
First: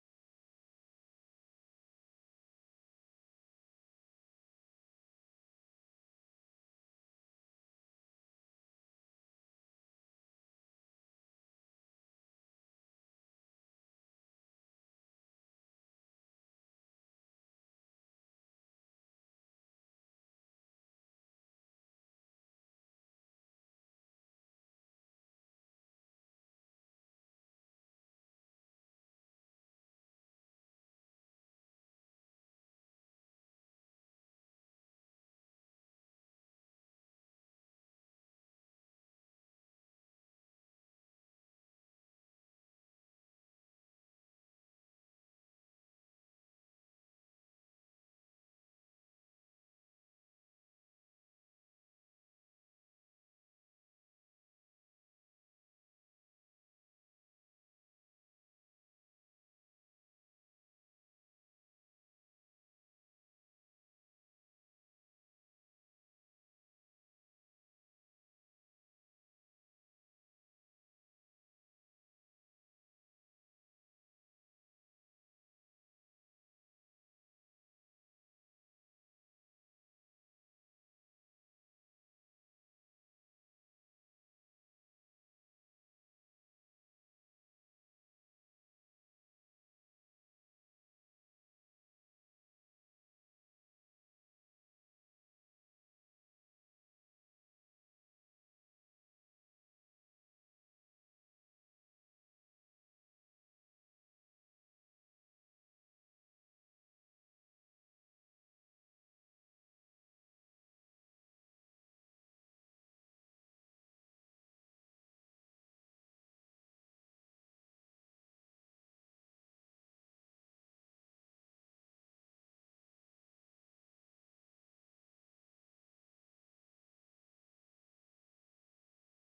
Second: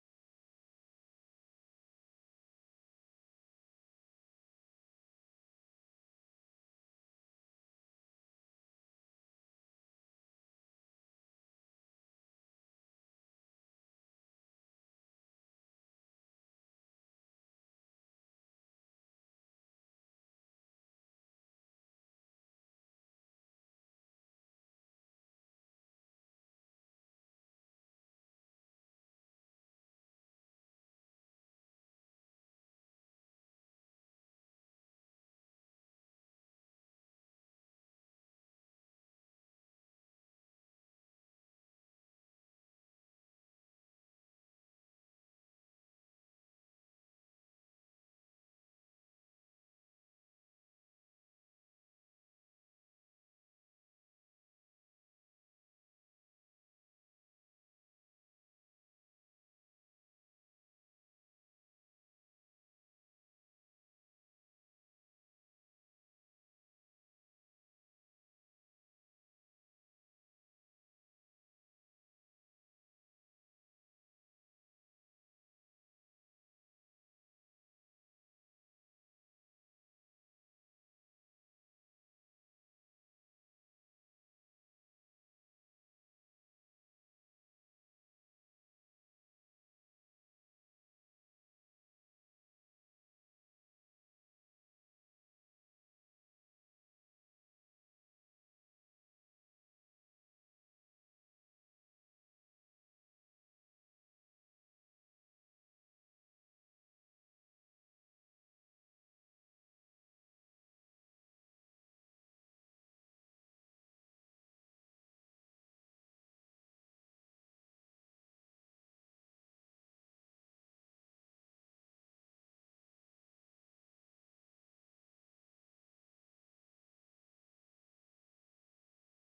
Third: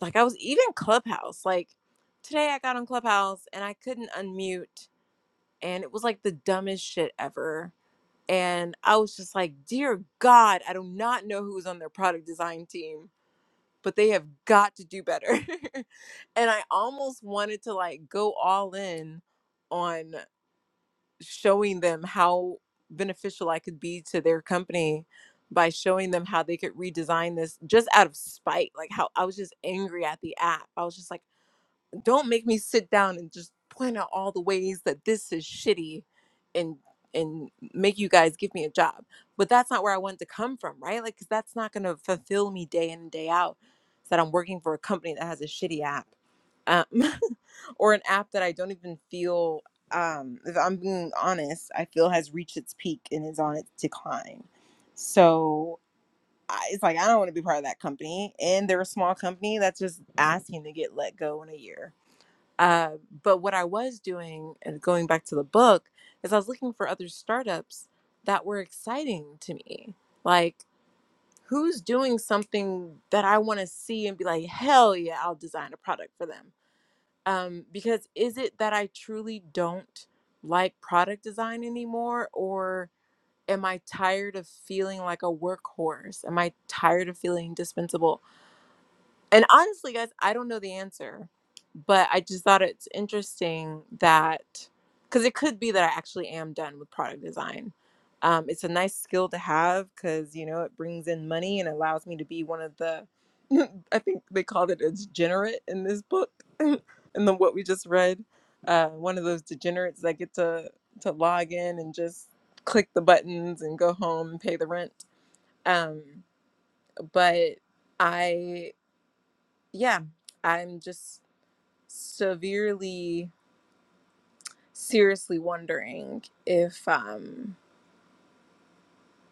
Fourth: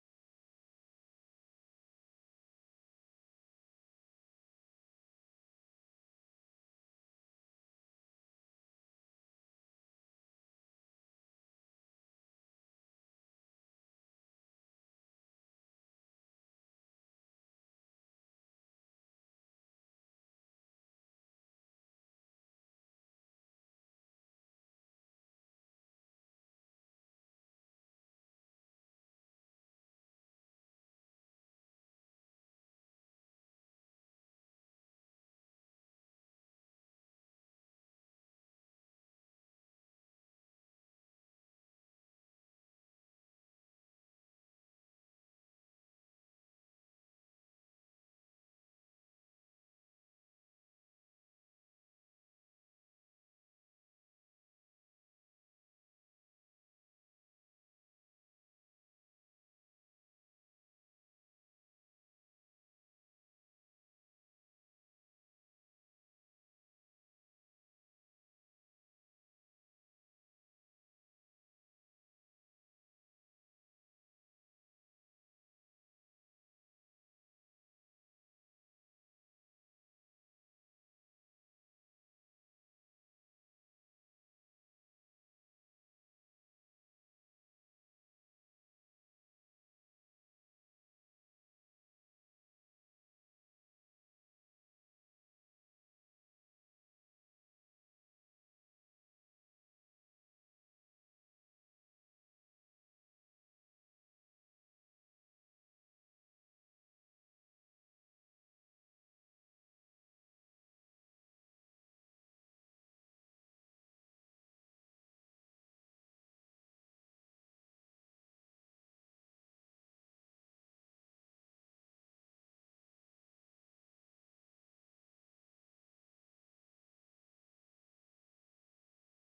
S1: like I was even Clubhouse. Like today I got on Clubhouse and I couldn't unmute and it was like the dumbest shit ever. And I was just like, dear God, I do not know who's on their product design team, but they have got to do better. [laughs] and I almost wanted to like go all in on showing them how beneficial I could be to their company by showing them how they could redesign this just out of spite like how I was just angry at the app. I was just like don't make me sit down and just point out all the ways that this is shitty and and make you guys give me a job. But that's not where I want to come from, right? Like cuz that's not going to fulfill me day in and day out is that I'm working for a company that has a shitty app. Um, [laughs] or an app that I don't even feel um if I'm being honest, I feel has reached its peak and is on its decline. So I, it's like I don't want to be part of that company, and they're a small company that's just asking to get let go in a year uh, but what I was doing, and going back to the book, is I was looking for other startups that were exciting to me. Like, who's doing something that I want to see and be like, hell yeah, I'll design a product for them. Um, because is it that I truly don't like product design anymore? Or am I tired of feeling like a workhorse? Am I tired of feeling dispensable? And honestly, guys, I don't know the answer, but I just thought it's interesting that because it could be that I actually am done with product design. Um, it's a nice skill to have because you know it brings in money and allows me to be one of the. [laughs] I think they called it a degenerate in this book, [laughs] and then what we just read, uh, one of those degenerates that get to to log in and just click the buttons and go home and pay the rent. Um, but I yeah, I'm just severely, seriously wondering if um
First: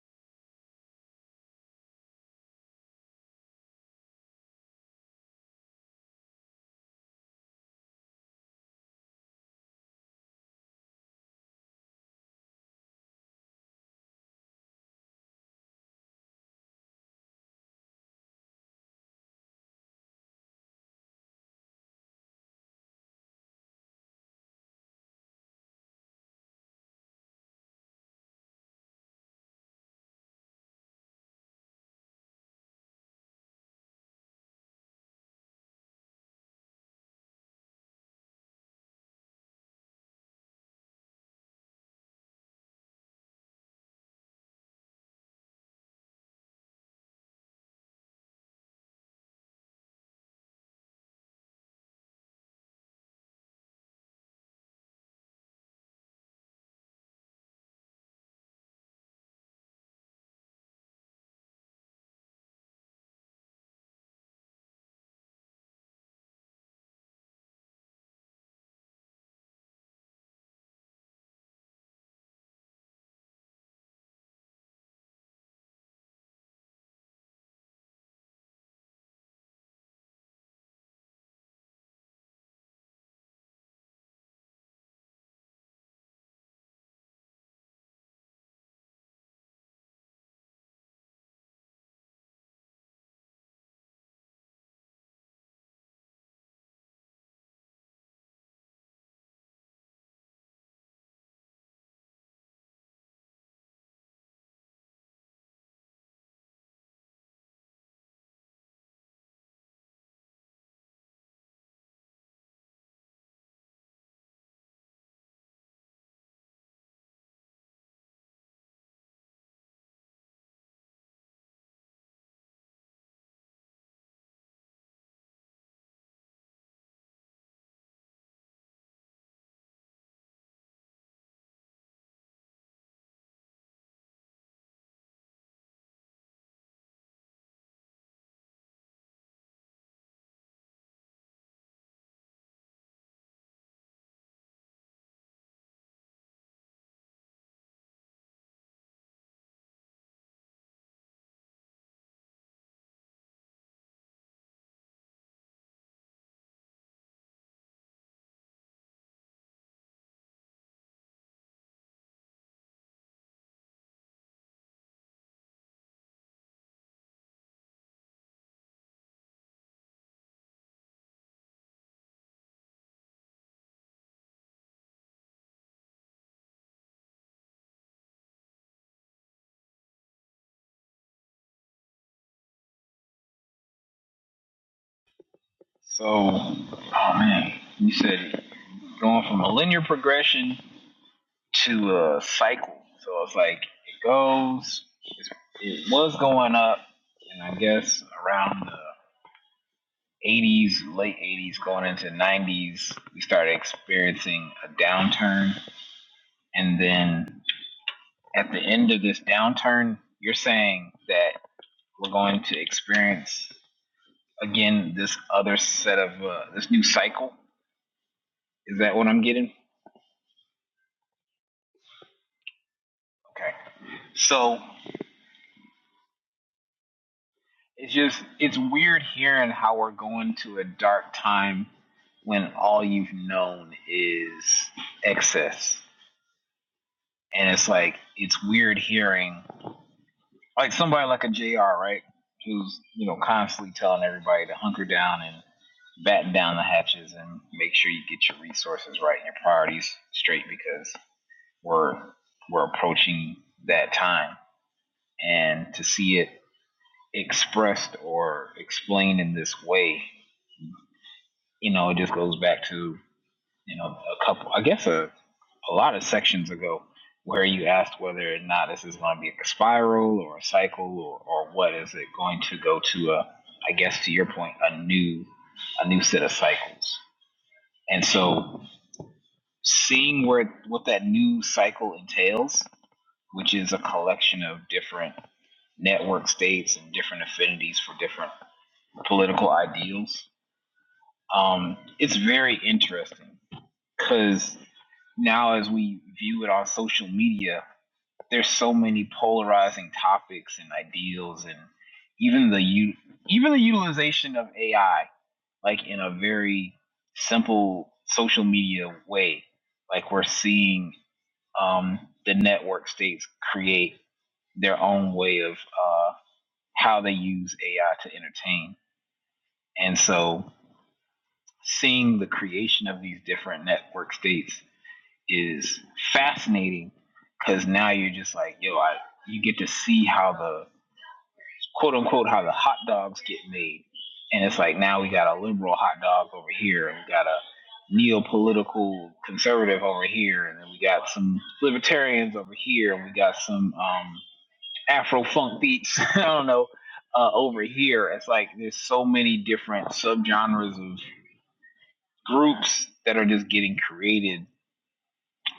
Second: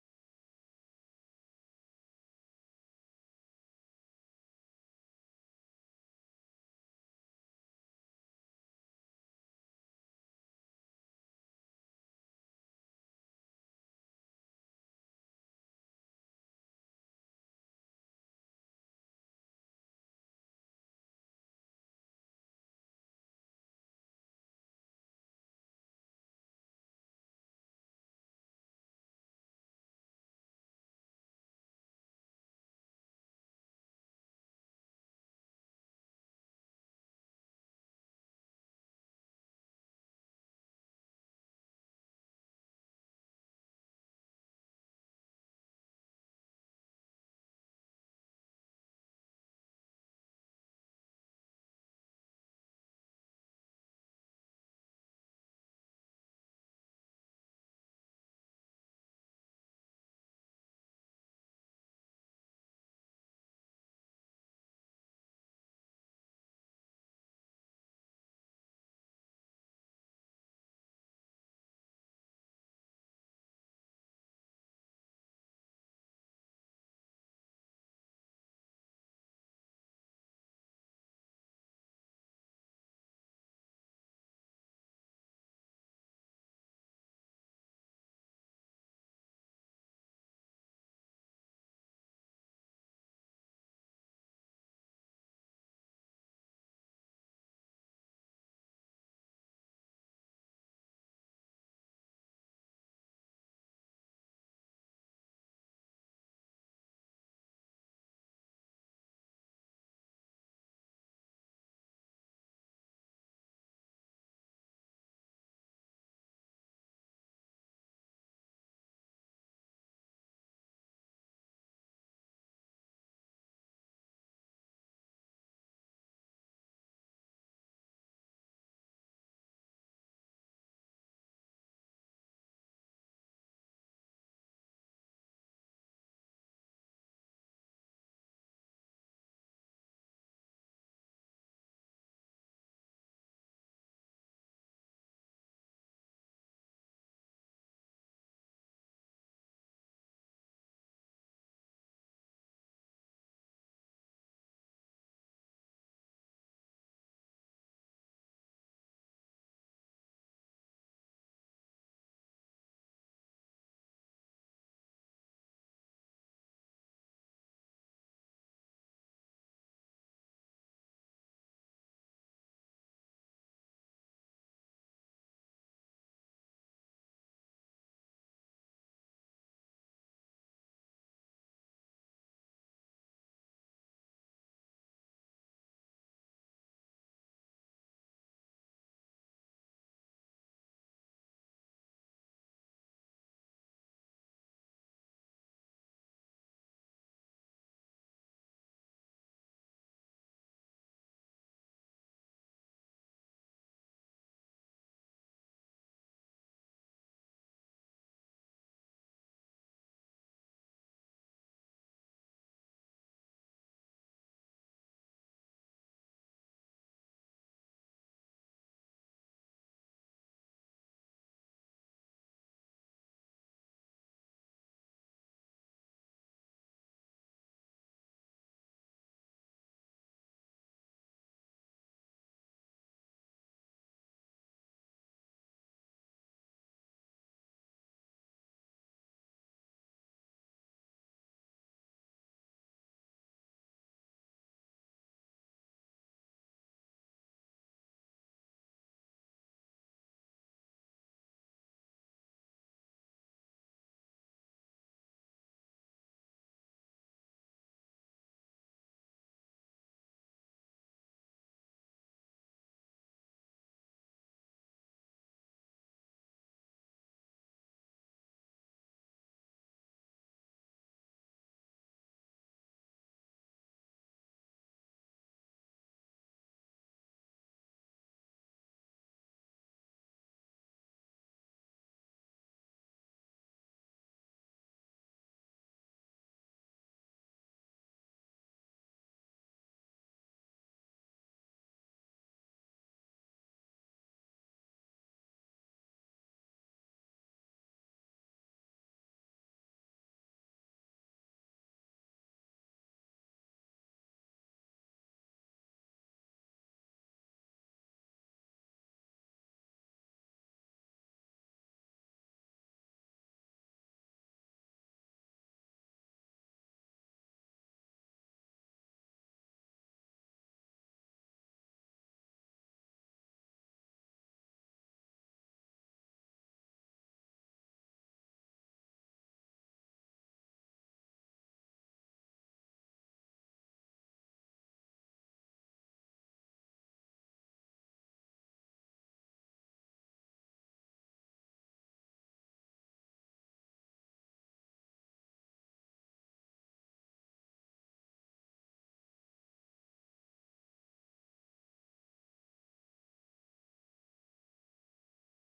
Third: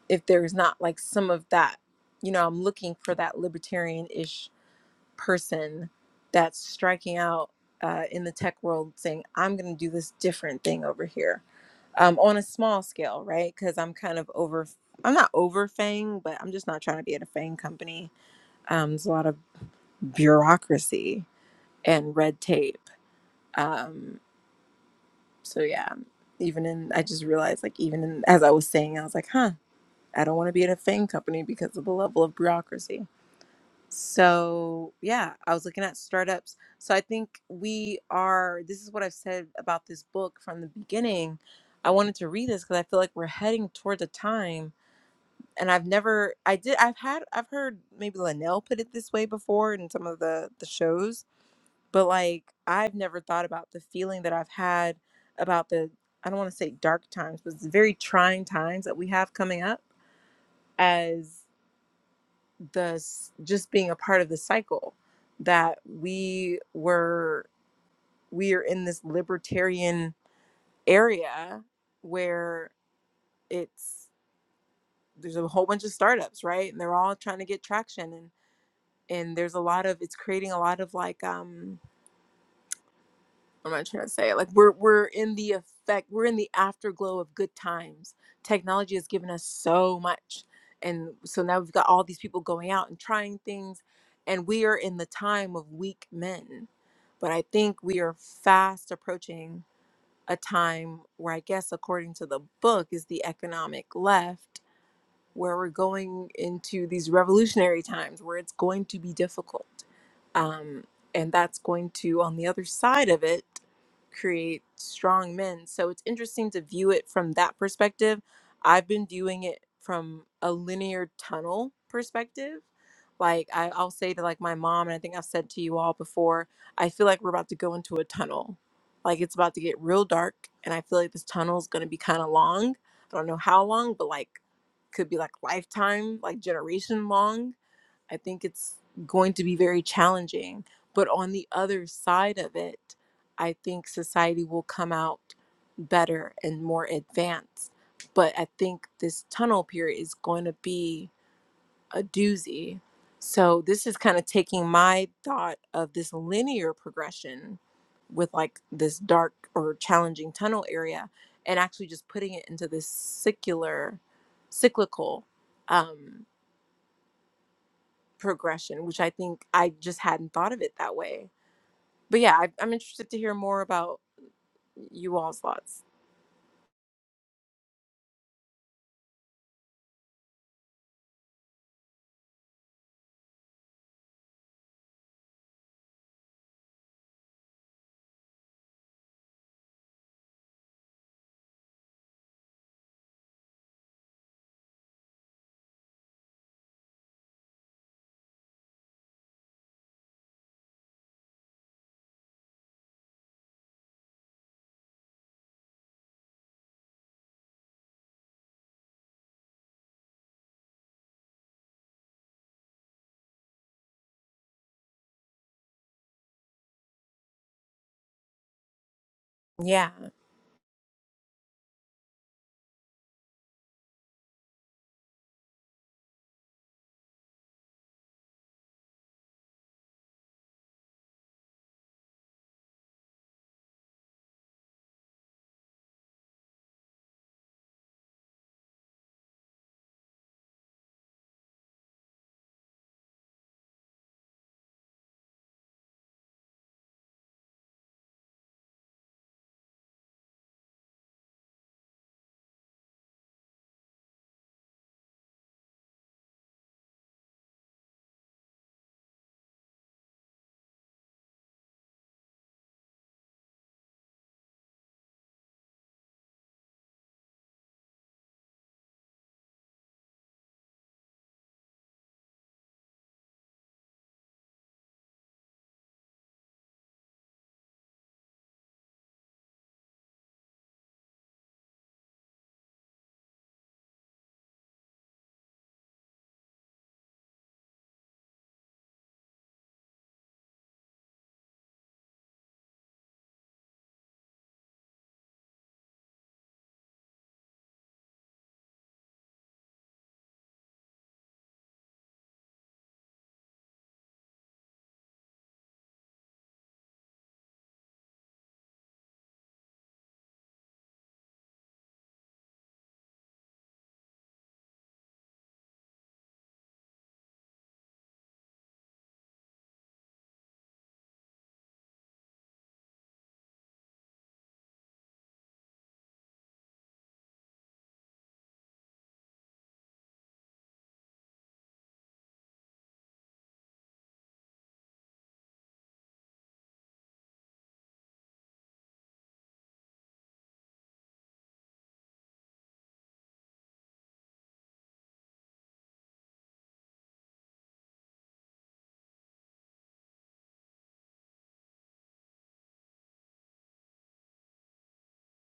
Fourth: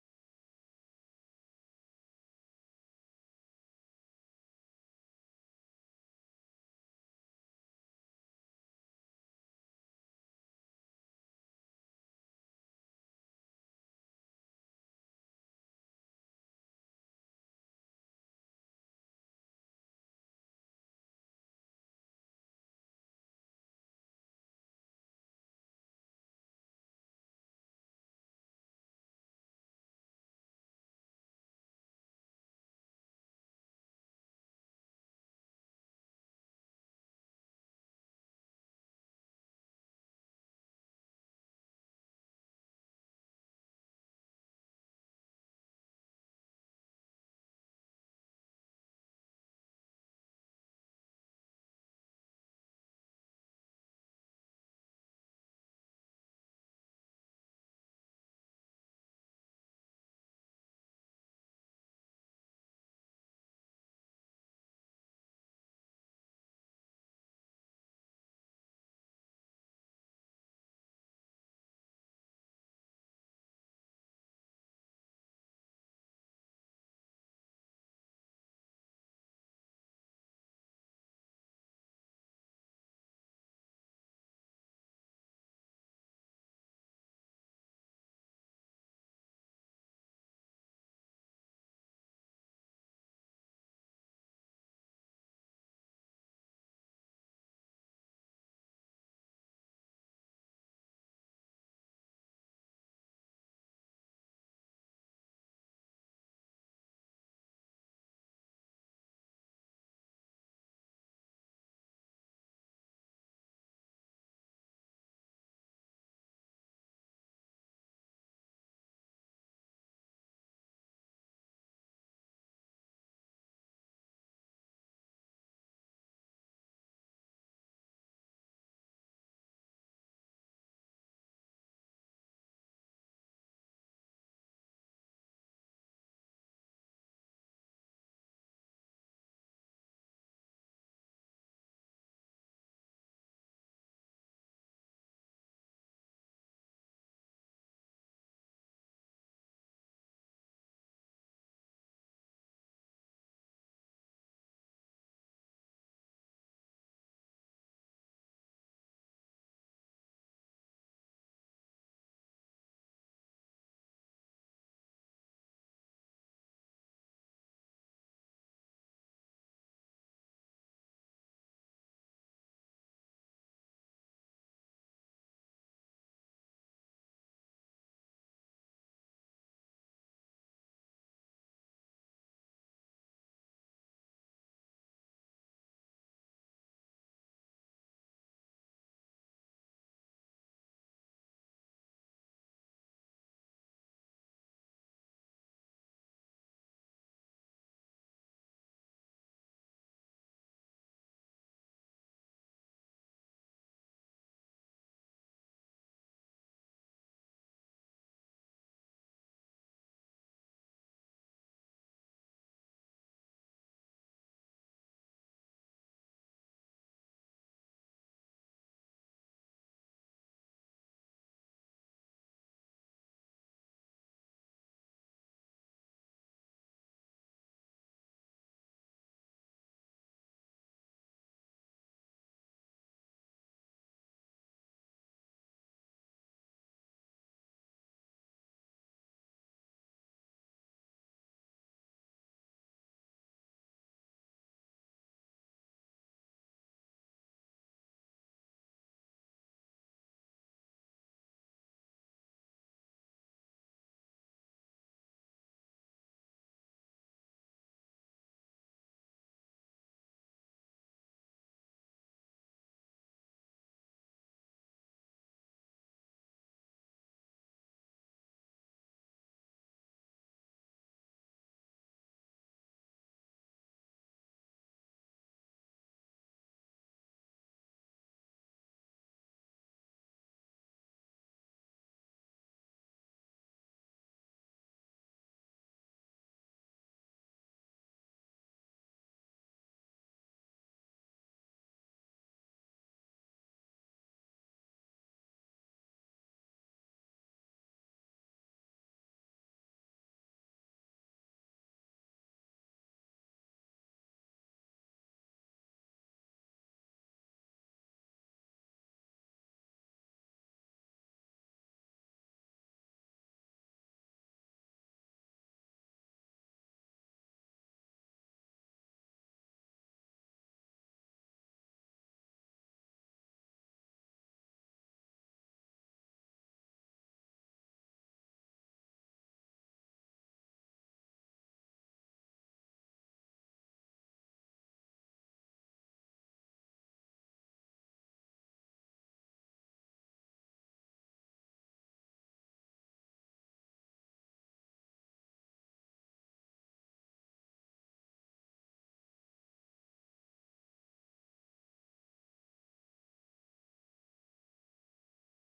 S1: if there's not like some of that, you know, I'm looking for that libertarian-ish person that's striking out uh, in the tech world, saying I'm going to do this different thing over here um, on a small scale, right? Because I'm kind of over. I'm not over Fang, but I'm just not trying to be at a Fang company. Um, there's a lot of bureaucracy and red tape. Um. So yeah, even in I just realized like even in, as I was saying, I was like, huh, I don't want to be in a fang company because of the level of bureaucracy. So yeah, I was looking at startups. So I think we are. This is what I've said about this book from the beginning. I wanted to read this because I feel like we're heading towards a time. And I've never, I did, I've had, I've heard maybe Linnell put it this way before in some of the the shows, but like I've never thought about the feeling that I've had about the I don't want to say dark times, but it's very trying times that we have coming up as the s- just being a part of the cycle that we were we are in this libertarian area where it's there's a whole bunch of startups right and they're all trying to get traction and and there's a lot of it's creating a lot of like um what am I trying to say? Like we're we're in the effect, we're in the afterglow of good times. Technology has given us so much. And so now we've got all these people going out and trying things, and we are in the time of weak men. But I think we are fast approaching a time where I guess according to the book is the economic left where we're going into these revolutionary times where it's going to be difficult. Um, and that's going to, on the other side of it, create strong men. So it's interesting to view it from that perspective. I've been viewing it from a linear tunnel perspective. Like I, I'll say to like my mom, and I think I've said to you all before, I feel like we're about to go into a tunnel. Like it's about to get real dark, and I feel like this tunnel is going to be kind of long. I don't know how long, but like could be like lifetime, like generation long, I think it's going to be very challenging. But on the other side of it, I think society will come out better and more advanced. But I think this tunnel period is going to be a doozy. So this is kind of taking my thought of this linear progression with like this dark or challenging tunnel area and actually just putting it into this secular cyclical um progression which i think i just hadn't thought of it that way but yeah I, i'm interested to hear more about you all's thoughts
S2: So oh man, you said going from a linear progression to a cycle. So it's like it goes, it was going up, and I guess around the 80s, late 80s, going into 90s, we started experiencing a downturn. And then at the end of this downturn, you're saying that we're going to experience again this other set of uh, this new cycle. Is that what I'm getting?
S1: Yeah,
S2: Okay. So it's just it's weird hearing how we're going to a dark time when all you've known is excess and it's like it's weird hearing like somebody like a jr right who's you know constantly telling everybody to hunker down and batten down the hatches and make sure you get your resources right and your priorities straight because we're we're approaching that time and to see it expressed or explained in this way you know, it just goes back to, you know, a couple, I guess a, a lot of sections ago where you asked whether or not this is going to be a spiral or a cycle or, or what is it going to go to a, I guess to your point, a new, a new set of cycles. And so seeing where, what that new cycle entails, which is a collection of different network states and different affinities for different political ideals, um, it's very interesting because now as we view it on social media, there's so many polarizing topics and ideals, and even the u- even the utilization of AI, like in a very simple social media way, like we're seeing um, the network states create their own way of uh, how they use AI to entertain, and so seeing the creation of these different network states is fascinating because now you're just like, yo, I you get to see how the quote unquote how the hot dogs get made. And it's like now we got a liberal hot dog over here and we got a neo political conservative over here and then we got some libertarians over here and we got some um Afro funk beats, [laughs] I don't know, uh, over here. It's like there's so many different subgenres of groups that are just getting created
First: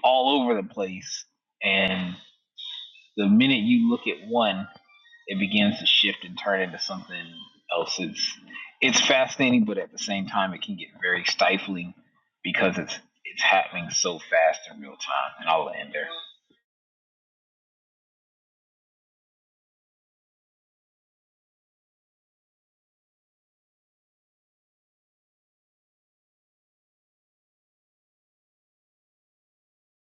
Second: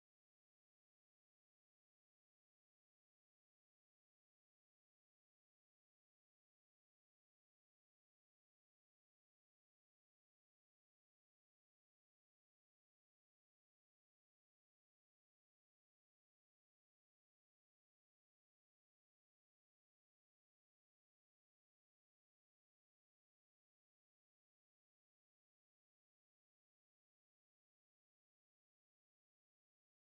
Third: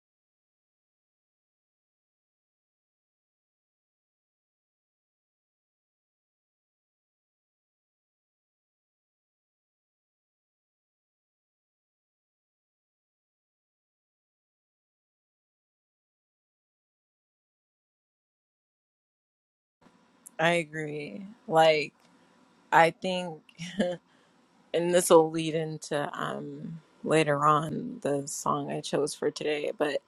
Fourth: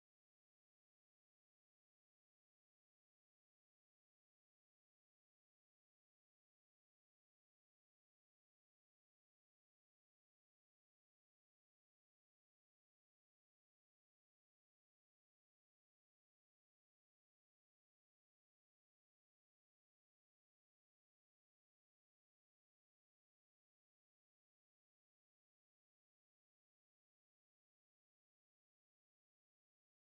S2: all over the place. and. The minute you look at one, it begins to shift and turn into something else. It's it's fascinating, but at the same time, it can get very stifling because it's it's happening so fast in real time. And I'll end there.
S1: I agree. Like, I think. and this will lead into um later on the song I chose for today, but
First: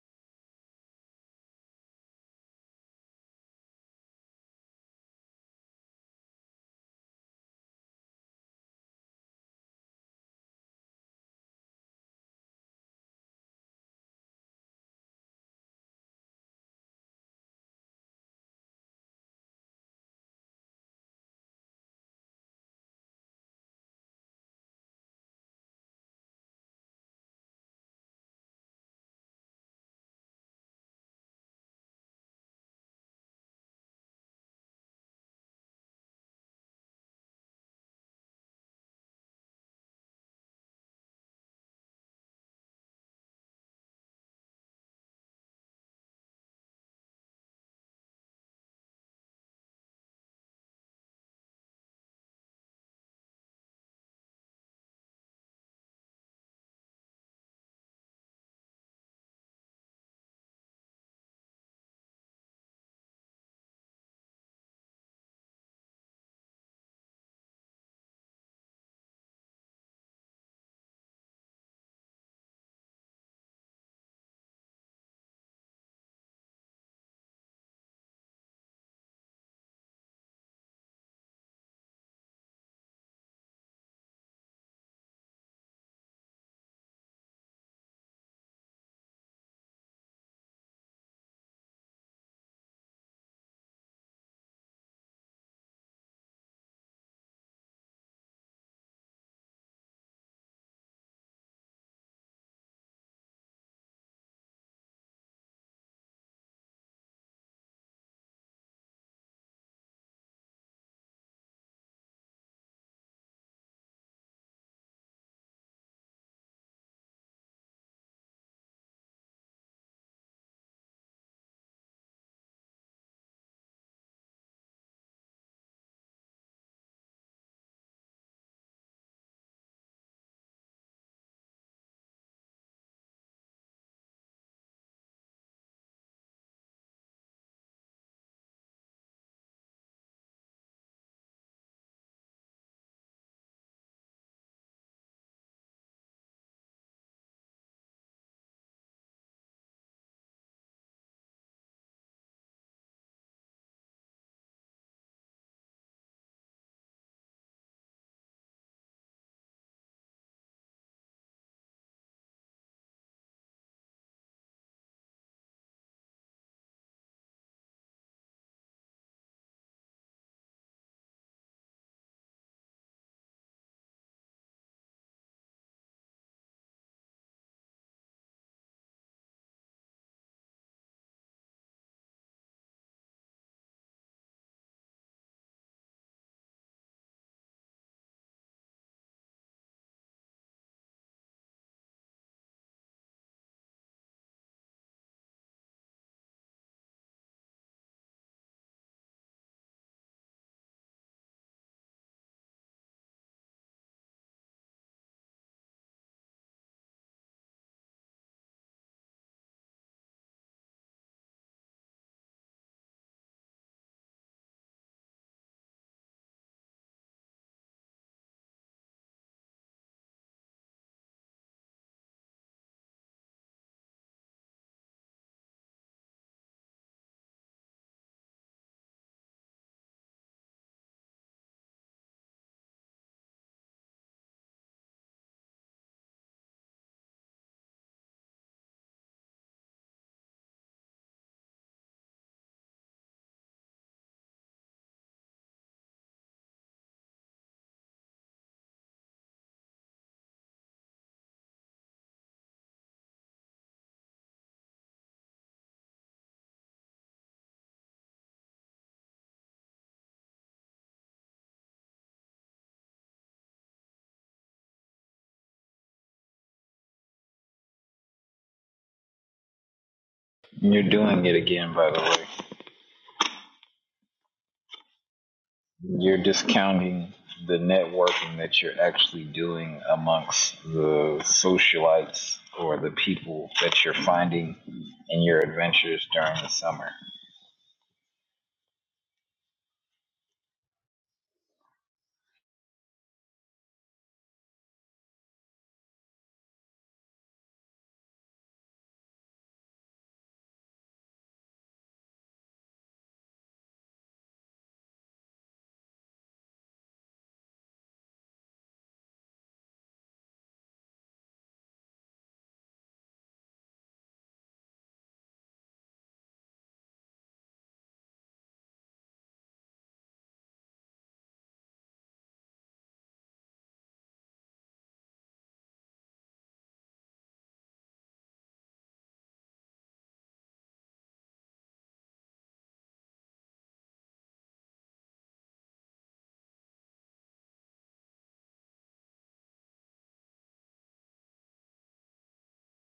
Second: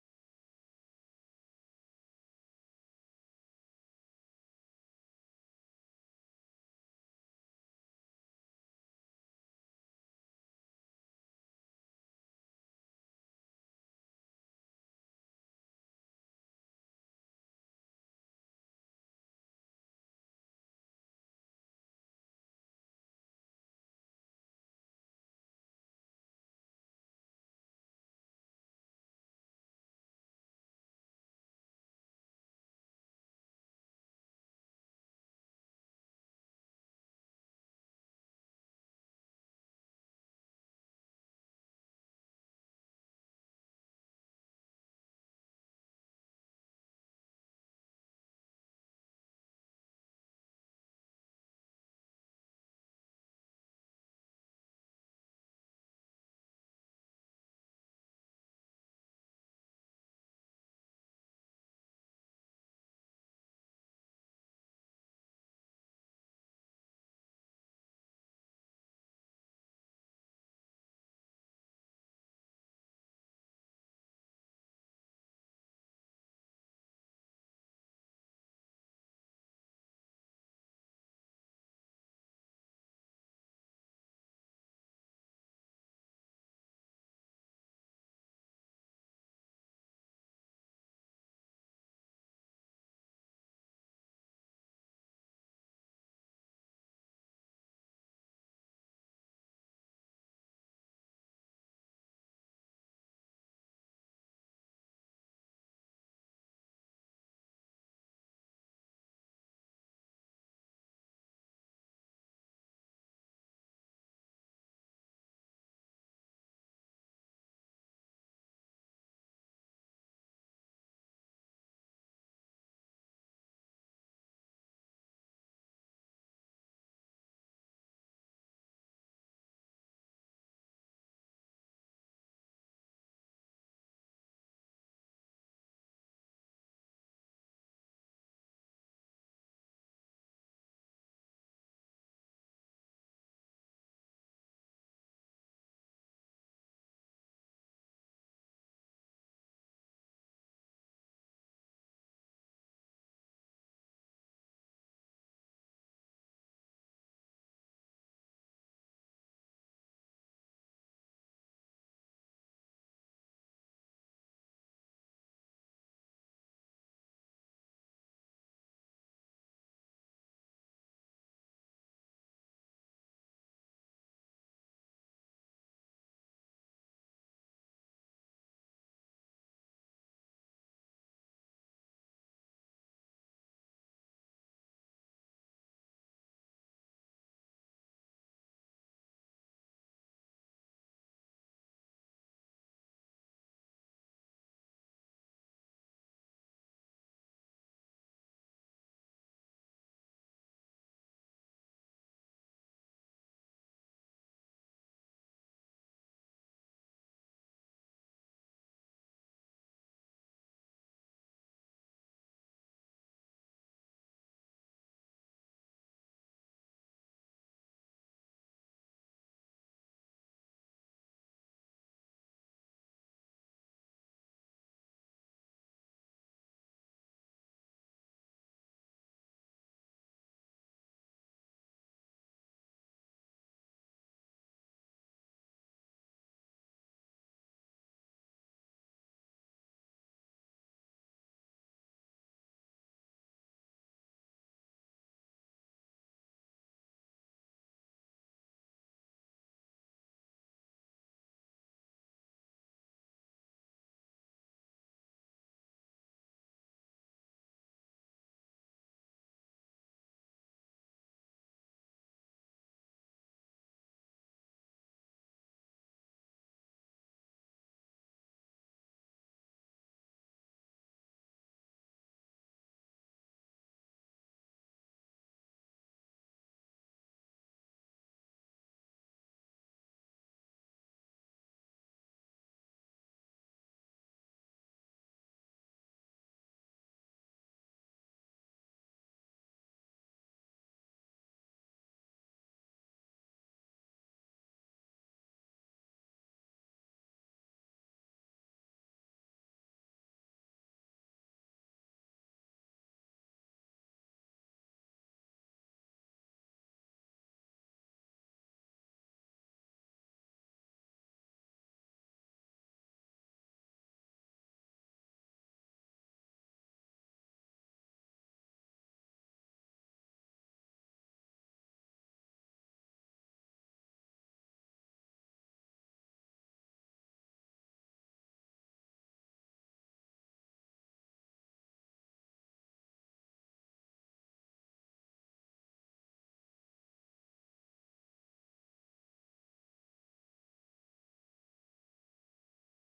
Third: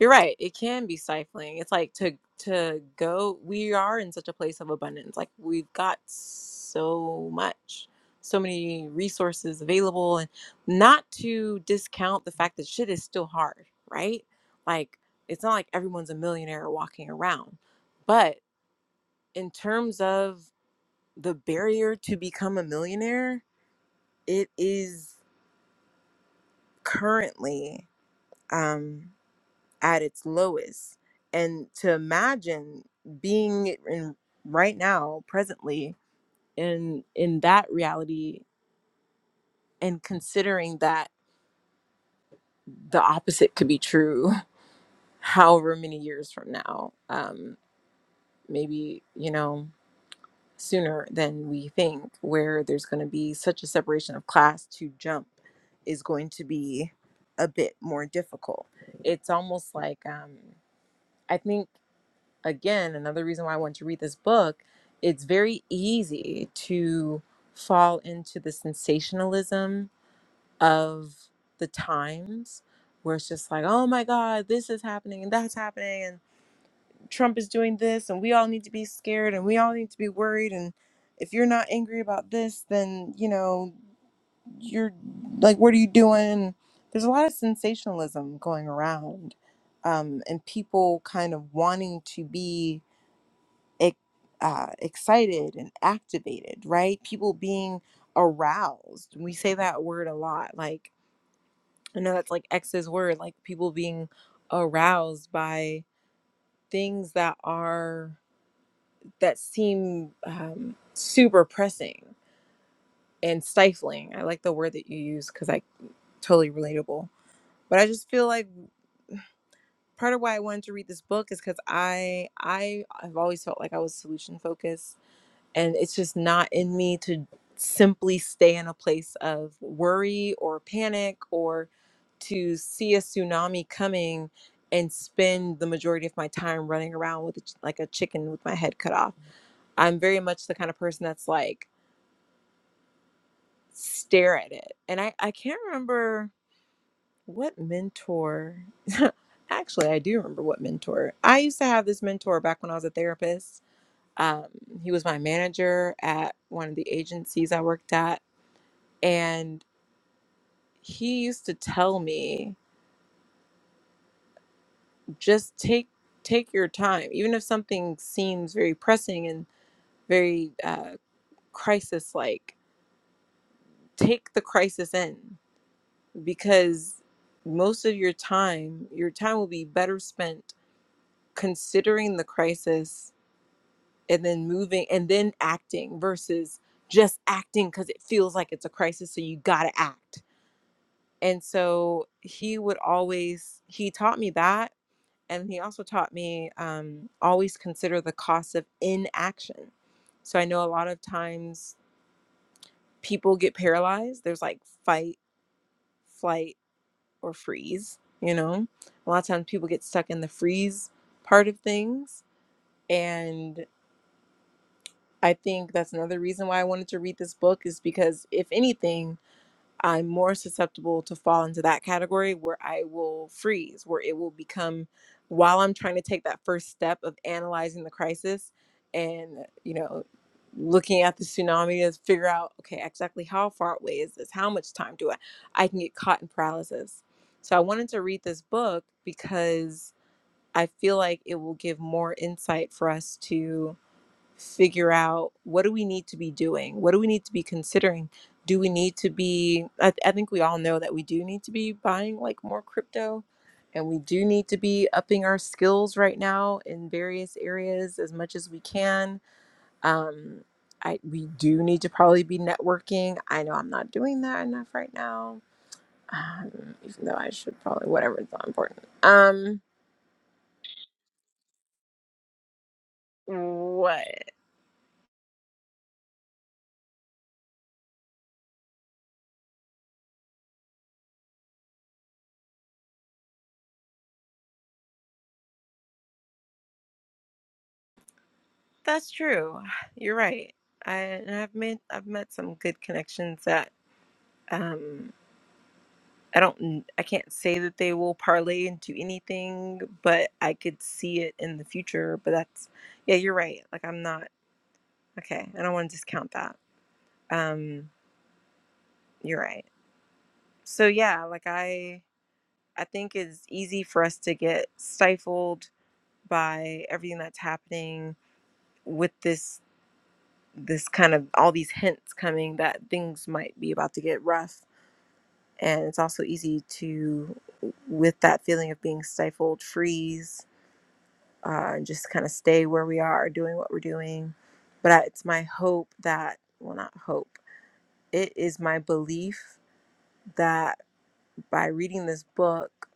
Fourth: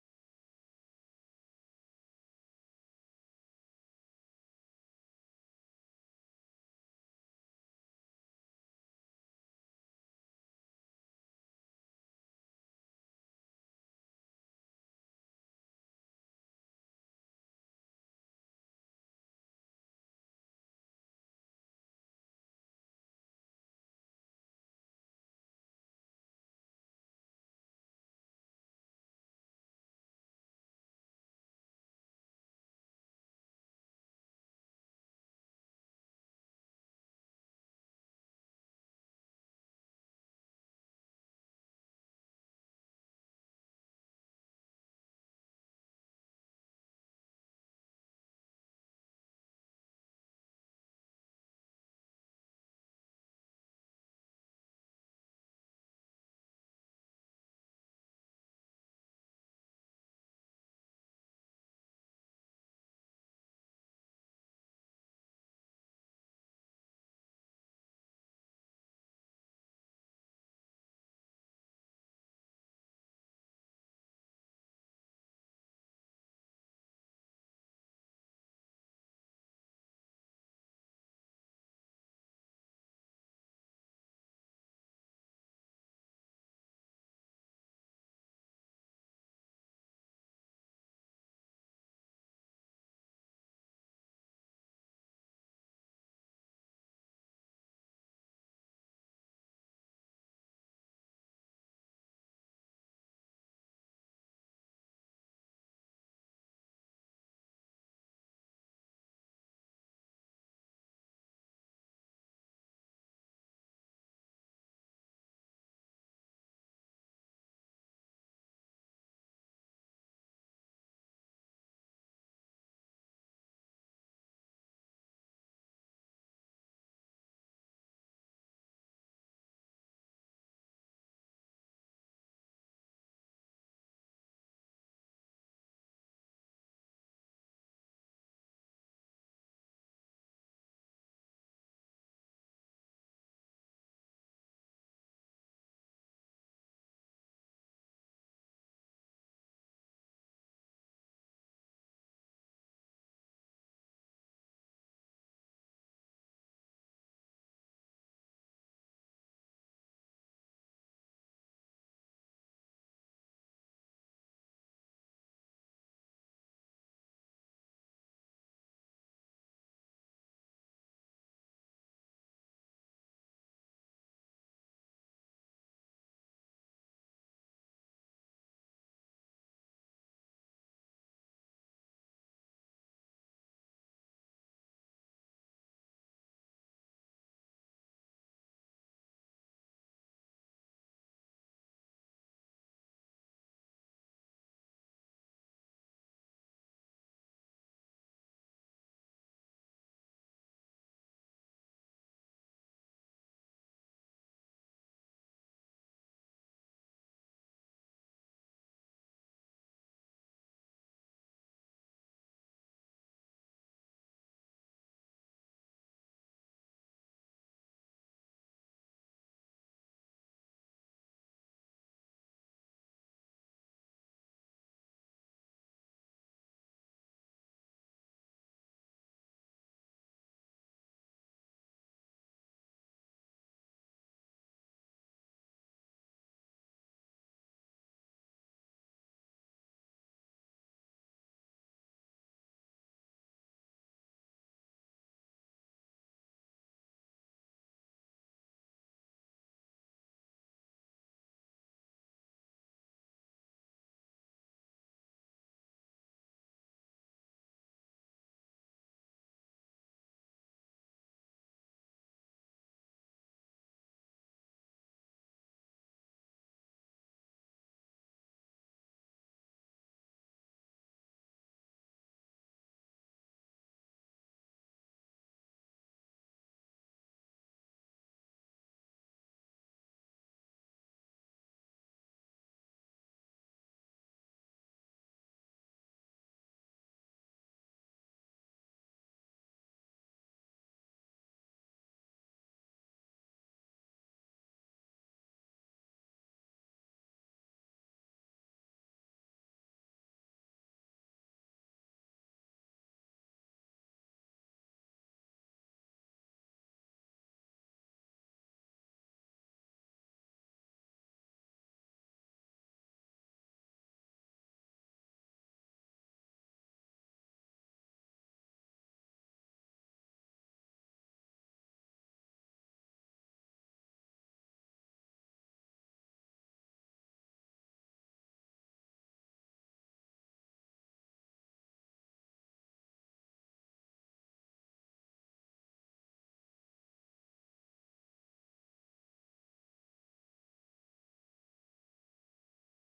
S1: you're right, it can be stifling. It's like to to go we are in such a place of abundance. Like we've got so much, so many resources available and not to discount the fact that shit is still hard, right? Like it's not like everyone's a millionaire walking around. But in terms of the barrier to become a millionaire, it is currently um, at its lowest. And to imagine being in right now, presently, in in that reality, and considering that the opposite could be true, [laughs] however many years from now, um, maybe you know sooner than we think, where there's going to be such a separation of class to jump is going to be a bit more difficult. It's almost like um, I think. again, another reason why I want to read this book, it's very easy to fall into the sensationalism of the times where it's just like, oh my God, this is happening and that's happening and Trump is doing this and we all need to be scared and we all need to be worried and if you're not angry about this, then you know, you're like, what are you doing? There's a lot of sensationalism going around. Um, and people kind of wanting to be ec- uh, excited and activated, right? People being aroused. We say that word a lot. Like, I know that's like X's word, like people being aroused by things that are, that seem um, super pressing and stifling. I like the word that you use because I totally relatable. But I just feel like part of why I wanted to read this book is because I I have always felt like I was solution focused and it's just not in me to simply stay in a place of worry or panic or to see a tsunami coming and spend the majority of my time running around with a ch- like a chicken with my head cut off. I'm very much the kind of person that's like stare at it. And I I can't remember what mentor [laughs] actually I do remember what mentor. I used to have this mentor back when I was a therapist. Um, he was my manager at one of the agencies I worked at and he used to tell me just take take your time even if something seems very pressing and very uh, crisis like take the crisis in because most of your time your time will be better spent considering the crisis and then moving and then acting versus just acting because it feels like it's a crisis so you gotta act and so he would always he taught me that and he also taught me um, always consider the cost of inaction. So I know a lot of times people get paralyzed. There's like fight, flight, or freeze. You know, a lot of times people get stuck in the freeze part of things, and I think that's another reason why I wanted to read this book is because if anything, I'm more susceptible to fall into that category where I will freeze, where it will become while I'm trying to take that first step of analyzing the crisis and, you know, looking at the tsunami to figure out, okay, exactly how far away is this? How much time do I? I can get caught in paralysis. So I wanted to read this book because I feel like it will give more insight for us to figure out what do we need to be doing? What do we need to be considering? Do we need to be? I, th- I think we all know that we do need to be buying like more crypto and we do need to be upping our skills right now in various areas as much as we can. Um, I, we do need to probably be networking. I know I'm not doing that enough right now, um, even though I should probably, whatever, it's not important. Um,
S2: You're doing it again, by the way.
S1: what?
S2: You're discounting the networking that you're actually doing amongst the socialites or the people that you're finding in your adventures during the summer.
S1: That's true. You're right. I and I've made I've met some good connections that um I don't I can't say that they will parlay into anything, but I could see it in the future. But that's yeah, you're right. Like I'm not okay. I don't want to discount that. Um, you're right. So yeah, like I I think it's easy for us to get stifled by everything that's happening with this this kind of all these hints coming that things might be about to get rough and it's also easy to with that feeling of being stifled freeze uh, and just kind of stay where we are doing what we're doing but I, it's my hope that well not hope it is my belief that by reading this book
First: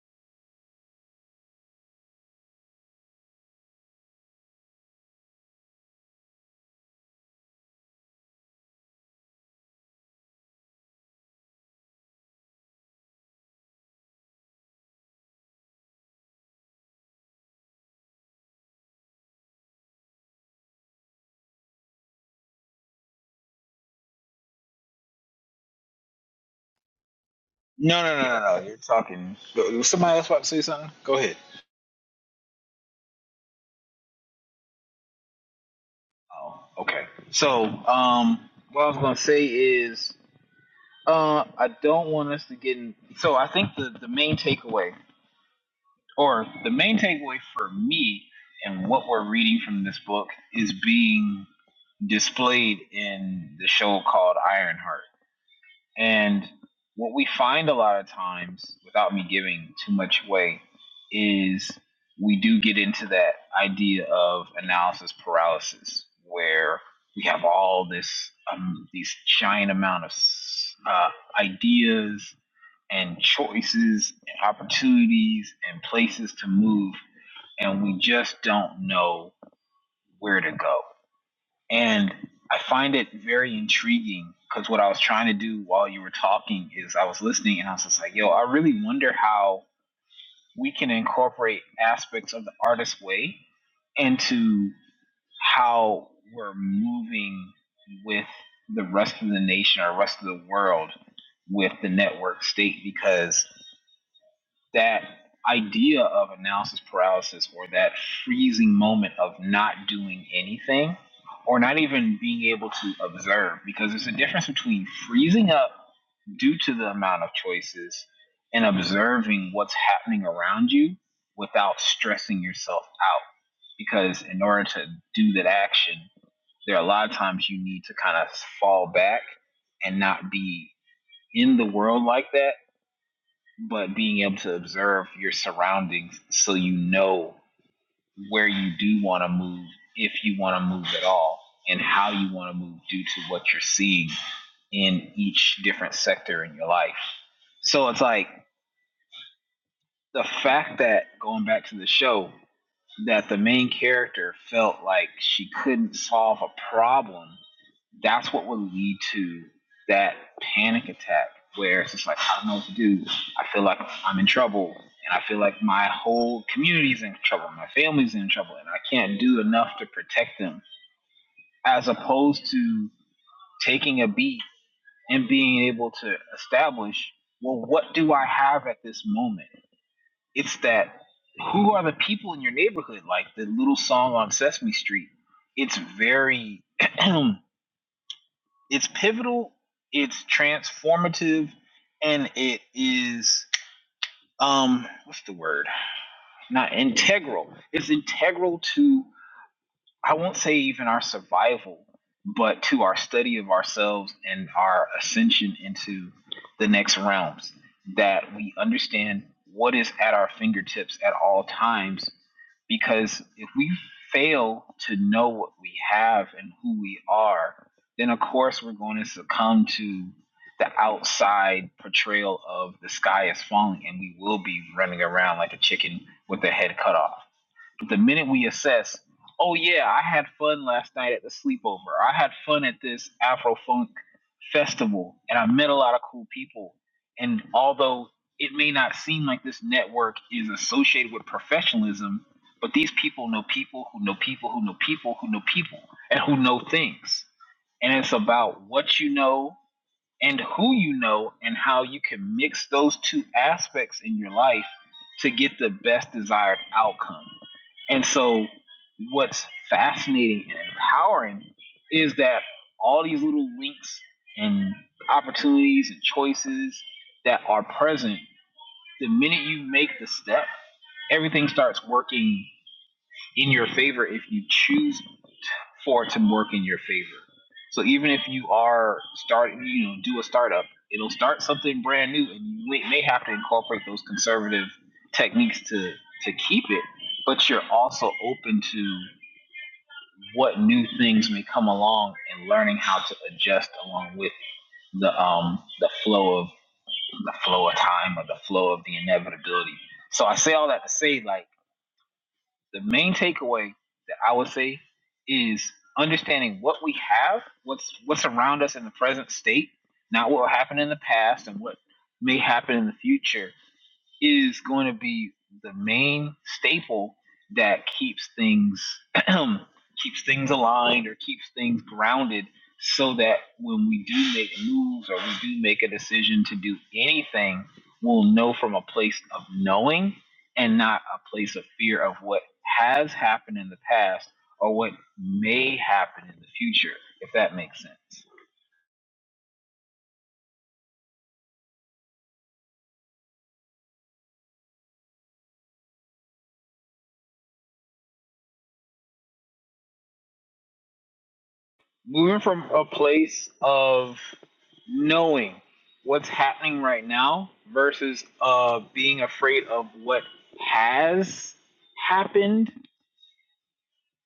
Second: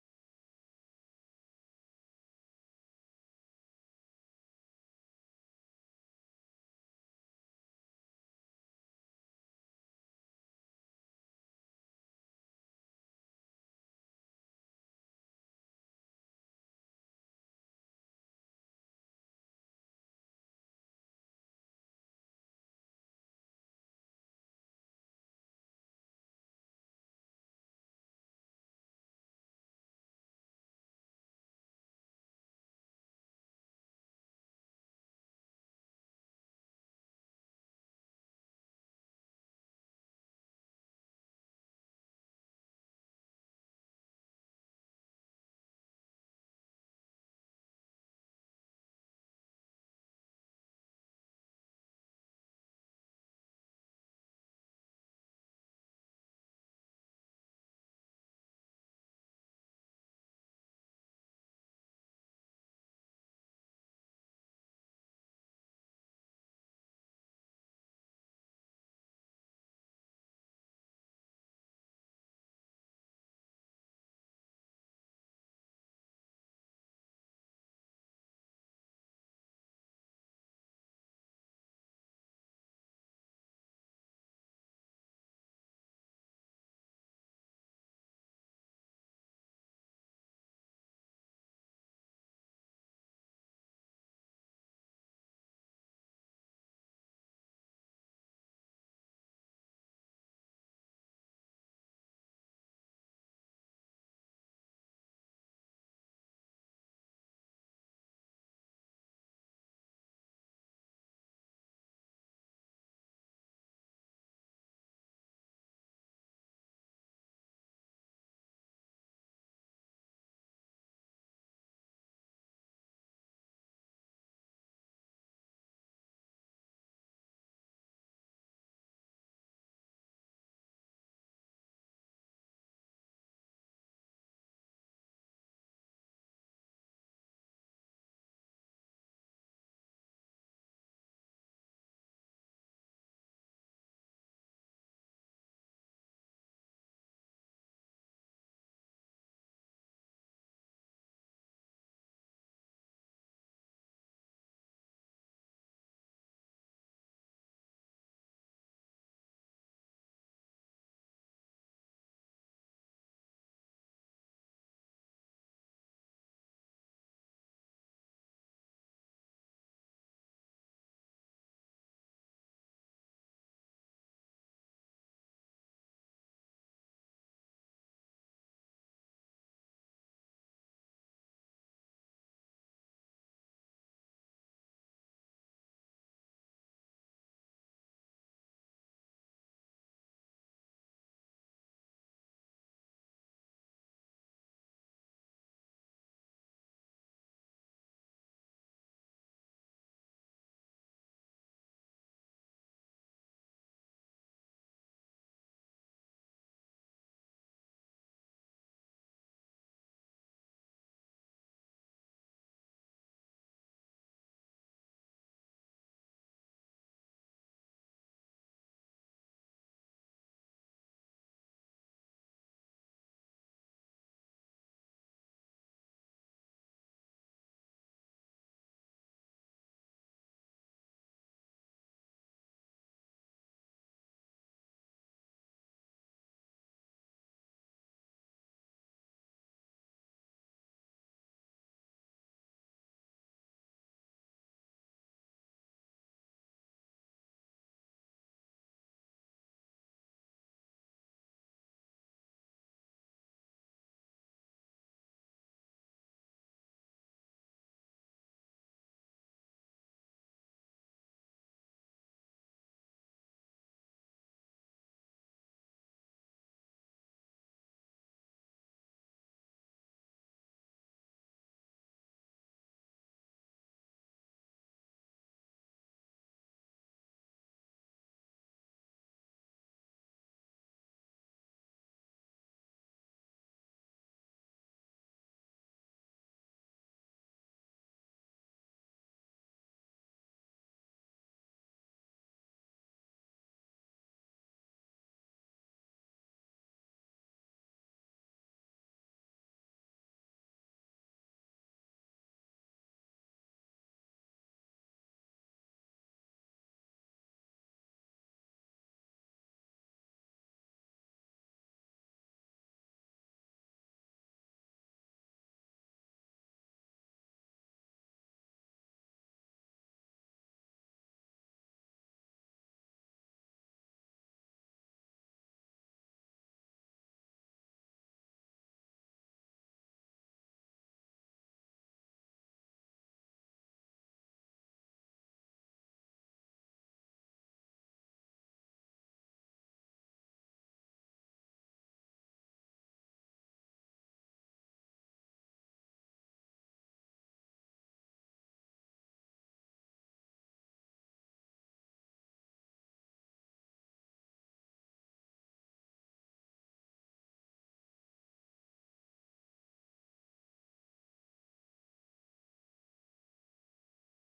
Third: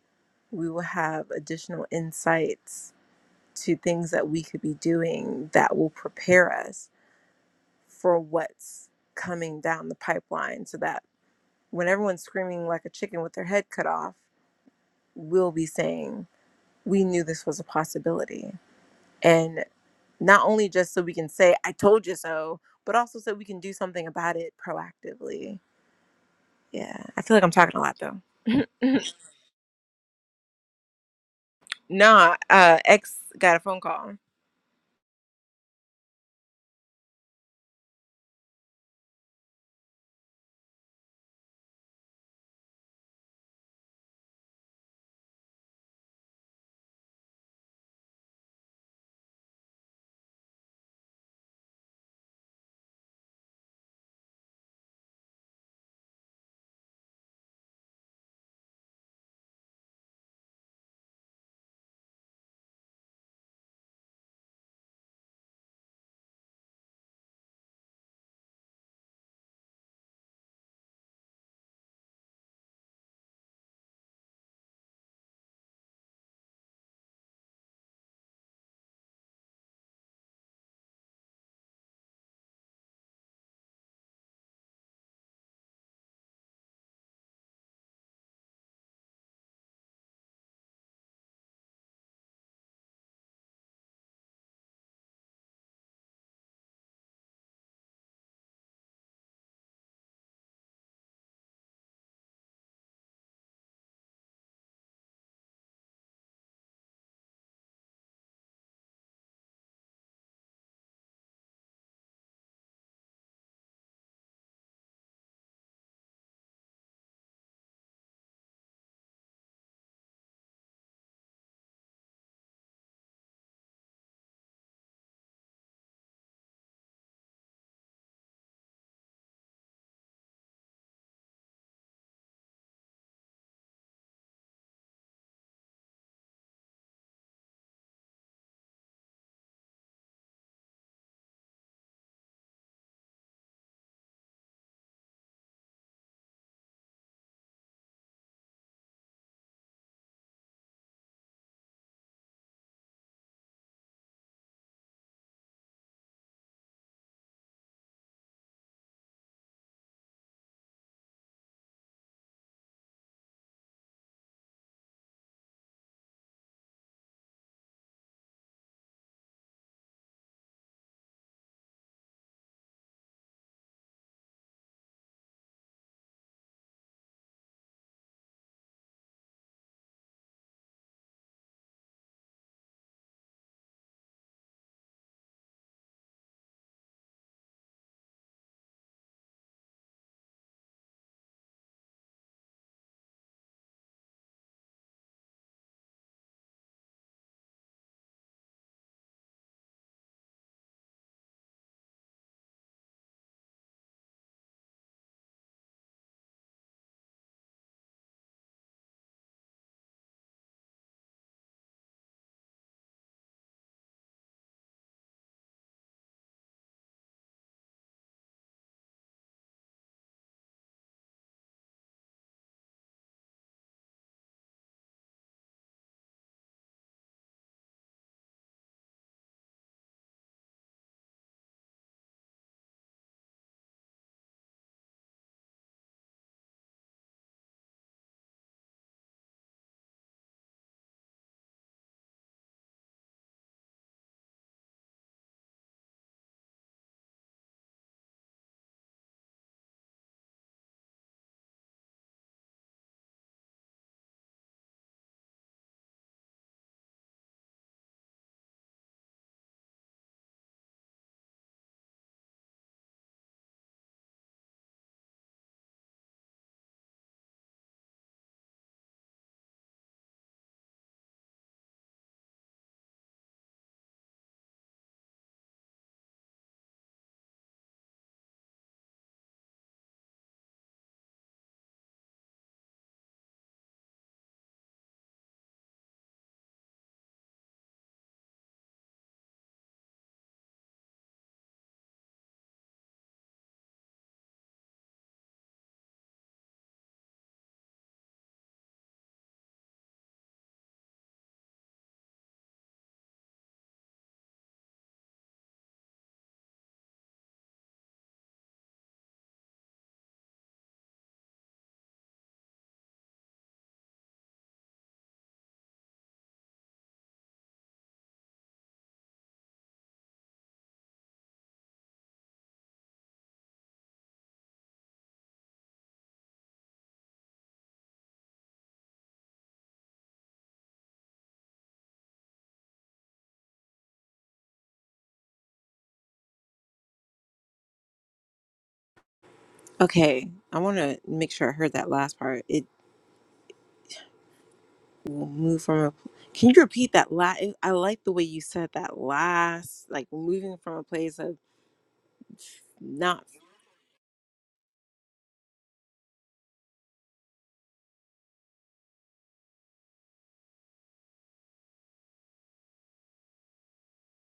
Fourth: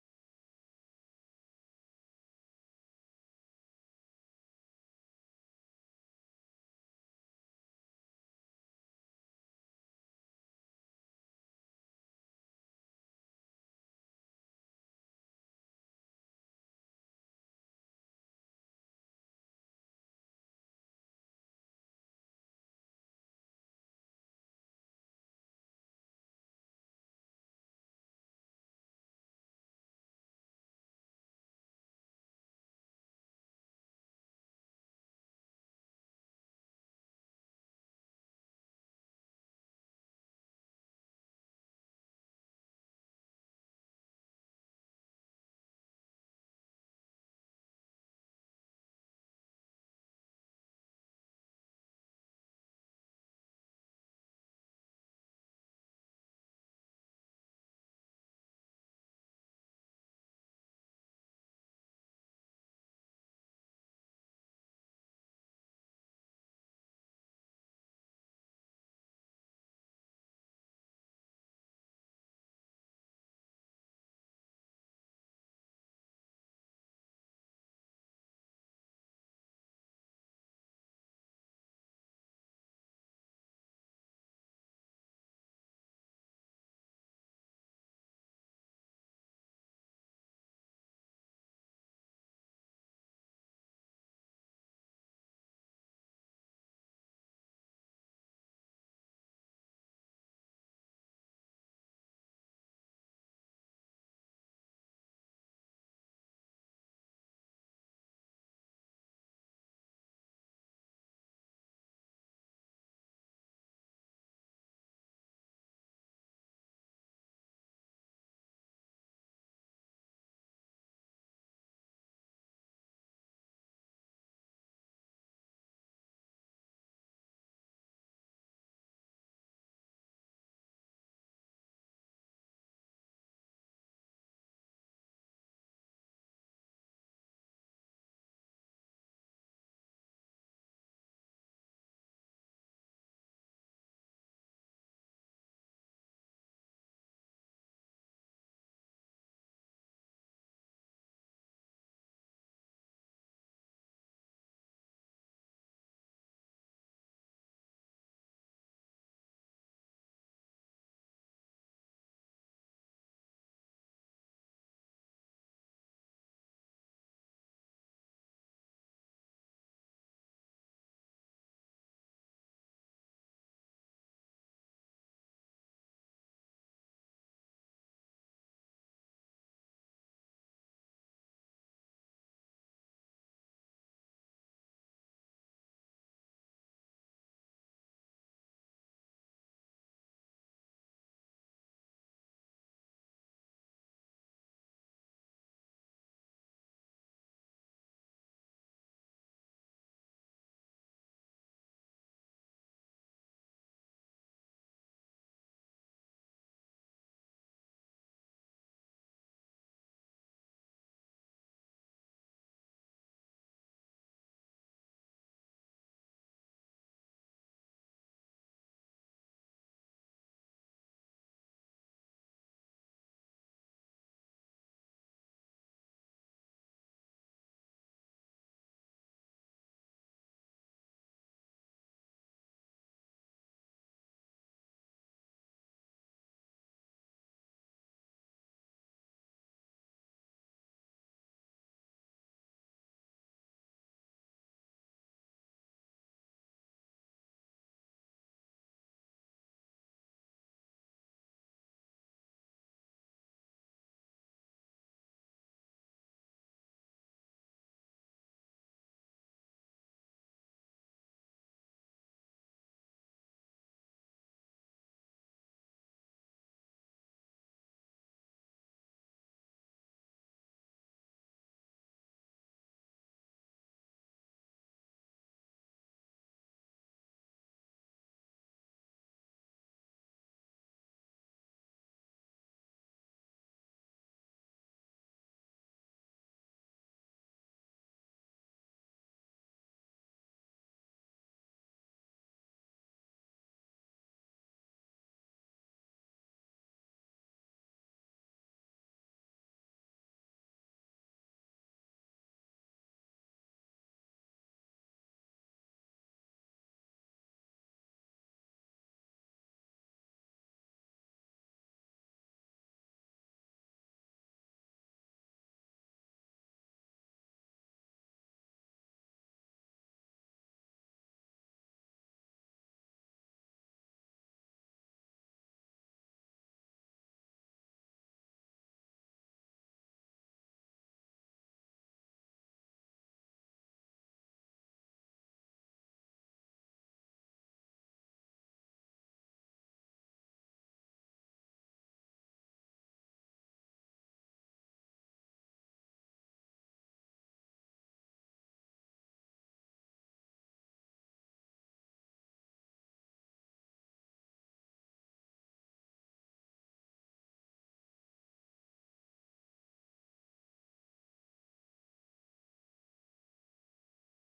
S1: we will have additional insights to things that we could be doing that will prepare us for what's coming down the pipeline so that when everyone's screaming like a chicken with their head cut off we'll be saying we knew this was a possibility. And not only just so we can say, I told you so, but also so we can do something about it proactively. Yeah. I feel like I'm talking a lot
S2: No,
S1: though.
S2: no, no, no, no. You're talking. Somebody else about to say something. Go ahead.
S1: Nah, uh, ex got a phone call.
S2: Oh, okay. So, um, what I was gonna say is, uh, I don't want us to get in. So, I think the the main takeaway, or the main takeaway for me, and what we're reading from this book is being displayed in the show called Ironheart. And what we find a lot of times, without me giving too much away, is we do get into that idea of analysis paralysis, where we have all this um, these giant amount of uh, ideas and choices and opportunities and places to move, and we just don't know where to go and I find it very intriguing because what I was trying to do while you were talking is I was listening and I was just like, yo, I really wonder how we can incorporate aspects of the artist way into how we're moving with the rest of the nation or rest of the world with the network state because that idea of analysis paralysis or that freezing moment of not doing anything or not even being able to observe because there's a difference between freezing up due to the amount of choices and observing what's happening around you without stressing yourself out because in order to do that action there are a lot of times you need to kind of fall back and not be in the world like that but being able to observe your surroundings so you know where you do want to move if you want to move at all and how you want to move due to what you're seeing in each different sector in your life so it's like the fact that going back to the show that the main character felt like she couldn't solve a problem, that's what would lead to that panic attack where it's just like, I don't know what to do. I feel like I'm in trouble and I feel like my whole community's in trouble, my family's in trouble, and I can't do enough to protect them. As opposed to taking a beat and being able to establish, well, what do I have at this moment? It's that who are the people in your neighborhood? Like the little song on Sesame Street. It's very, [clears throat] it's pivotal, it's transformative, and it is um what's the word? Not integral. It's integral to I won't say even our survival, but to our study of ourselves and our ascension into the next realms, that we understand what is at our fingertips at all times. Because if we fail to know what we have and who we are, then of course we're going to succumb to the outside portrayal of the sky is falling and we will be running around like a chicken with the head cut off but the minute we assess, oh yeah, I had fun last night at the sleepover. I had fun at this Afro Funk festival, and I met a lot of cool people. And although it may not seem like this network is associated with professionalism, but these people know people who know people who know people who know people and who know things. And it's about what you know and who you know and how you can mix those two aspects in your life to get the best desired outcome. And so what's fascinating and empowering is that all these little links and opportunities and choices that are present, the minute you make the step, everything starts working in your favor if you choose for it to work in your favor. So even if you are starting, you know, do a startup, it'll start something brand new, and you may may have to incorporate those conservative techniques to to keep it. But you're also open to what new things may come along and learning how to adjust along with the um the flow of the flow of time or the flow of the inevitability. So I say all that to say like the main takeaway that I would say is understanding what we have, what's what's around us in the present state, not what happened in the past and what may happen in the future is going to be the main staple that keeps things [clears throat] keeps things aligned or keeps things grounded so that when we do make moves or we do make a decision to do anything we'll know from a place of knowing and not a place of fear of what has happened in the past or what may happen in the future if that makes sense
S1: Okay. I want to make sure I heard that last part. It will move from a. Can you repeat that last? I like the way you said that last, like moving from a place of
S2: moving from a
S1: not
S2: place of knowing what's happening right now versus uh being afraid of what has happened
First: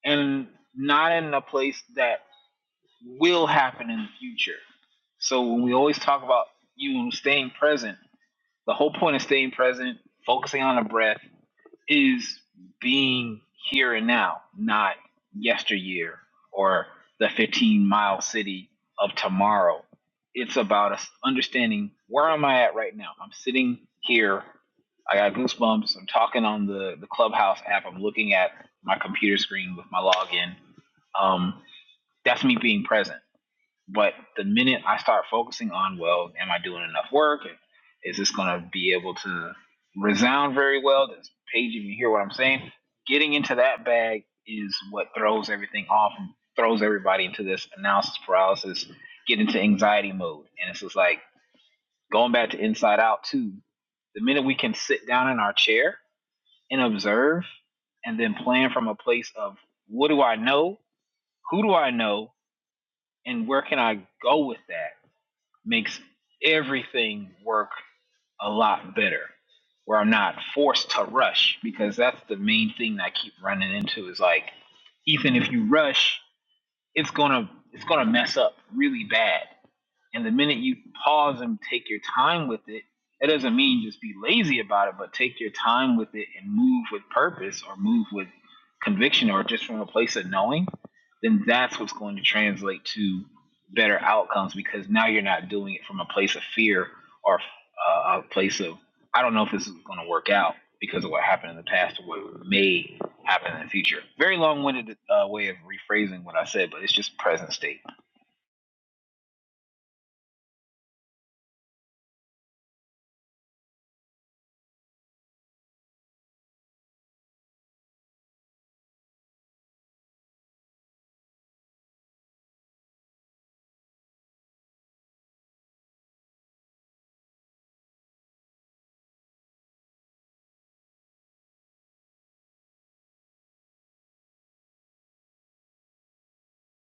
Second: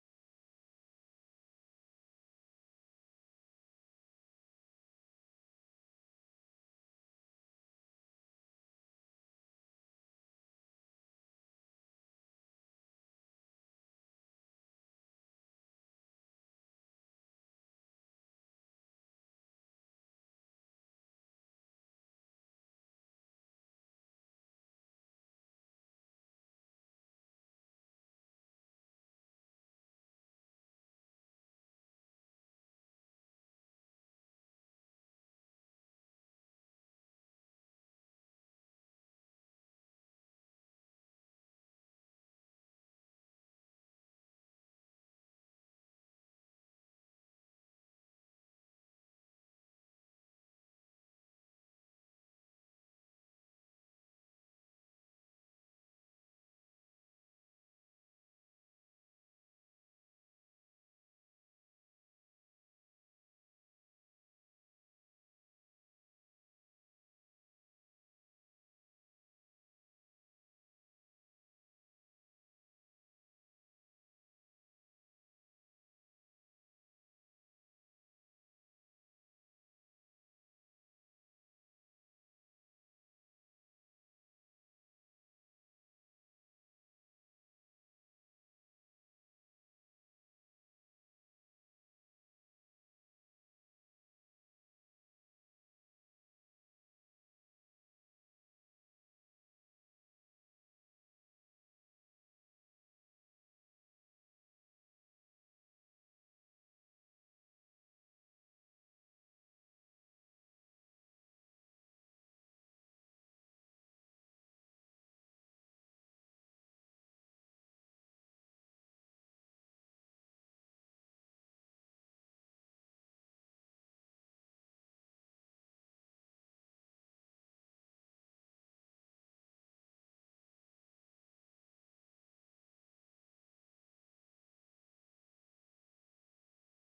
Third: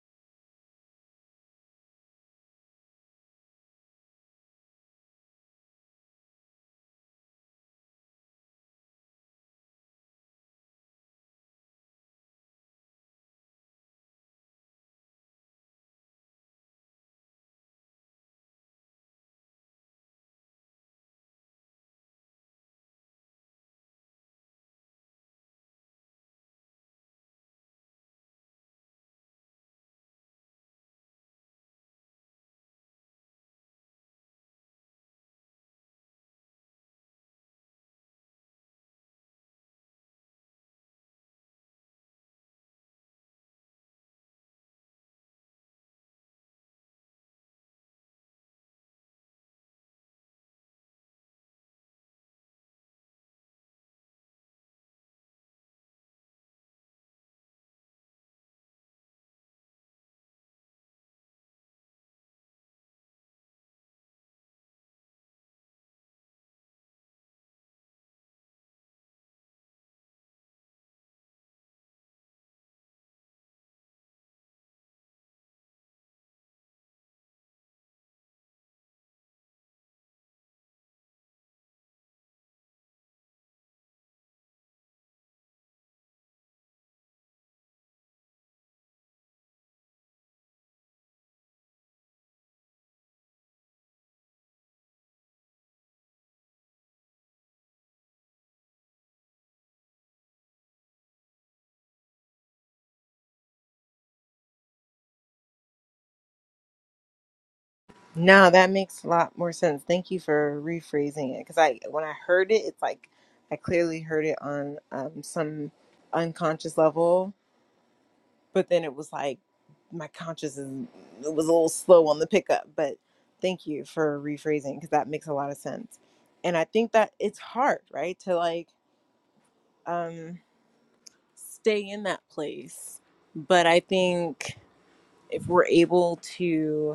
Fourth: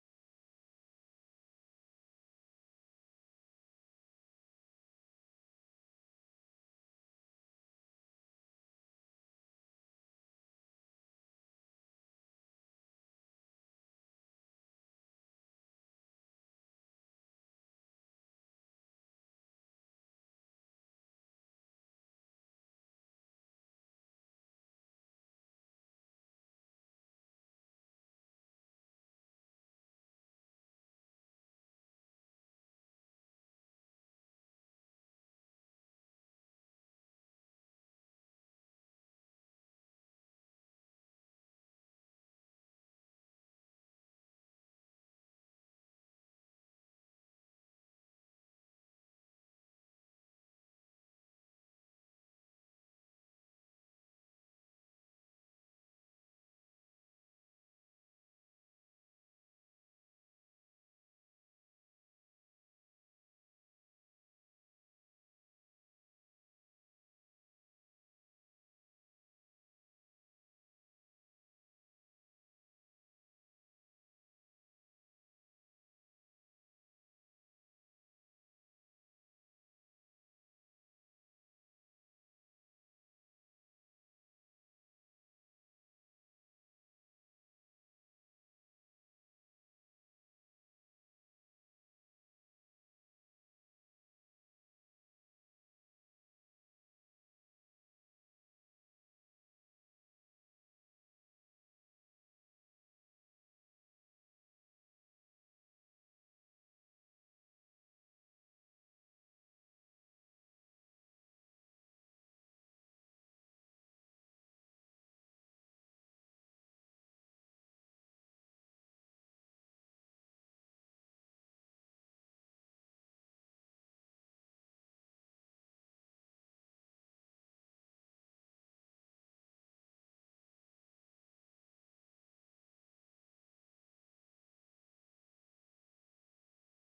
S2: and not in a place that will happen in the future. So when we always talk about you staying present, the whole point of staying present, focusing on the breath, is being here and now, not yesteryear or the 15 mile city of tomorrow. It's about us understanding where am I at right now. I'm sitting here. I got goosebumps. I'm talking on the, the Clubhouse app. I'm looking at my computer screen with my login. Um, that's me being present. But the minute I start focusing on, well, am I doing enough work? is this going to be able to resound very well? Does Paige even hear what I'm saying? Getting into that bag is what throws everything off and throws everybody into this analysis paralysis, get into anxiety mode. And it's just like going back to inside out, too. The minute we can sit down in our chair and observe and then plan from a place of what do I know? Who do I know? And where can I go with that? makes everything work a lot better where I'm not forced to rush because that's the main thing that I keep running into is like, Ethan, if you rush, it's gonna it's gonna mess up really bad. And the minute you pause and take your time with it, it doesn't mean just be lazy about it, but take your time with it and move with purpose or move with conviction or just from a place of knowing, then that's what's going to translate to better outcomes because now you're not doing it from a place of fear or uh, a place of, I don't know if this is going to work out because of what happened in the past or what may happen in the future. Very long winded uh, way of rephrasing what I said, but it's just present state.
S1: No, that makes a lot more sense. Thank you for rephrasing it because I, when I heard it, it's like I clearly heard it on um, some unconscious level, but then it was like my conscious is, it was a little slow on the pickup. But thank you for rephrasing because that makes a lot of sense. And I think that it's hard, right, to like um, stay in that place. But I think if we're able to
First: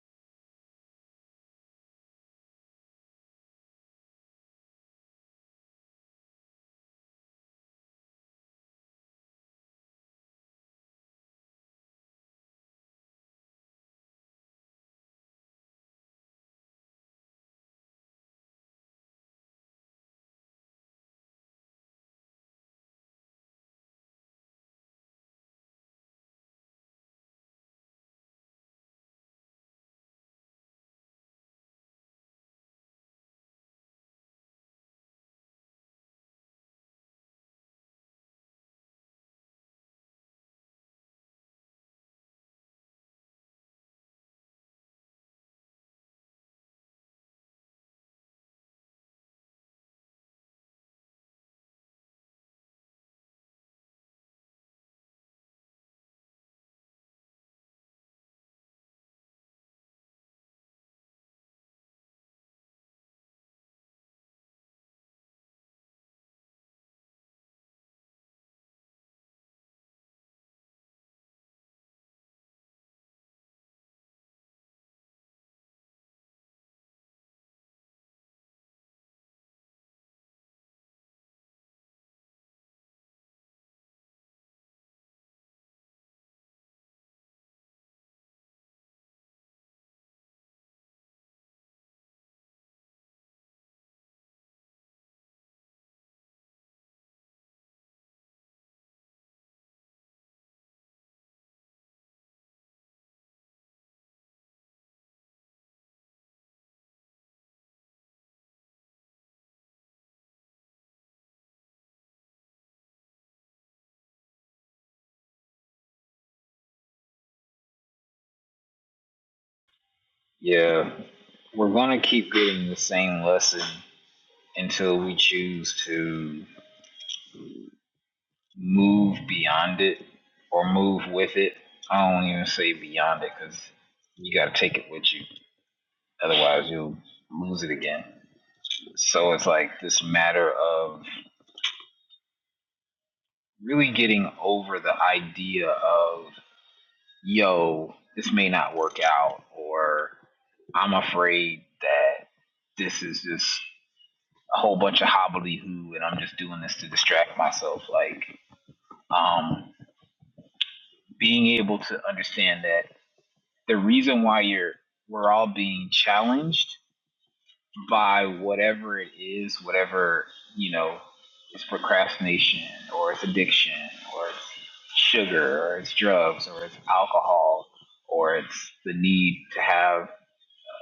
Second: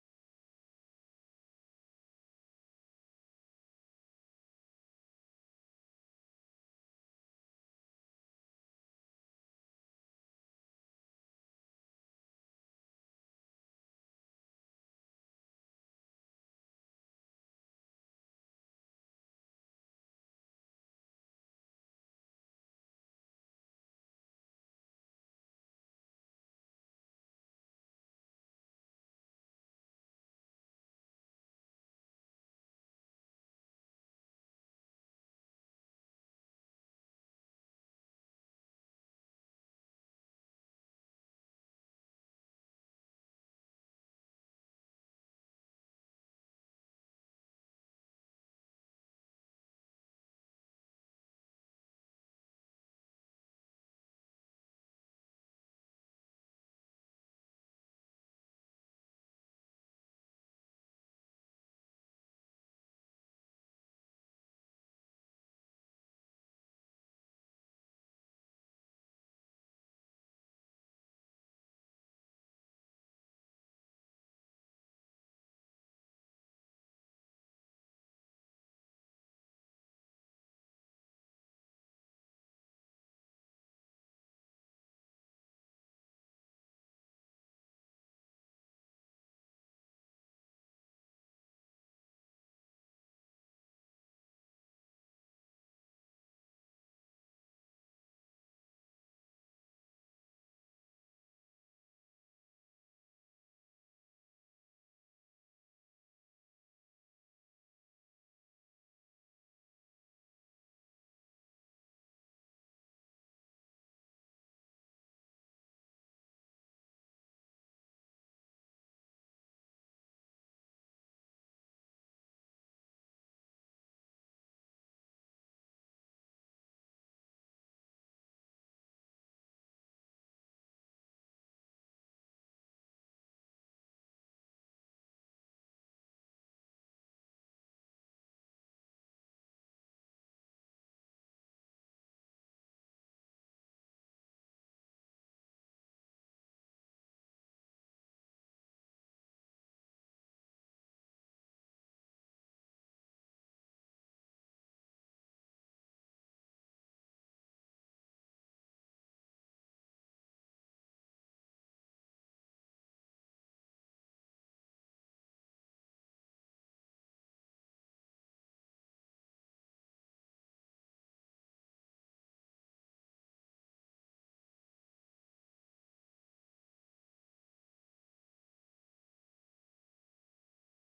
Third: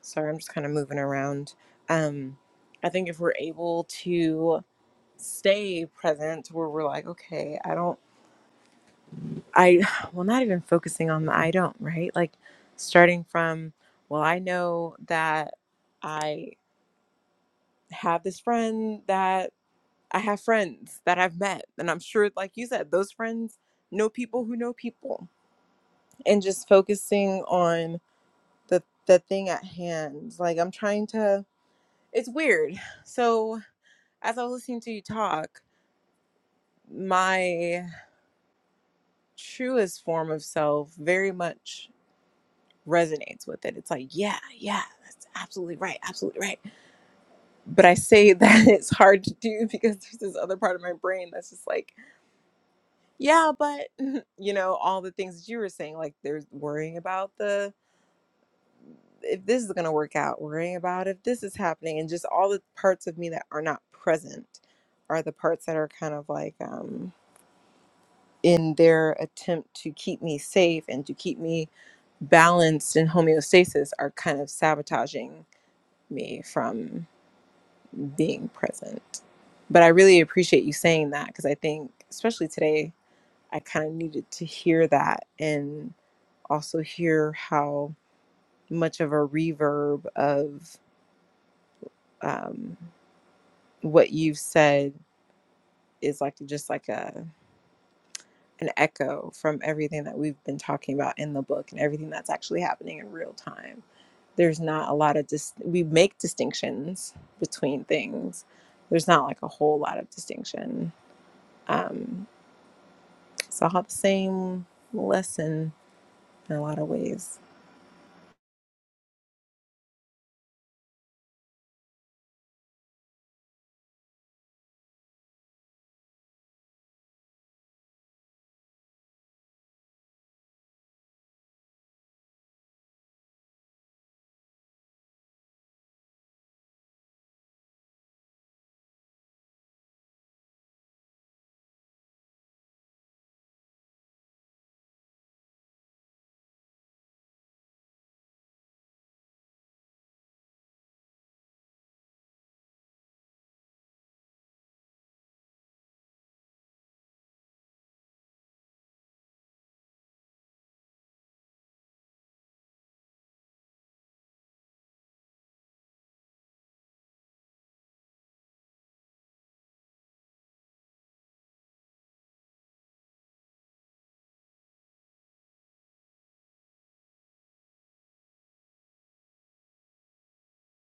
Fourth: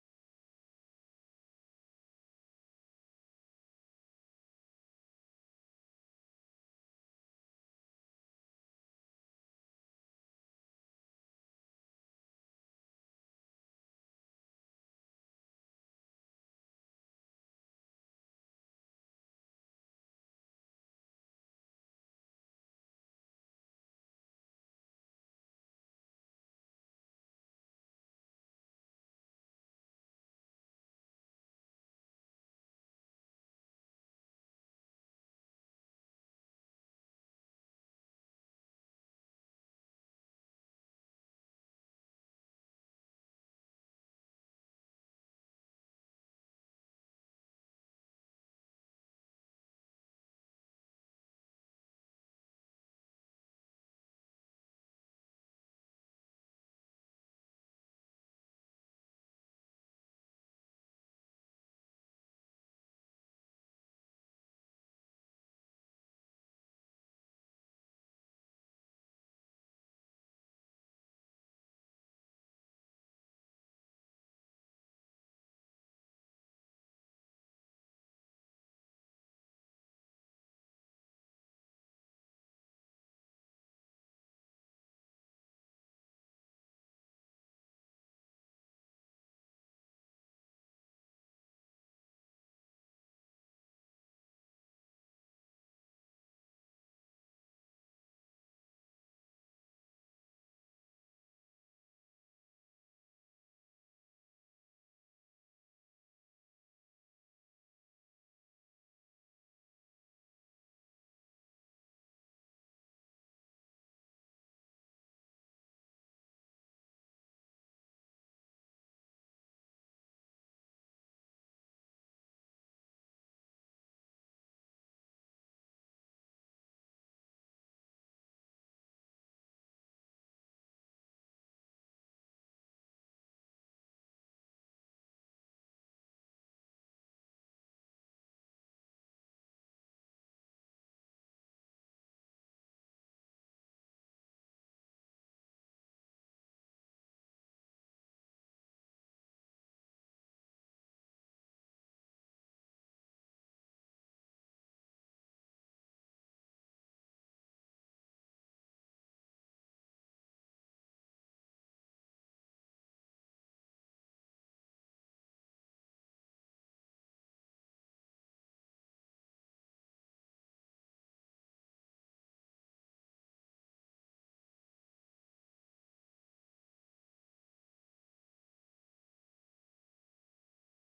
S1: Sorry, I'm just kind of moving around. Um, I think if we're able to stay present where we're like, okay, I don't, I, [sighs] well, not even focusing on the I don't, right? Like starting from, well, I know that I have this friend that I have friends that I've met. And I'm sure, like you said, those friends know people who know people. And just focusing on the, the thing at hand. Like I'm trying to, it's weird. So, as I was listening to you talk, my truest form of self very much resonates with it. It's like, yeah, yeah, that's absolutely right, absolutely right. But I say that [laughs] it's hard to do because there's this other part of my brain that's just like, yeah, but [laughs] you know, all the things that you were saying, like there's worrying about the if this is gonna work out, worrying about if this is happening, and just all the parts of me that are not present are the parts that are kind of like um in their attempt to keep me safe and to keep me balanced in homeostasis are kind of sabotaging me from being present. But I really appreciate you saying that because I think, especially today, I kind of needed to hear that and also hear how much of a reverb of um, what you've said is like just like a an echo from everything that we've been talking about in the book and everything that's actually happening in real time there's not a lot of dis- we make distinctions between things there's not like a whole lot of distinction um so i have the same lesson in a lot of ways
S2: Yeah. We're going to keep getting the same lesson until we choose to move beyond it or move with it. I don't even say beyond it because you got to take it with you. Otherwise, you'll lose it again. So it's like this matter of really getting over the idea of, yo, this may not work out, or I'm afraid that this is just a whole bunch of hobbly-hoo and I'm just doing this to distract myself. Like, um, being able to understand that the reason why you're, we're all being challenged by whatever it is, whatever, you know, it's procrastination or it's addiction or it's sugar or it's drugs or it's alcohol or it's the need to have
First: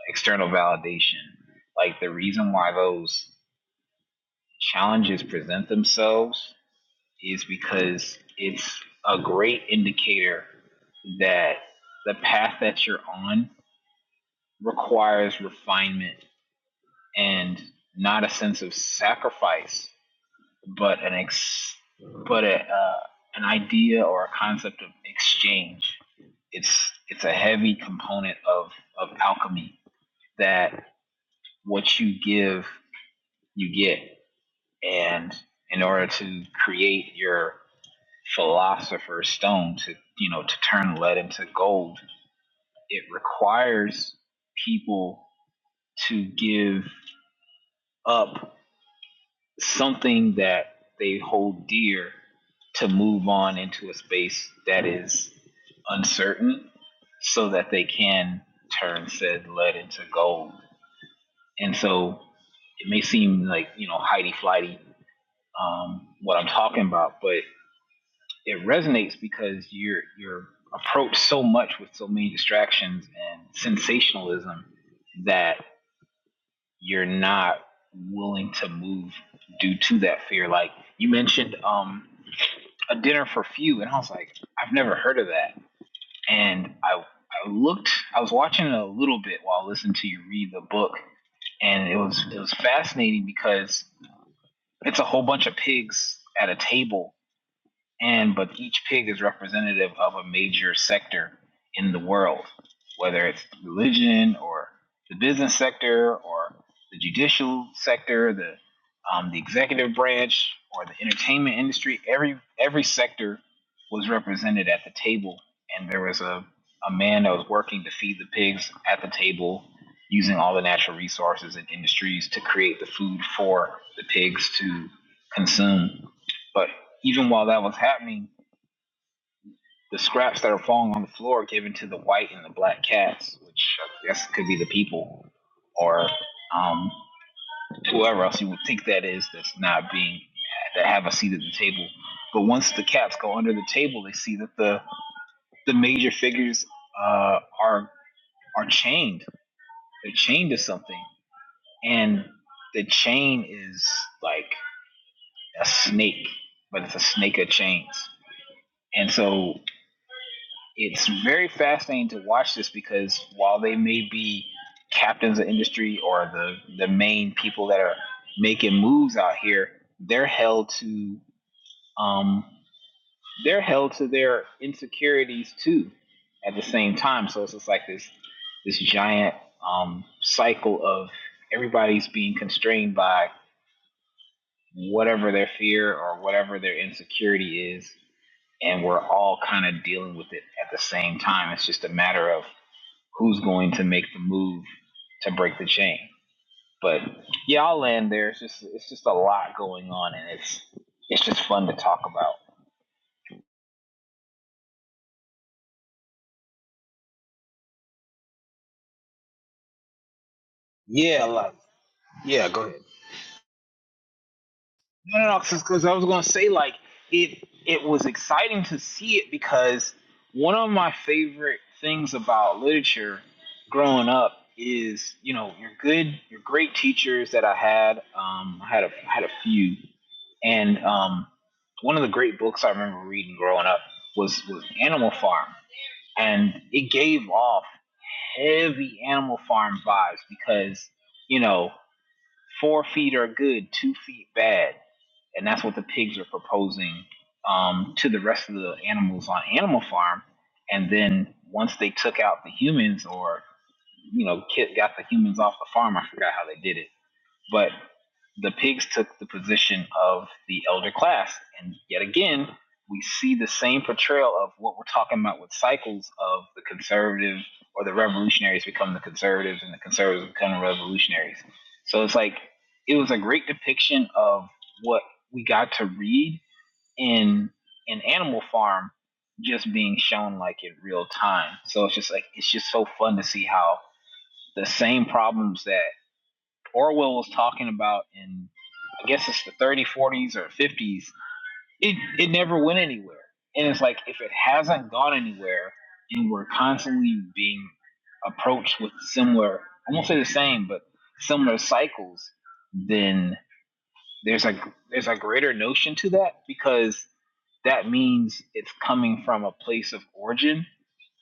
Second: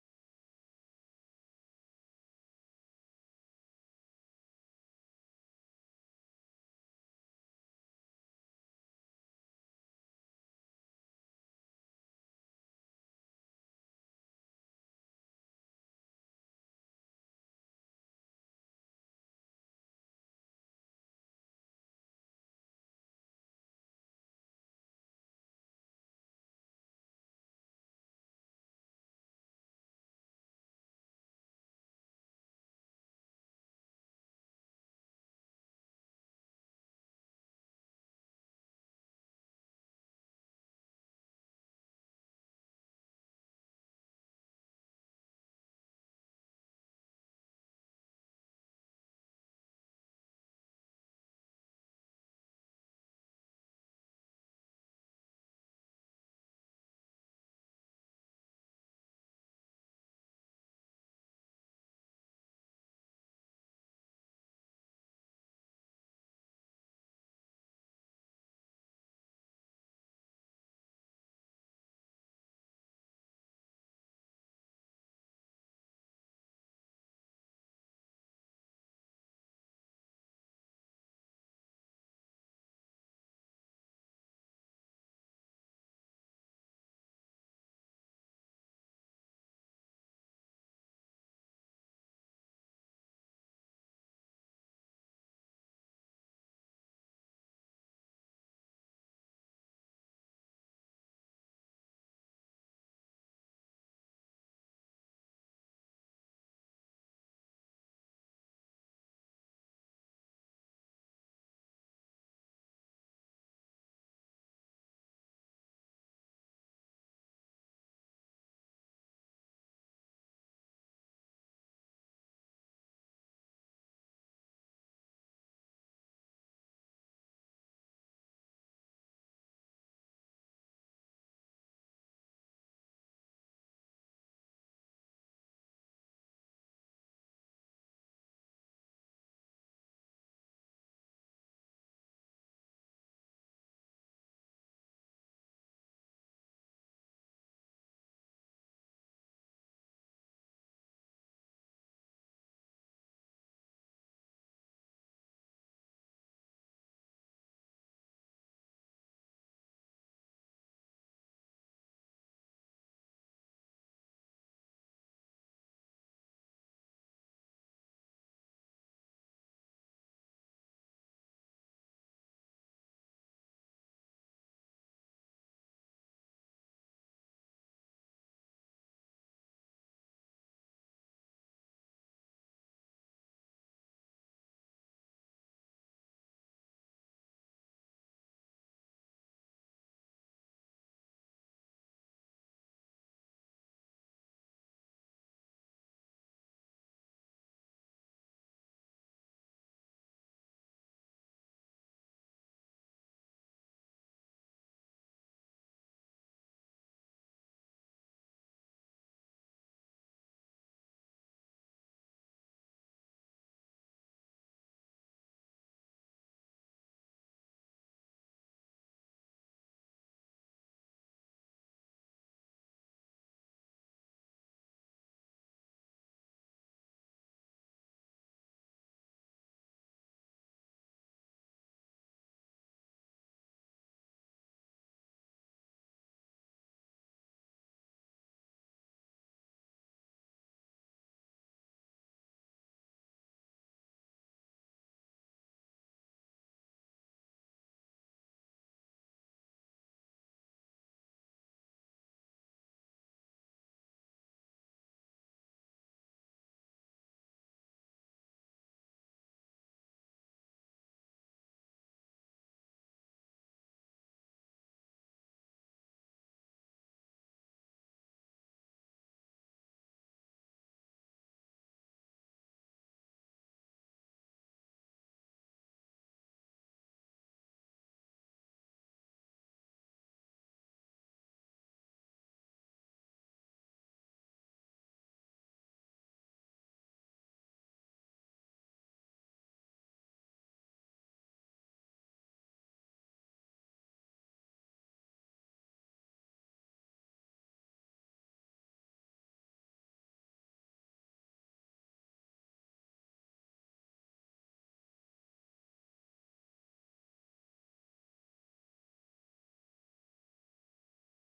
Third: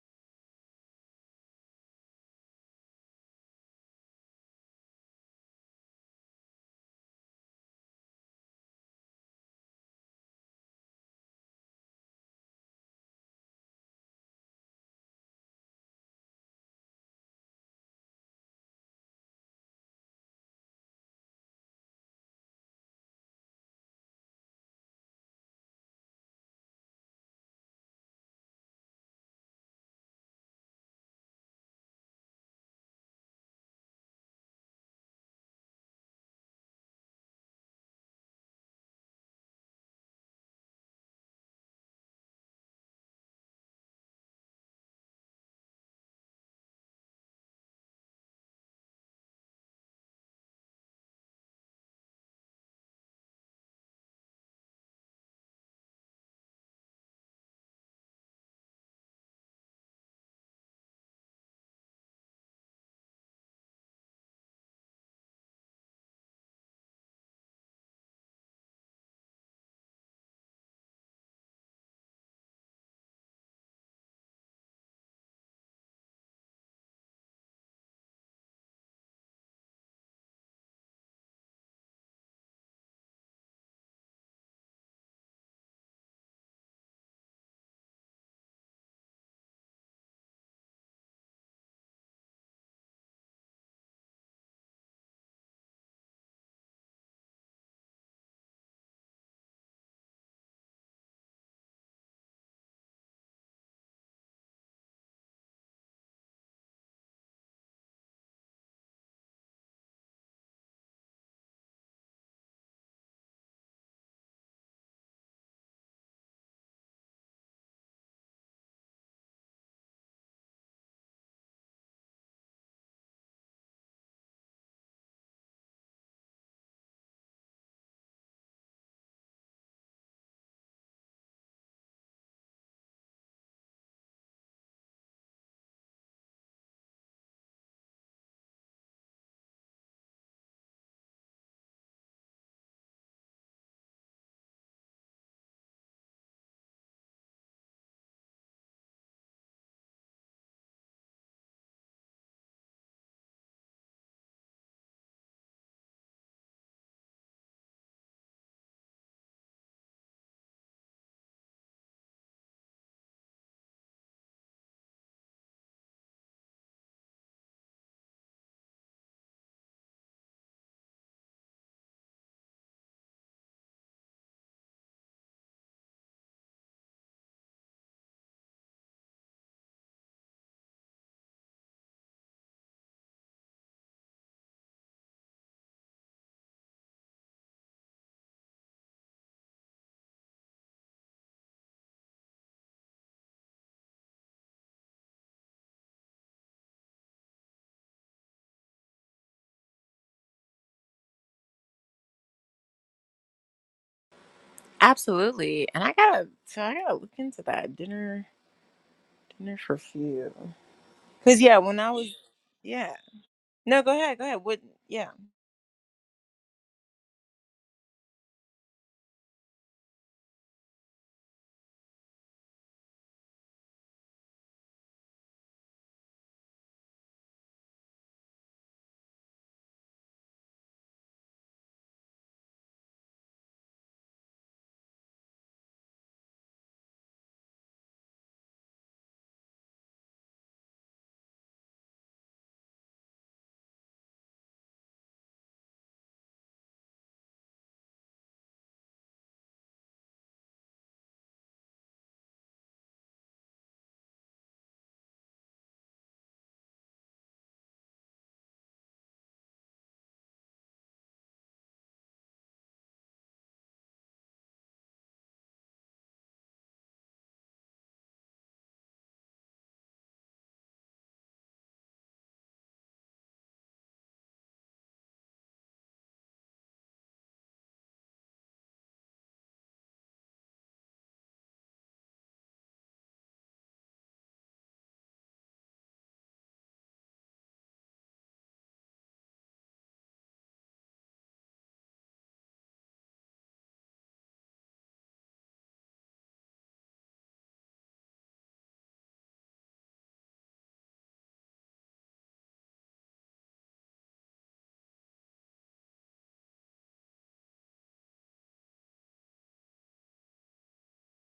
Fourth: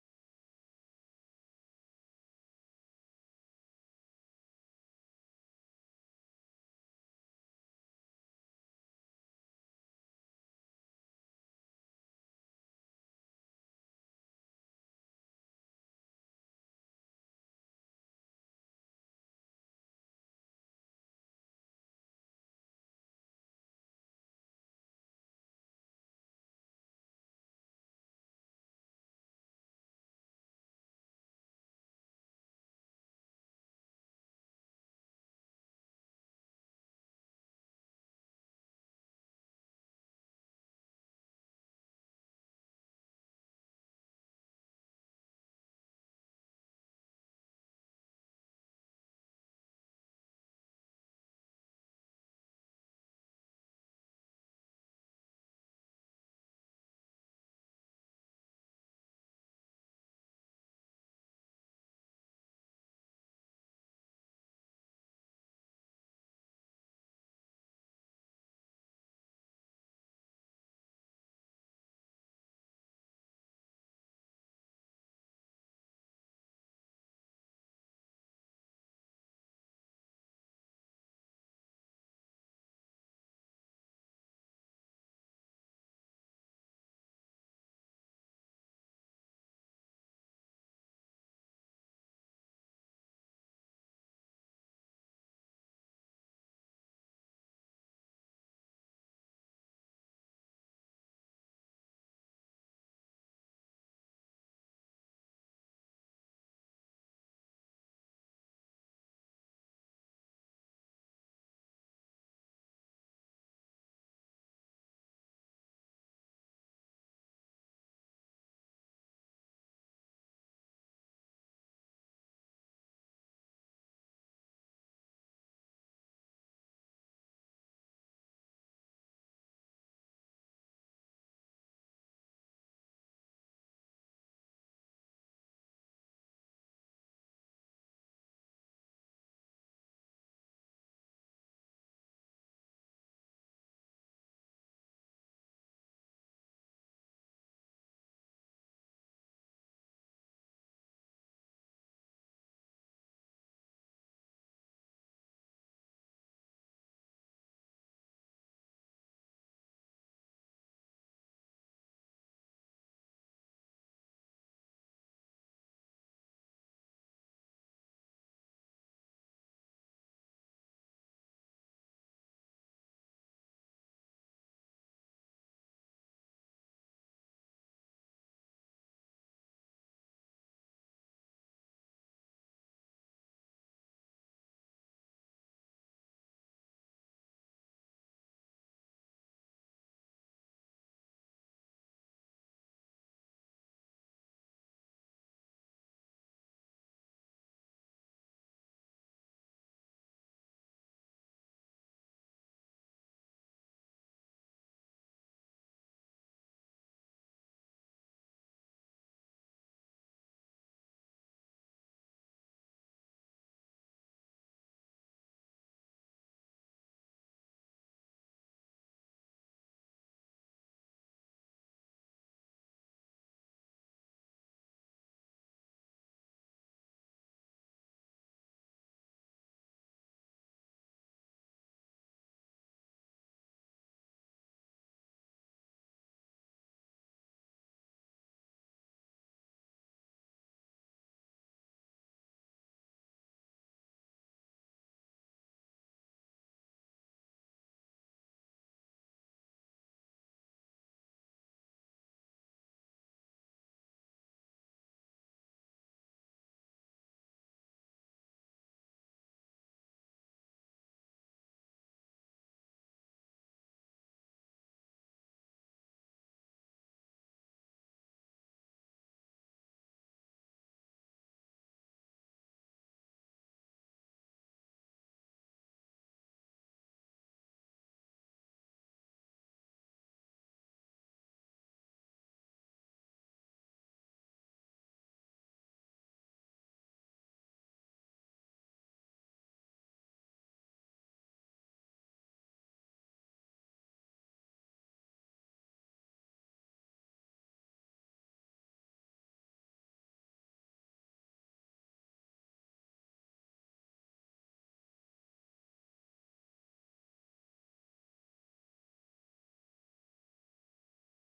S2: external validation. Like, the reason why those challenges present themselves is because it's a great indicator that the path that you're on requires refinement and not a sense of sacrifice, but an ex, but a, uh, an idea or a concept of exchange. It's it's a heavy component of of alchemy that what you give you get, and in order to create your philosopher's stone to you know to turn lead into gold it requires people to give up something that they hold dear to move on into a space that is uncertain so that they can turn said lead into gold and so it may seem like you know Heidi flighty um, what I'm talking about, but it resonates because you're you're approached so much with so many distractions and sensationalism that you're not willing to move due to that fear. Like you mentioned, um, a dinner for few, and I was like, I've never heard of that. And I I looked, I was watching it a little bit while listening to you read the book, and it was it was fascinating because it's a whole bunch of pigs at a table and but each pig is representative of a major sector in the world, whether it's religion or the business sector or the judicial sector, the um, the executive branch or the entertainment industry. Every every sector was represented at the table, and there was a a man that was working to feed the pigs at the table using all the natural resources and industries to create the food for the pigs to consume. But even while that was happening, the scraps that are falling on the floor are given to the white and the black cats, which I guess could be the people or um, whoever else you would think that is that's not being that have a seat at the table. But once the cats go under the table, they see that the the major figures uh, are are chained. They're chained to something, and the chain is like a snake, but it's a snake of chains. And so it's very fascinating to watch this because while they may be captains of industry or the the main people that are making moves out here, they're held to um they're held to their insecurities too at the same time. So it's just like this this giant um cycle of everybody's being constrained by whatever their fear or whatever their insecurity is and we're all kind of dealing with it at the same time. It's just a matter of who's going to make the move to break the chain. But yeah, I'll land there. It's just it's just a lot going on, and it's it's just fun to talk about.
S1: absolutely and i gotta so i gotta look into that dinner dinner for few
S2: Yeah,
S1: because
S2: like
S1: yeah when i was
S2: go ahead.
S1: yeah no go ahead go ahead what yeah
S2: No, no, no, because I was gonna say like it. It was exciting to see it because one of my favorite things about literature growing up is you know your good, your great teachers that I had. Um, I had a I had a few, and um, one of the great books I remember reading growing up was was Animal Farm, and it gave off heavy Animal Farm vibes because you know four feet are good, two feet bad and that's what the pigs are proposing um, to the rest of the animals on Animal Farm. And then once they took out the humans, or you know, got the humans off the farm, I forgot how they did it but the pigs took the position of the elder class. And yet again, we see the same portrayal of what we're talking about with cycles of the conservative or the revolutionaries become the conservatives and the conservatives become the revolutionaries. So it's like it was a great depiction of what we got to read in an animal farm just being shown like in real time. So it's just like it's just so fun to see how the same problems that Orwell was talking about in I guess it's the 30s, 40s, or 50s. It it never went anywhere, and it's like if it hasn't gone anywhere, and we're constantly being approached with similar, I won't say the same, but similar cycles, then there's a there's a greater notion to that because that means it's coming from a place of origin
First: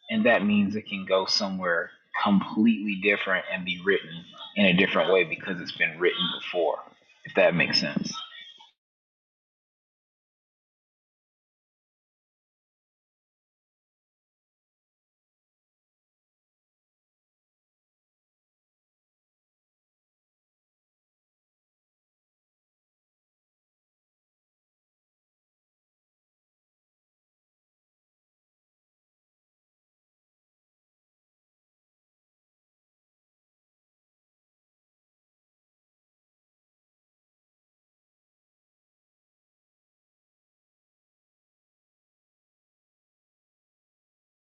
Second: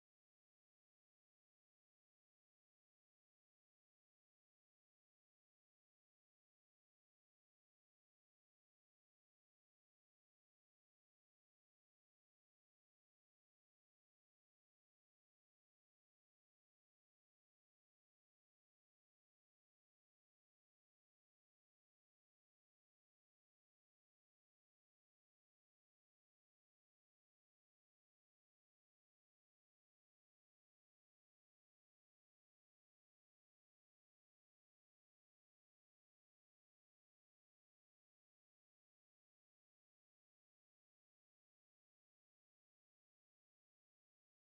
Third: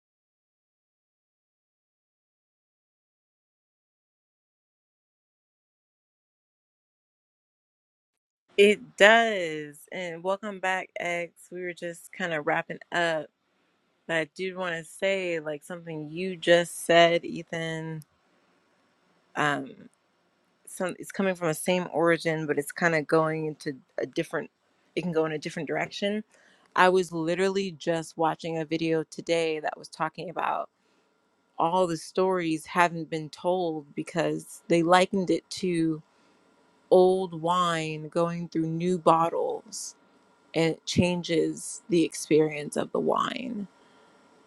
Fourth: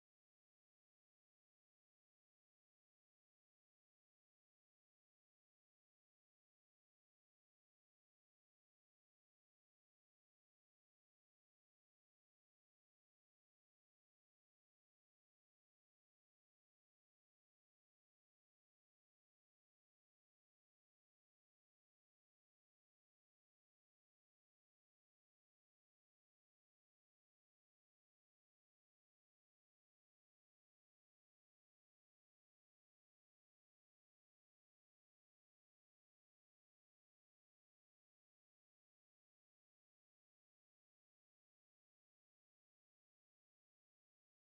S2: and that means it can go somewhere completely different and be written in a different way because it's been written before. If that makes sense.
S1: it does and welcome back x we were just kind of wrapping up but i do want to say like something you just said ethan um, some it's coming from the same origin, but it's kind of going into a different it can go in a different direction. I was literally just watching a video today that was talking about all the stories haven't been told because they likened it to old wine going through new bottles and it changes the experience of the wine.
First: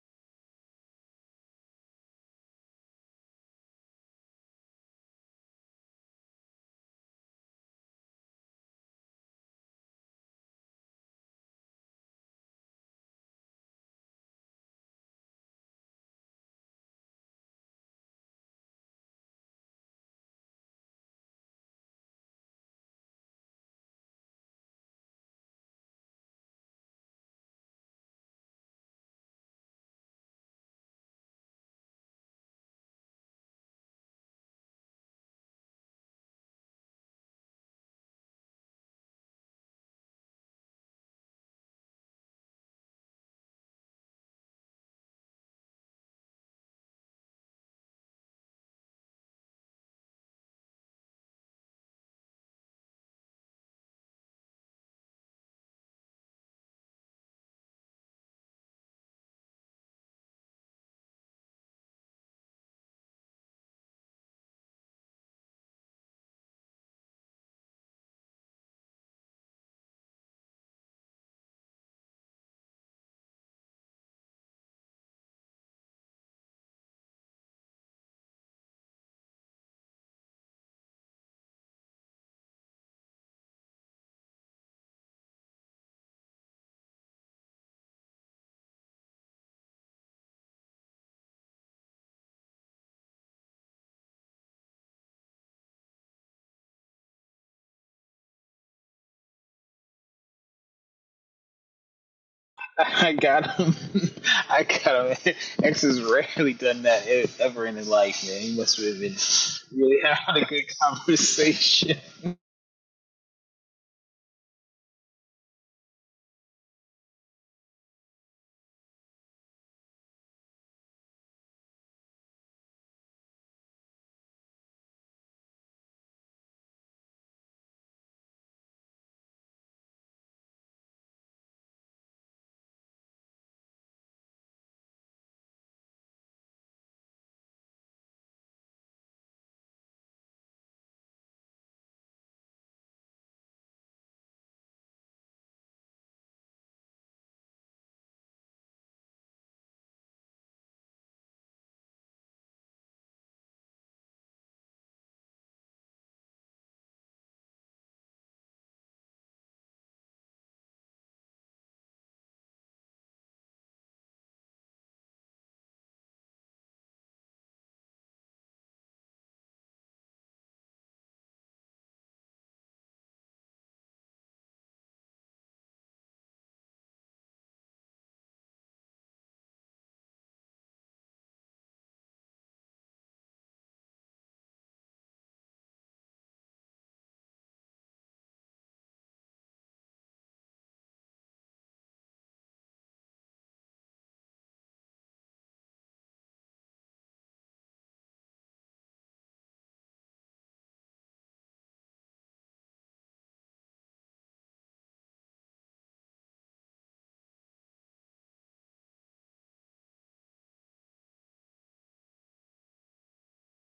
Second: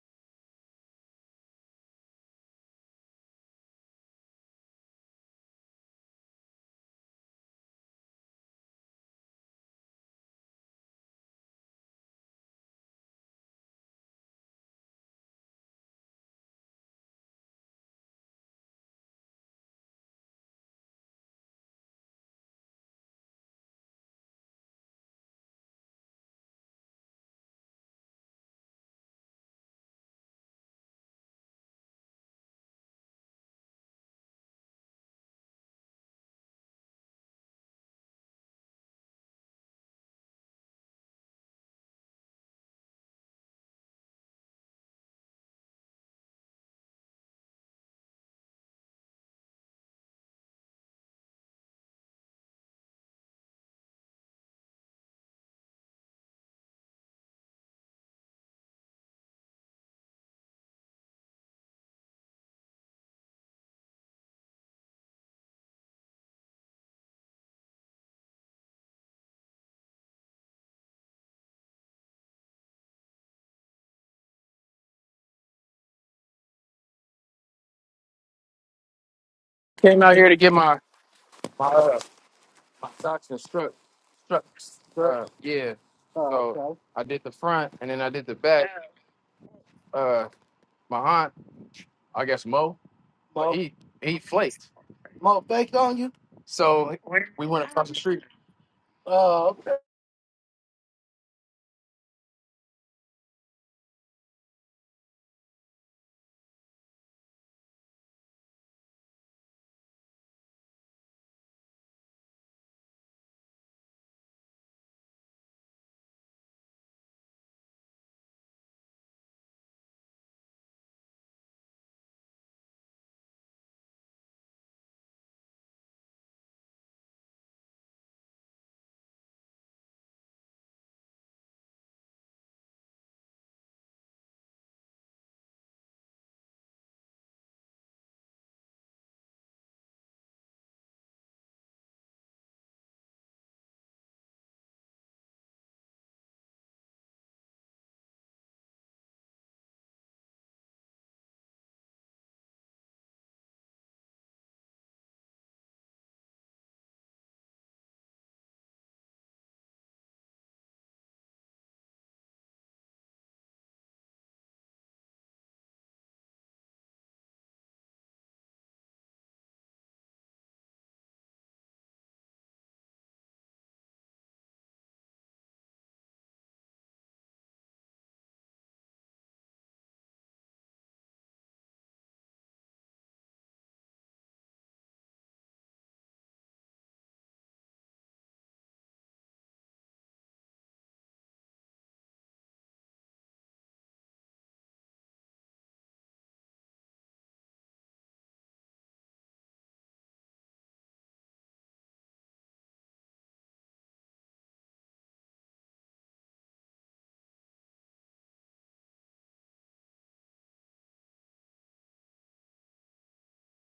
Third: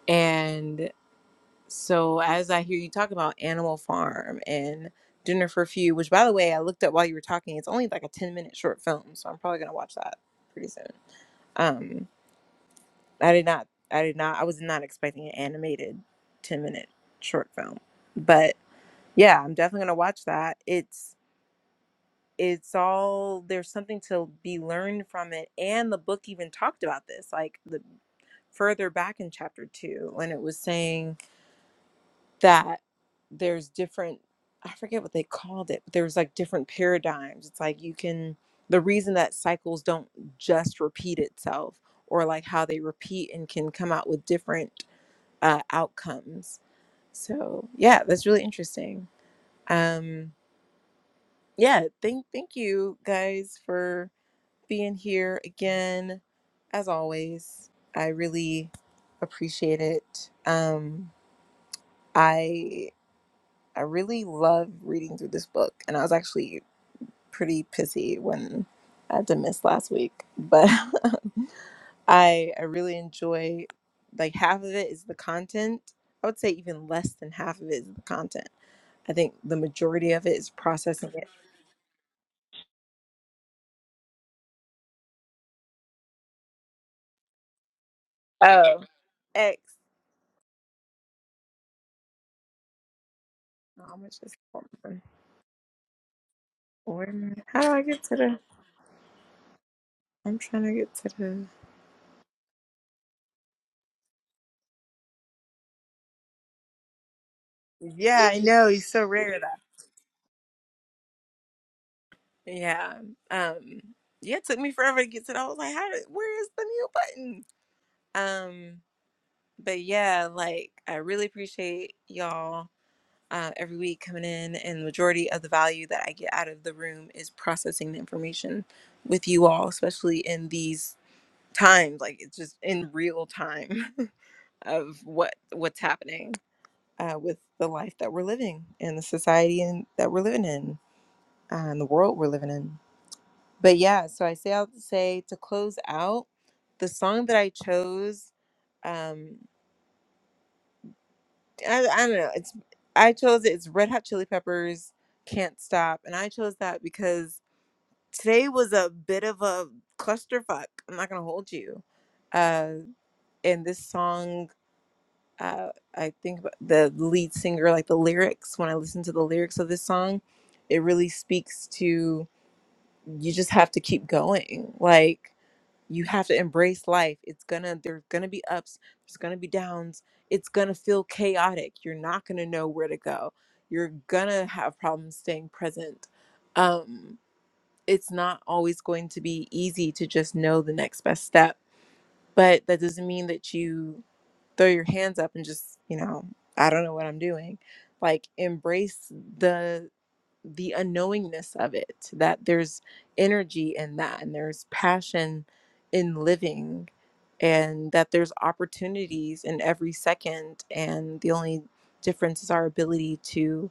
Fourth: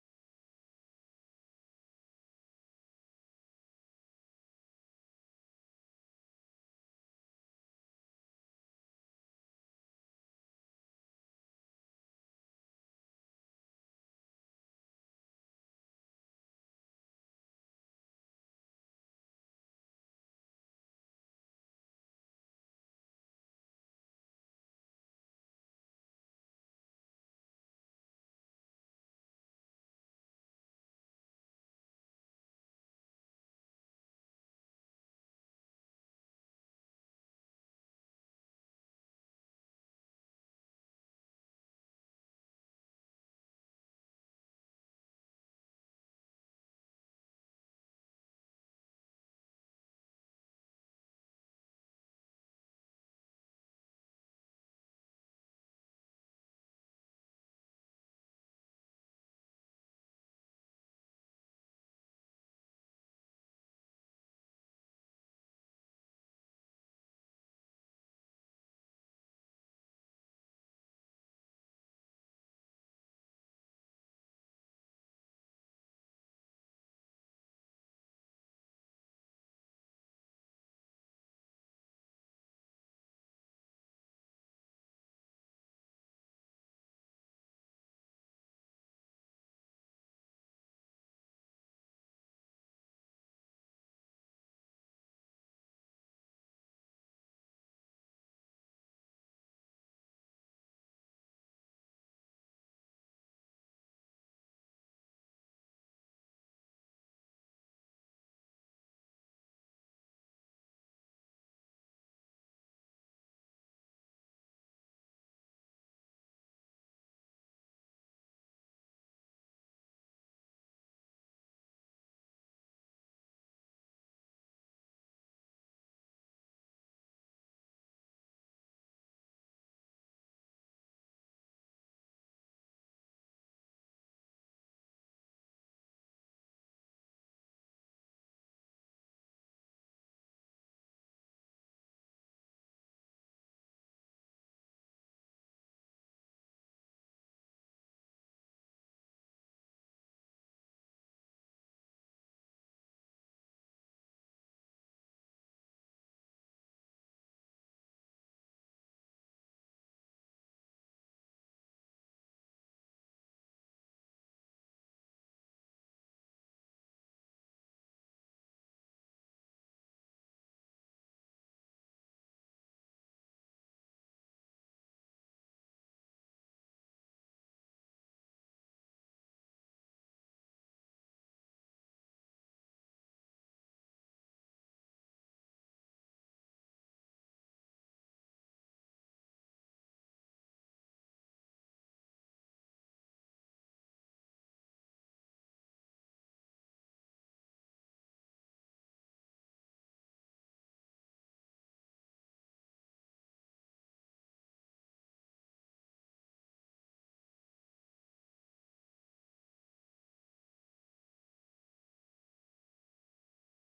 S1: and. So as I hear you talk about Animal Farm and Dinner for Few, which by the way I looked up while you were talking, it's only like a ten minute short film, so I'm probably gonna watch that pretty soon. Um, I did not, I did not, I was not expecting an animated ten minute short film, but yeah, I'm definitely gonna watch that. It's it's all there's something to be learned from it, and the book even talked about this, like the further back in chapter two, when it was saying that there's different i forget what they called it but there's like different paradigms it's like you can the reason that cycles don't just repeat itself or like how they repeat and can come out with different uh, outcomes so yeah that's really interesting um yeah thank thank you guys for being here again as always i really appreciate it um i I really love reading through this book, and I was actually pretty pissy when I had to miss last week, but [laughs] I I really enjoy like half of it is the content. I would say even less than half of it is the content. I think the
S4: Came
S1: majority
S4: out
S1: of
S4: here
S1: it
S4: to
S1: is
S4: get my
S1: processing it.
S4: my, uh, my socks and struck struck uh, yeah. Oh, So okay. I did the front and then I did the back.
S1: Oh, X.
S4: Uh, my aunt, I guess Mo, Mo, he
S1: How much
S4: he
S1: is hold
S4: flaked.
S1: on.
S4: Mo baked on you? So
S1: Where am I-
S4: we
S1: How
S4: went
S1: do I
S4: across the
S1: get to
S4: street.
S1: the?
S4: Oh,
S1: I'm trying to get to the.
S2: [laughs] I got him. [laughs] I got him. [laughs] X has rarely done that e- ever in his life,
S1: Yeah, I
S2: man. He
S1: know.
S2: must
S1: He's
S2: have
S1: so
S2: been
S1: rare that.
S2: really [laughs] having a good conversation.
S1: Yeah. Um. Yeah, it took me forever to get to that. I was like, how? Did, where is the mute button? Um, but yeah, like I really appreciate y'all uh, every week coming in, and the majority of the value that I get out of the room is processing the information with you all, especially in these times. Like it's just in real time [laughs] of what what's happening uh, with the life that we're living and the society and that we're living in uh, and the world we're living in. But yeah, so I say I'll say to close out the song that I chose. Um, I, I don't know. It's I chose it. It's Red Hot Chili Peppers, Can't Stop, and I chose that because today was a bit of a clusterfuck. I'm not gonna hold you. Uh, and this song, uh, I think about the lead singer, like the lyrics. When I listen to the lyrics of this song, it really speaks to you. Just have to keep going. Like you have to embrace life it's gonna there's gonna be ups there's gonna be downs it's gonna feel chaotic you're not gonna know where to go you're gonna have problems staying present um it's not always going to be easy to just know the next best step but that doesn't mean that you throw your hands up and just you know i don't know what i'm doing like embrace the the unknowingness of it that there's energy in that and there's passion in living and that there's opportunities in every second and the only difference is our ability to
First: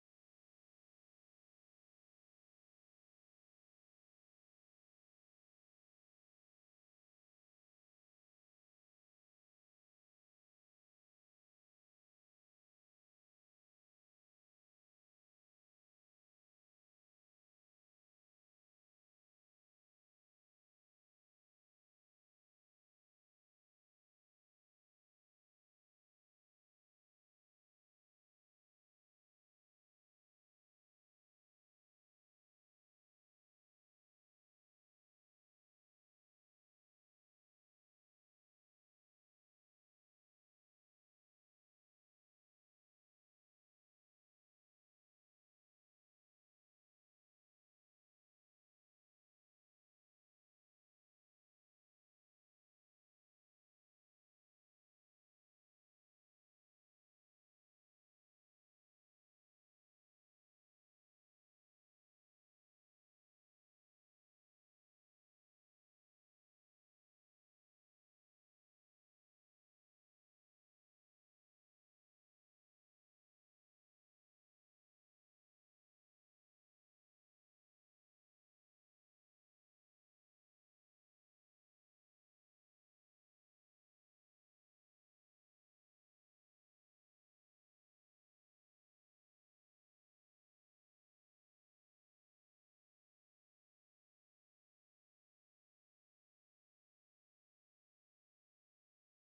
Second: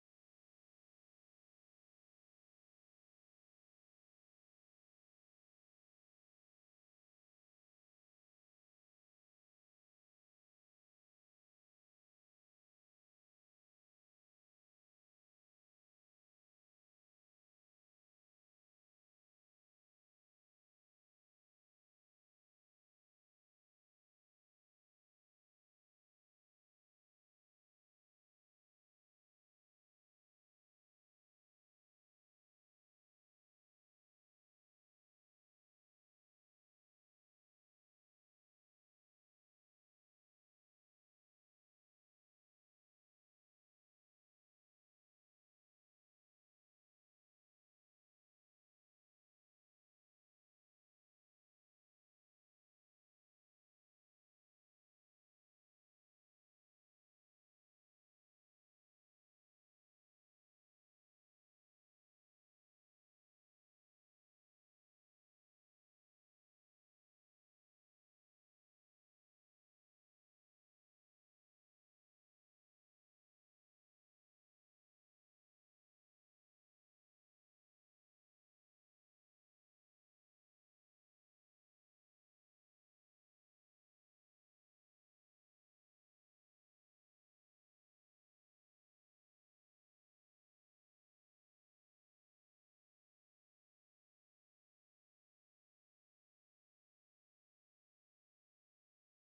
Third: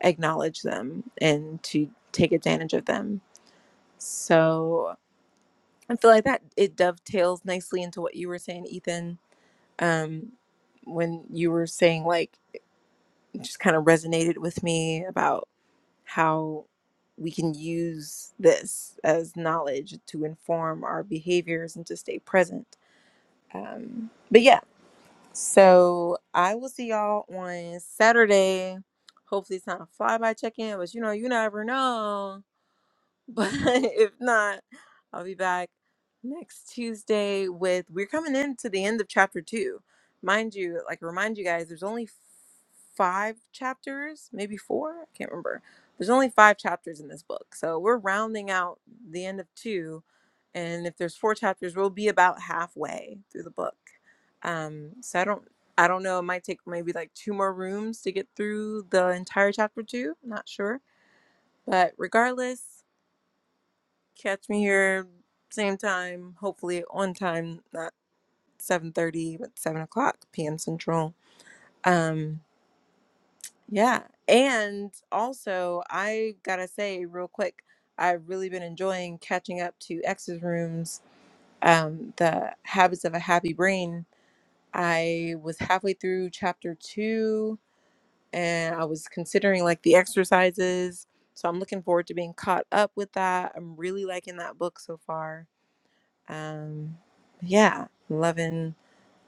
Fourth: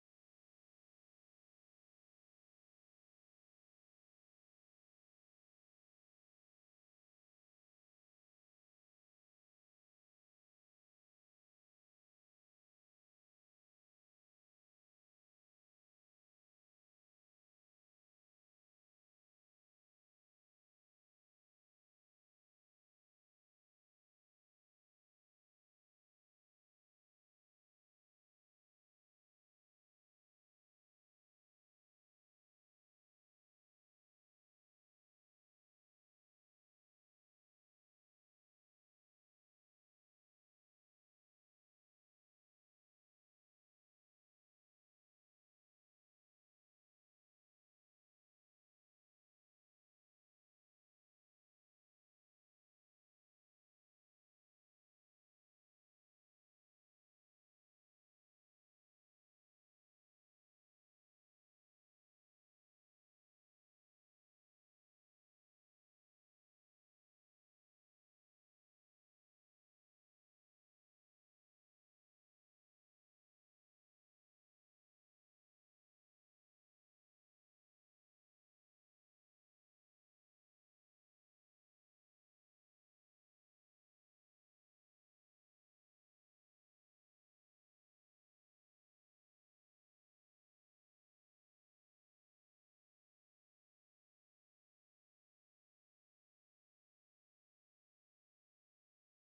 S1: acknowledge them and to take advantage of them so i feel like that it dovetails nicely into what you were saying ethan um when you were saying like it just kind of resonated with me about. how we can use this as knowledge to inform our behaviors and to stay present. Um, but yeah, so I will see y'all on Saturday. Hopefully, it's not a flyby check in, but you know, you never know. But [laughs] if not, I'll be back next Tuesday with we're coming into the end of chapter two. Mind you, like remind you guys, there's only f- five chapters, maybe four. I can't remember. There's only five chapters in this book, so we're rounding out the end of two. And if there's four chapters, we'll be about halfway through the book. Um, so I don't, I don't know. It might take maybe like two more rooms to get through the entire chapter two. Not sure. But regardless, Catch me here same time, hopefully on time, not 7:30, but 7 o'clock p.m. Central. Um, yeah. And also, I gotta say real quick, I've really been enjoying catching up to X's rooms, um, the habits of a happy brain. I was halfway through chapter two and I was considering like the exercises. So I'm looking forward to being caught up with that. I'm really liking that book so far um, yeah, loving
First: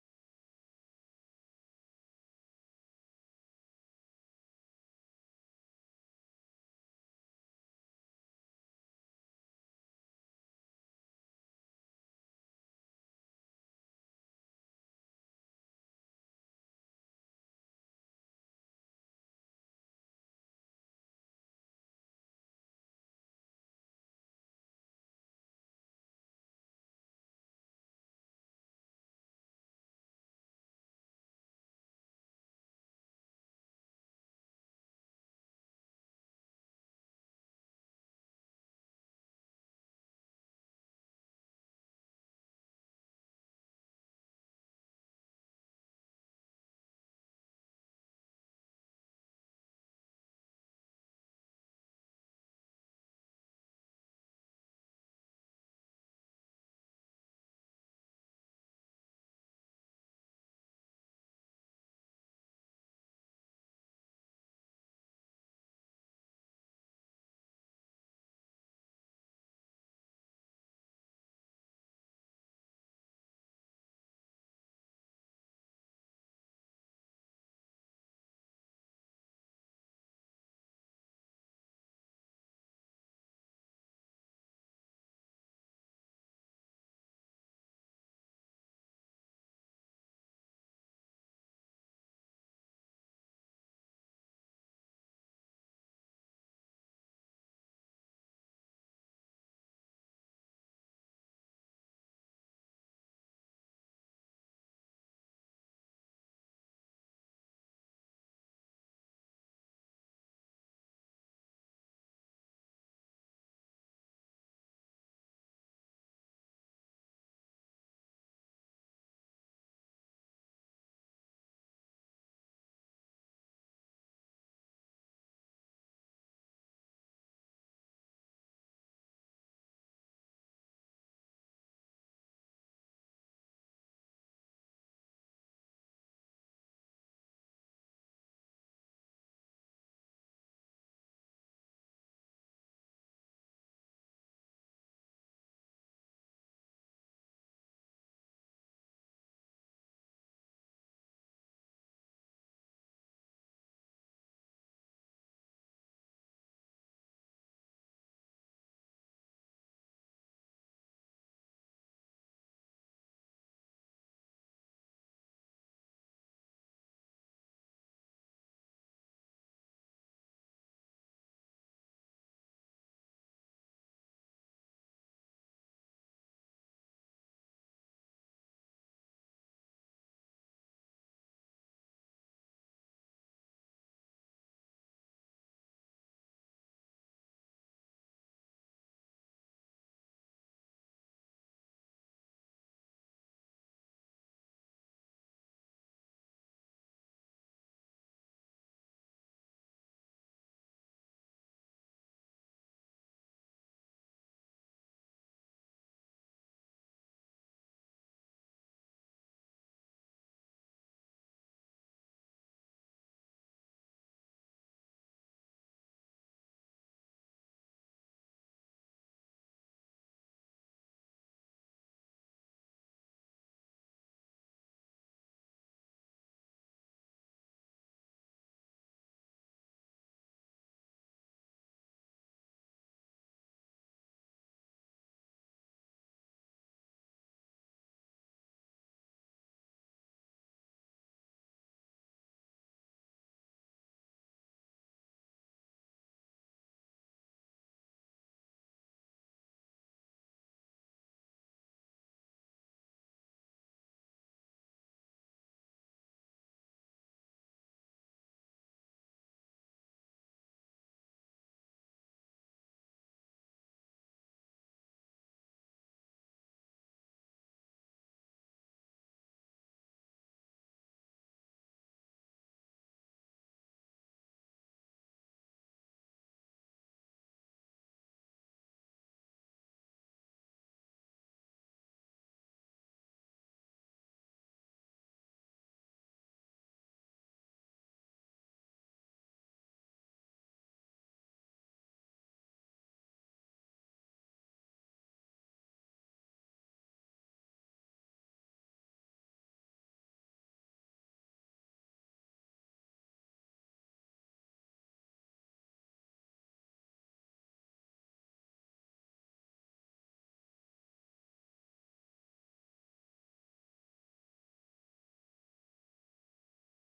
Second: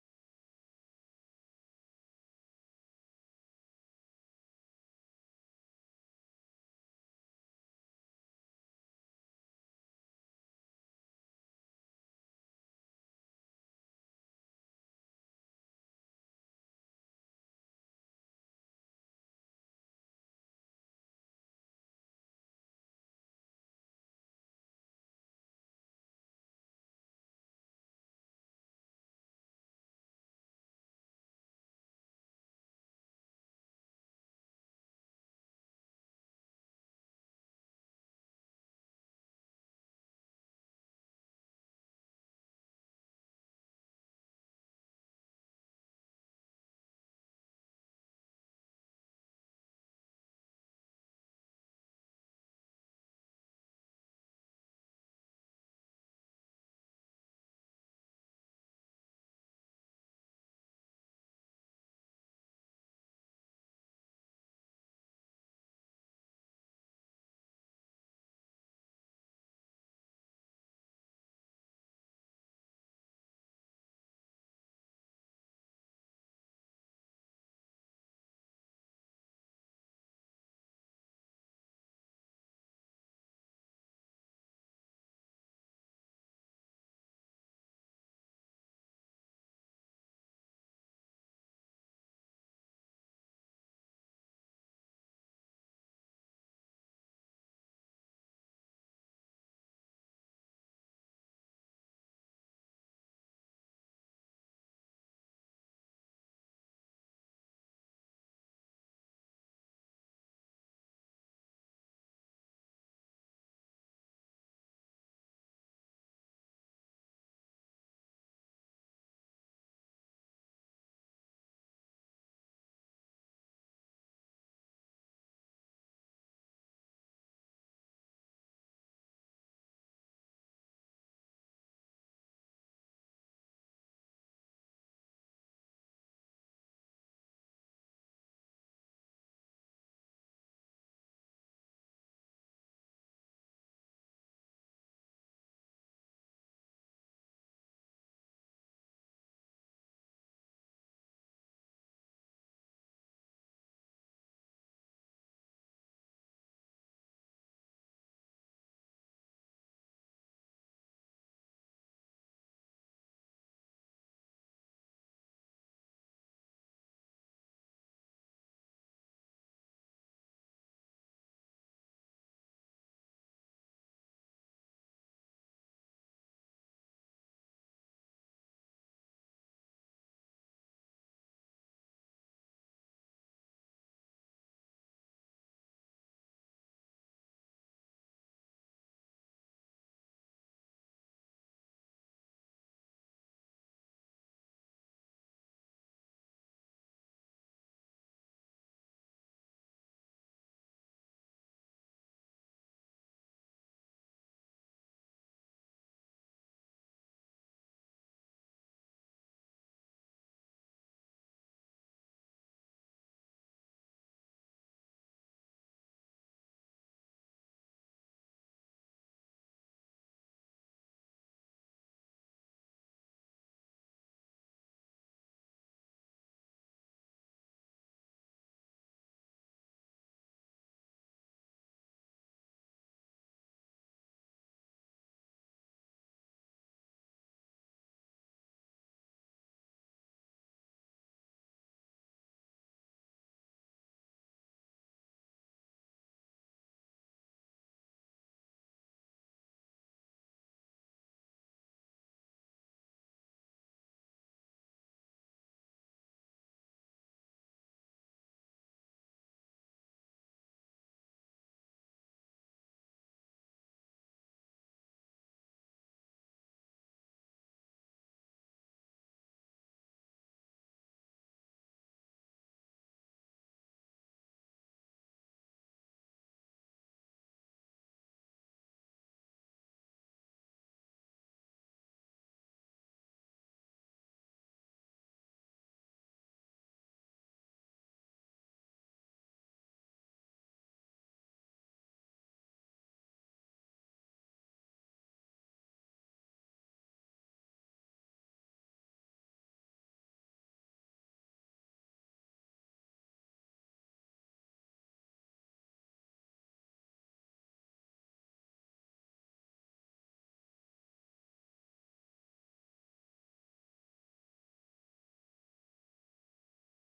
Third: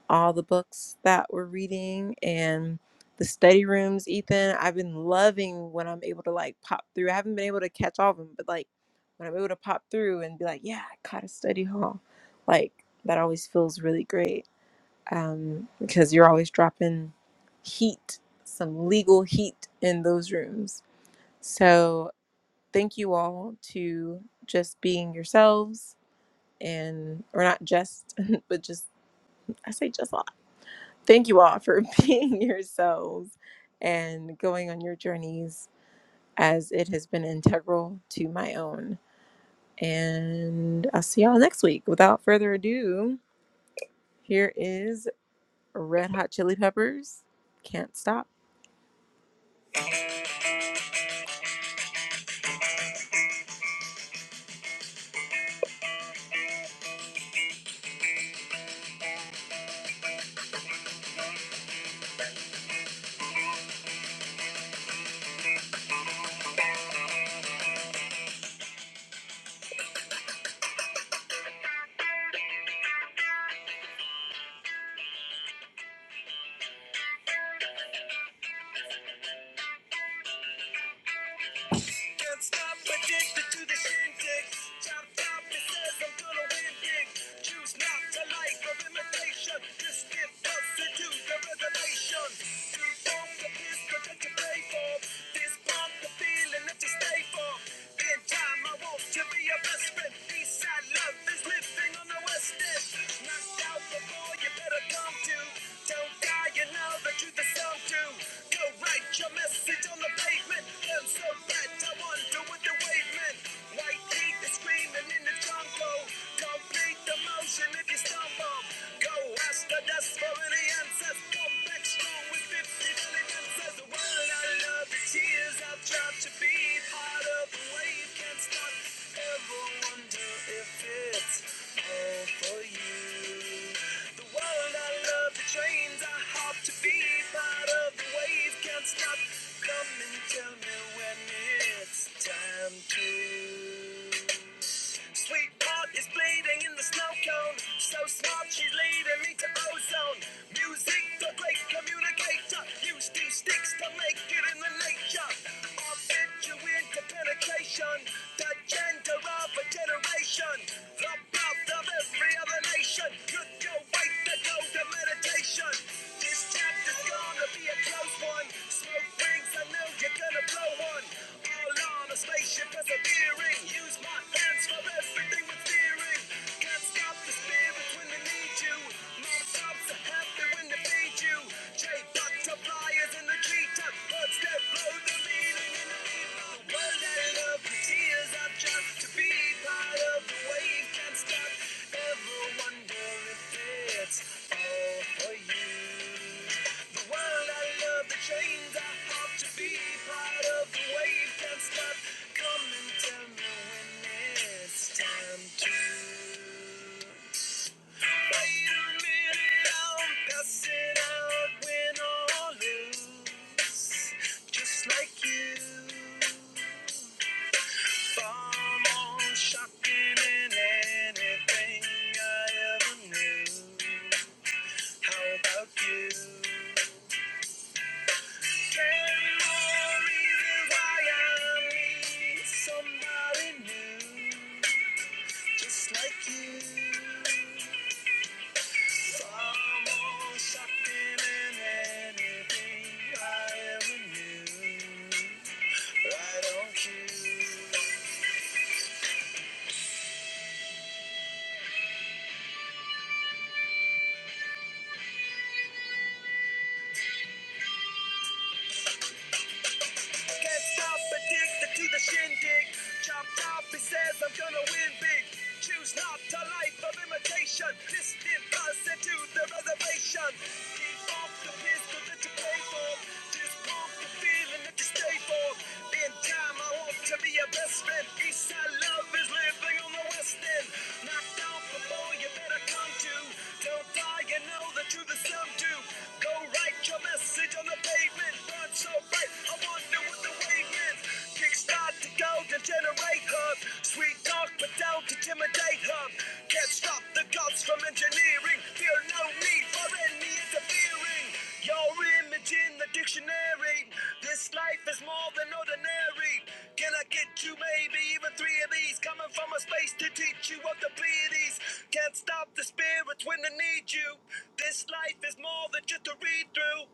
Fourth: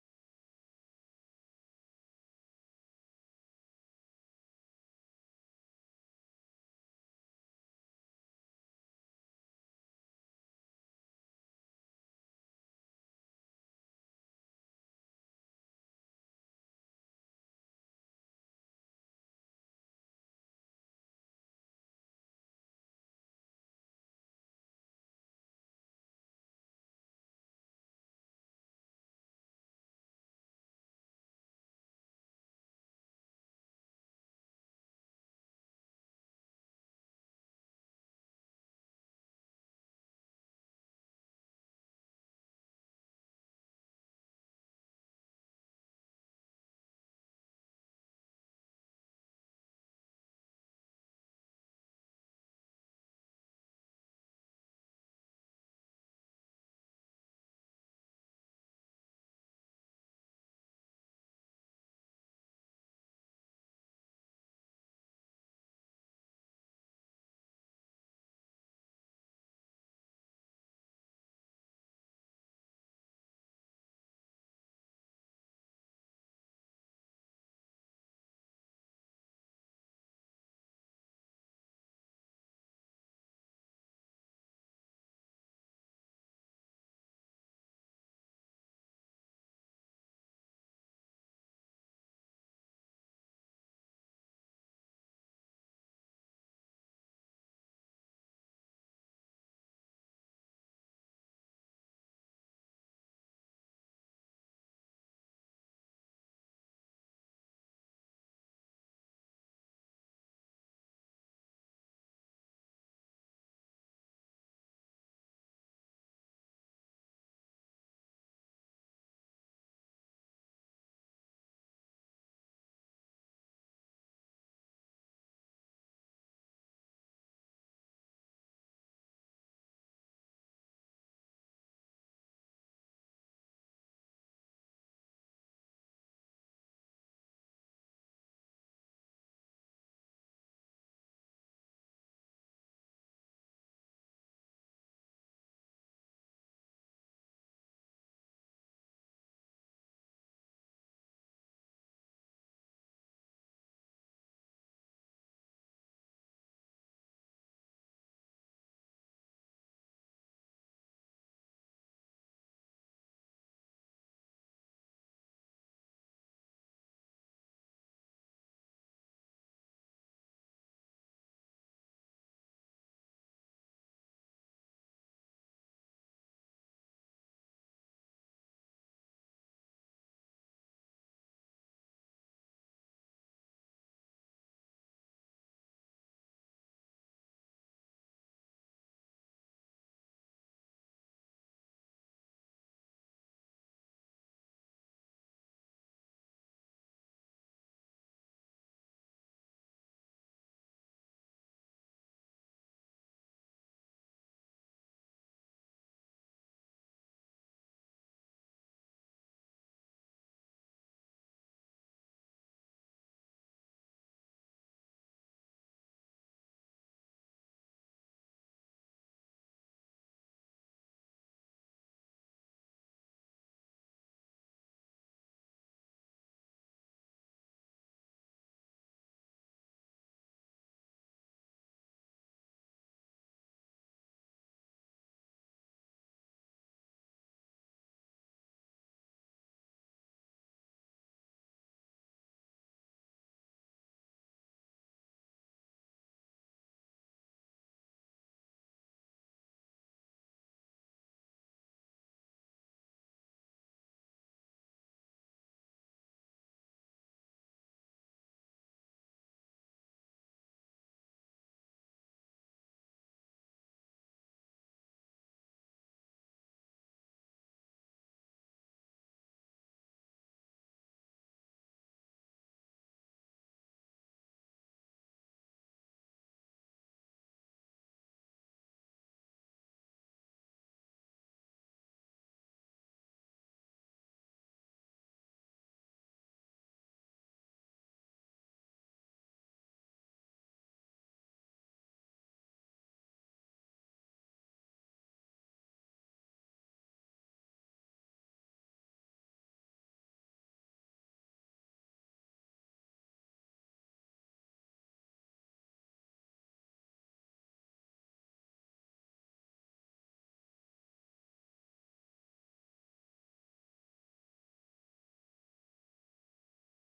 S1: all the books that we're reading and the study rooms, Ethan. I've been loving when I'm able to like pop through. I haven't been able to catch all of them, but like when I'm able to pop through and be like, yeah, I caught a study hall, like that always feels really great um, because you're always dropping heat, some legal heat in those rooms. So thank you all to just being yourselves and or not just [laughs] but just i say just a lot thank you all for [laughs] being yourselves and going on your journeys as it has been integral to my own and i'll see y'all next week without further ado here is red hot chili peppers can't stop Can't stop addicted to the shindig. Chop chop! it says I'm gonna win big. Choose not to life of imitation. Just give birth to the revelation. To form the pistol that you pay for. This bomb, the feeling that you stay for. In time, I want to be your best friend. Eastside love is living on the west end. Knocked out the ball, you better come to. Don't die, you know the truth is so true. Go write your message on the pavement. I'm so bad, I wonder what the wavement. White heat is screaming in the jungle. Complete the motion if you stumble. Go ask the dust for any answers. Come back strong with 50 million answers says the world and I love the tears I've dropped to be part of the wave can't stop. Ever wonder if it's all for you? The world I love the trains I hop to be part of the wave can't stop. Come and tell me when it's time to. Sweet heart is bleeding in the snow cone. So smart, she's leading me to ozone. Music, the great communicator. Used two sticks to make it in the nature. I'll bet you into penetration. The gender of a generation. The birth of every other nation. Could go wait to go to meditation. This chapter's gonna be a close one. Smoke rings, I know you're gonna blow slow one. All on a spaceship persevering. Use my hands for everything we're fearing. Can't stop the spirit when they need you. Non-stops are happy when they feed you. J-Buck to flyers in the treetop. Birds that blow the meaning in the people. world that love the tears I've dropped. To be part of the wave can't stop. Ever wonder if it's all for you. The world I love, the chains I hope to be part of the wave can't stop. Come and tell me when it's time to wait a minute. I'm passing out when all loose, just like you. Far more shocking than anything I ever knew. How about you? Right on cue. Can't stop, addicted to the shindig. Chopped off, he says I'm gonna win big. Choose not to life of imitation. Distant cousin to the reservation. Keep off the pistol that you pay for. Just want the feeling that you stay for. In time, I want to be your best friend. Eastside love is living on the west end. Knocked out before you better come to. Don't die, you know the truth is some do. Go write your message on the pavement done so right. I wonder what the wave is. Kickstart to go to generate hub. Sweet talk, but don't intimidate hub. Can't stop the gods from engineering. Feel no need for any interfering. Your image in the dictionary. This life is more than ordinary. Can I get you maybe even three of these? Coming from a space to teach you what the pleiades. Can't stop the spirits when they need you. This life is more than just a read through.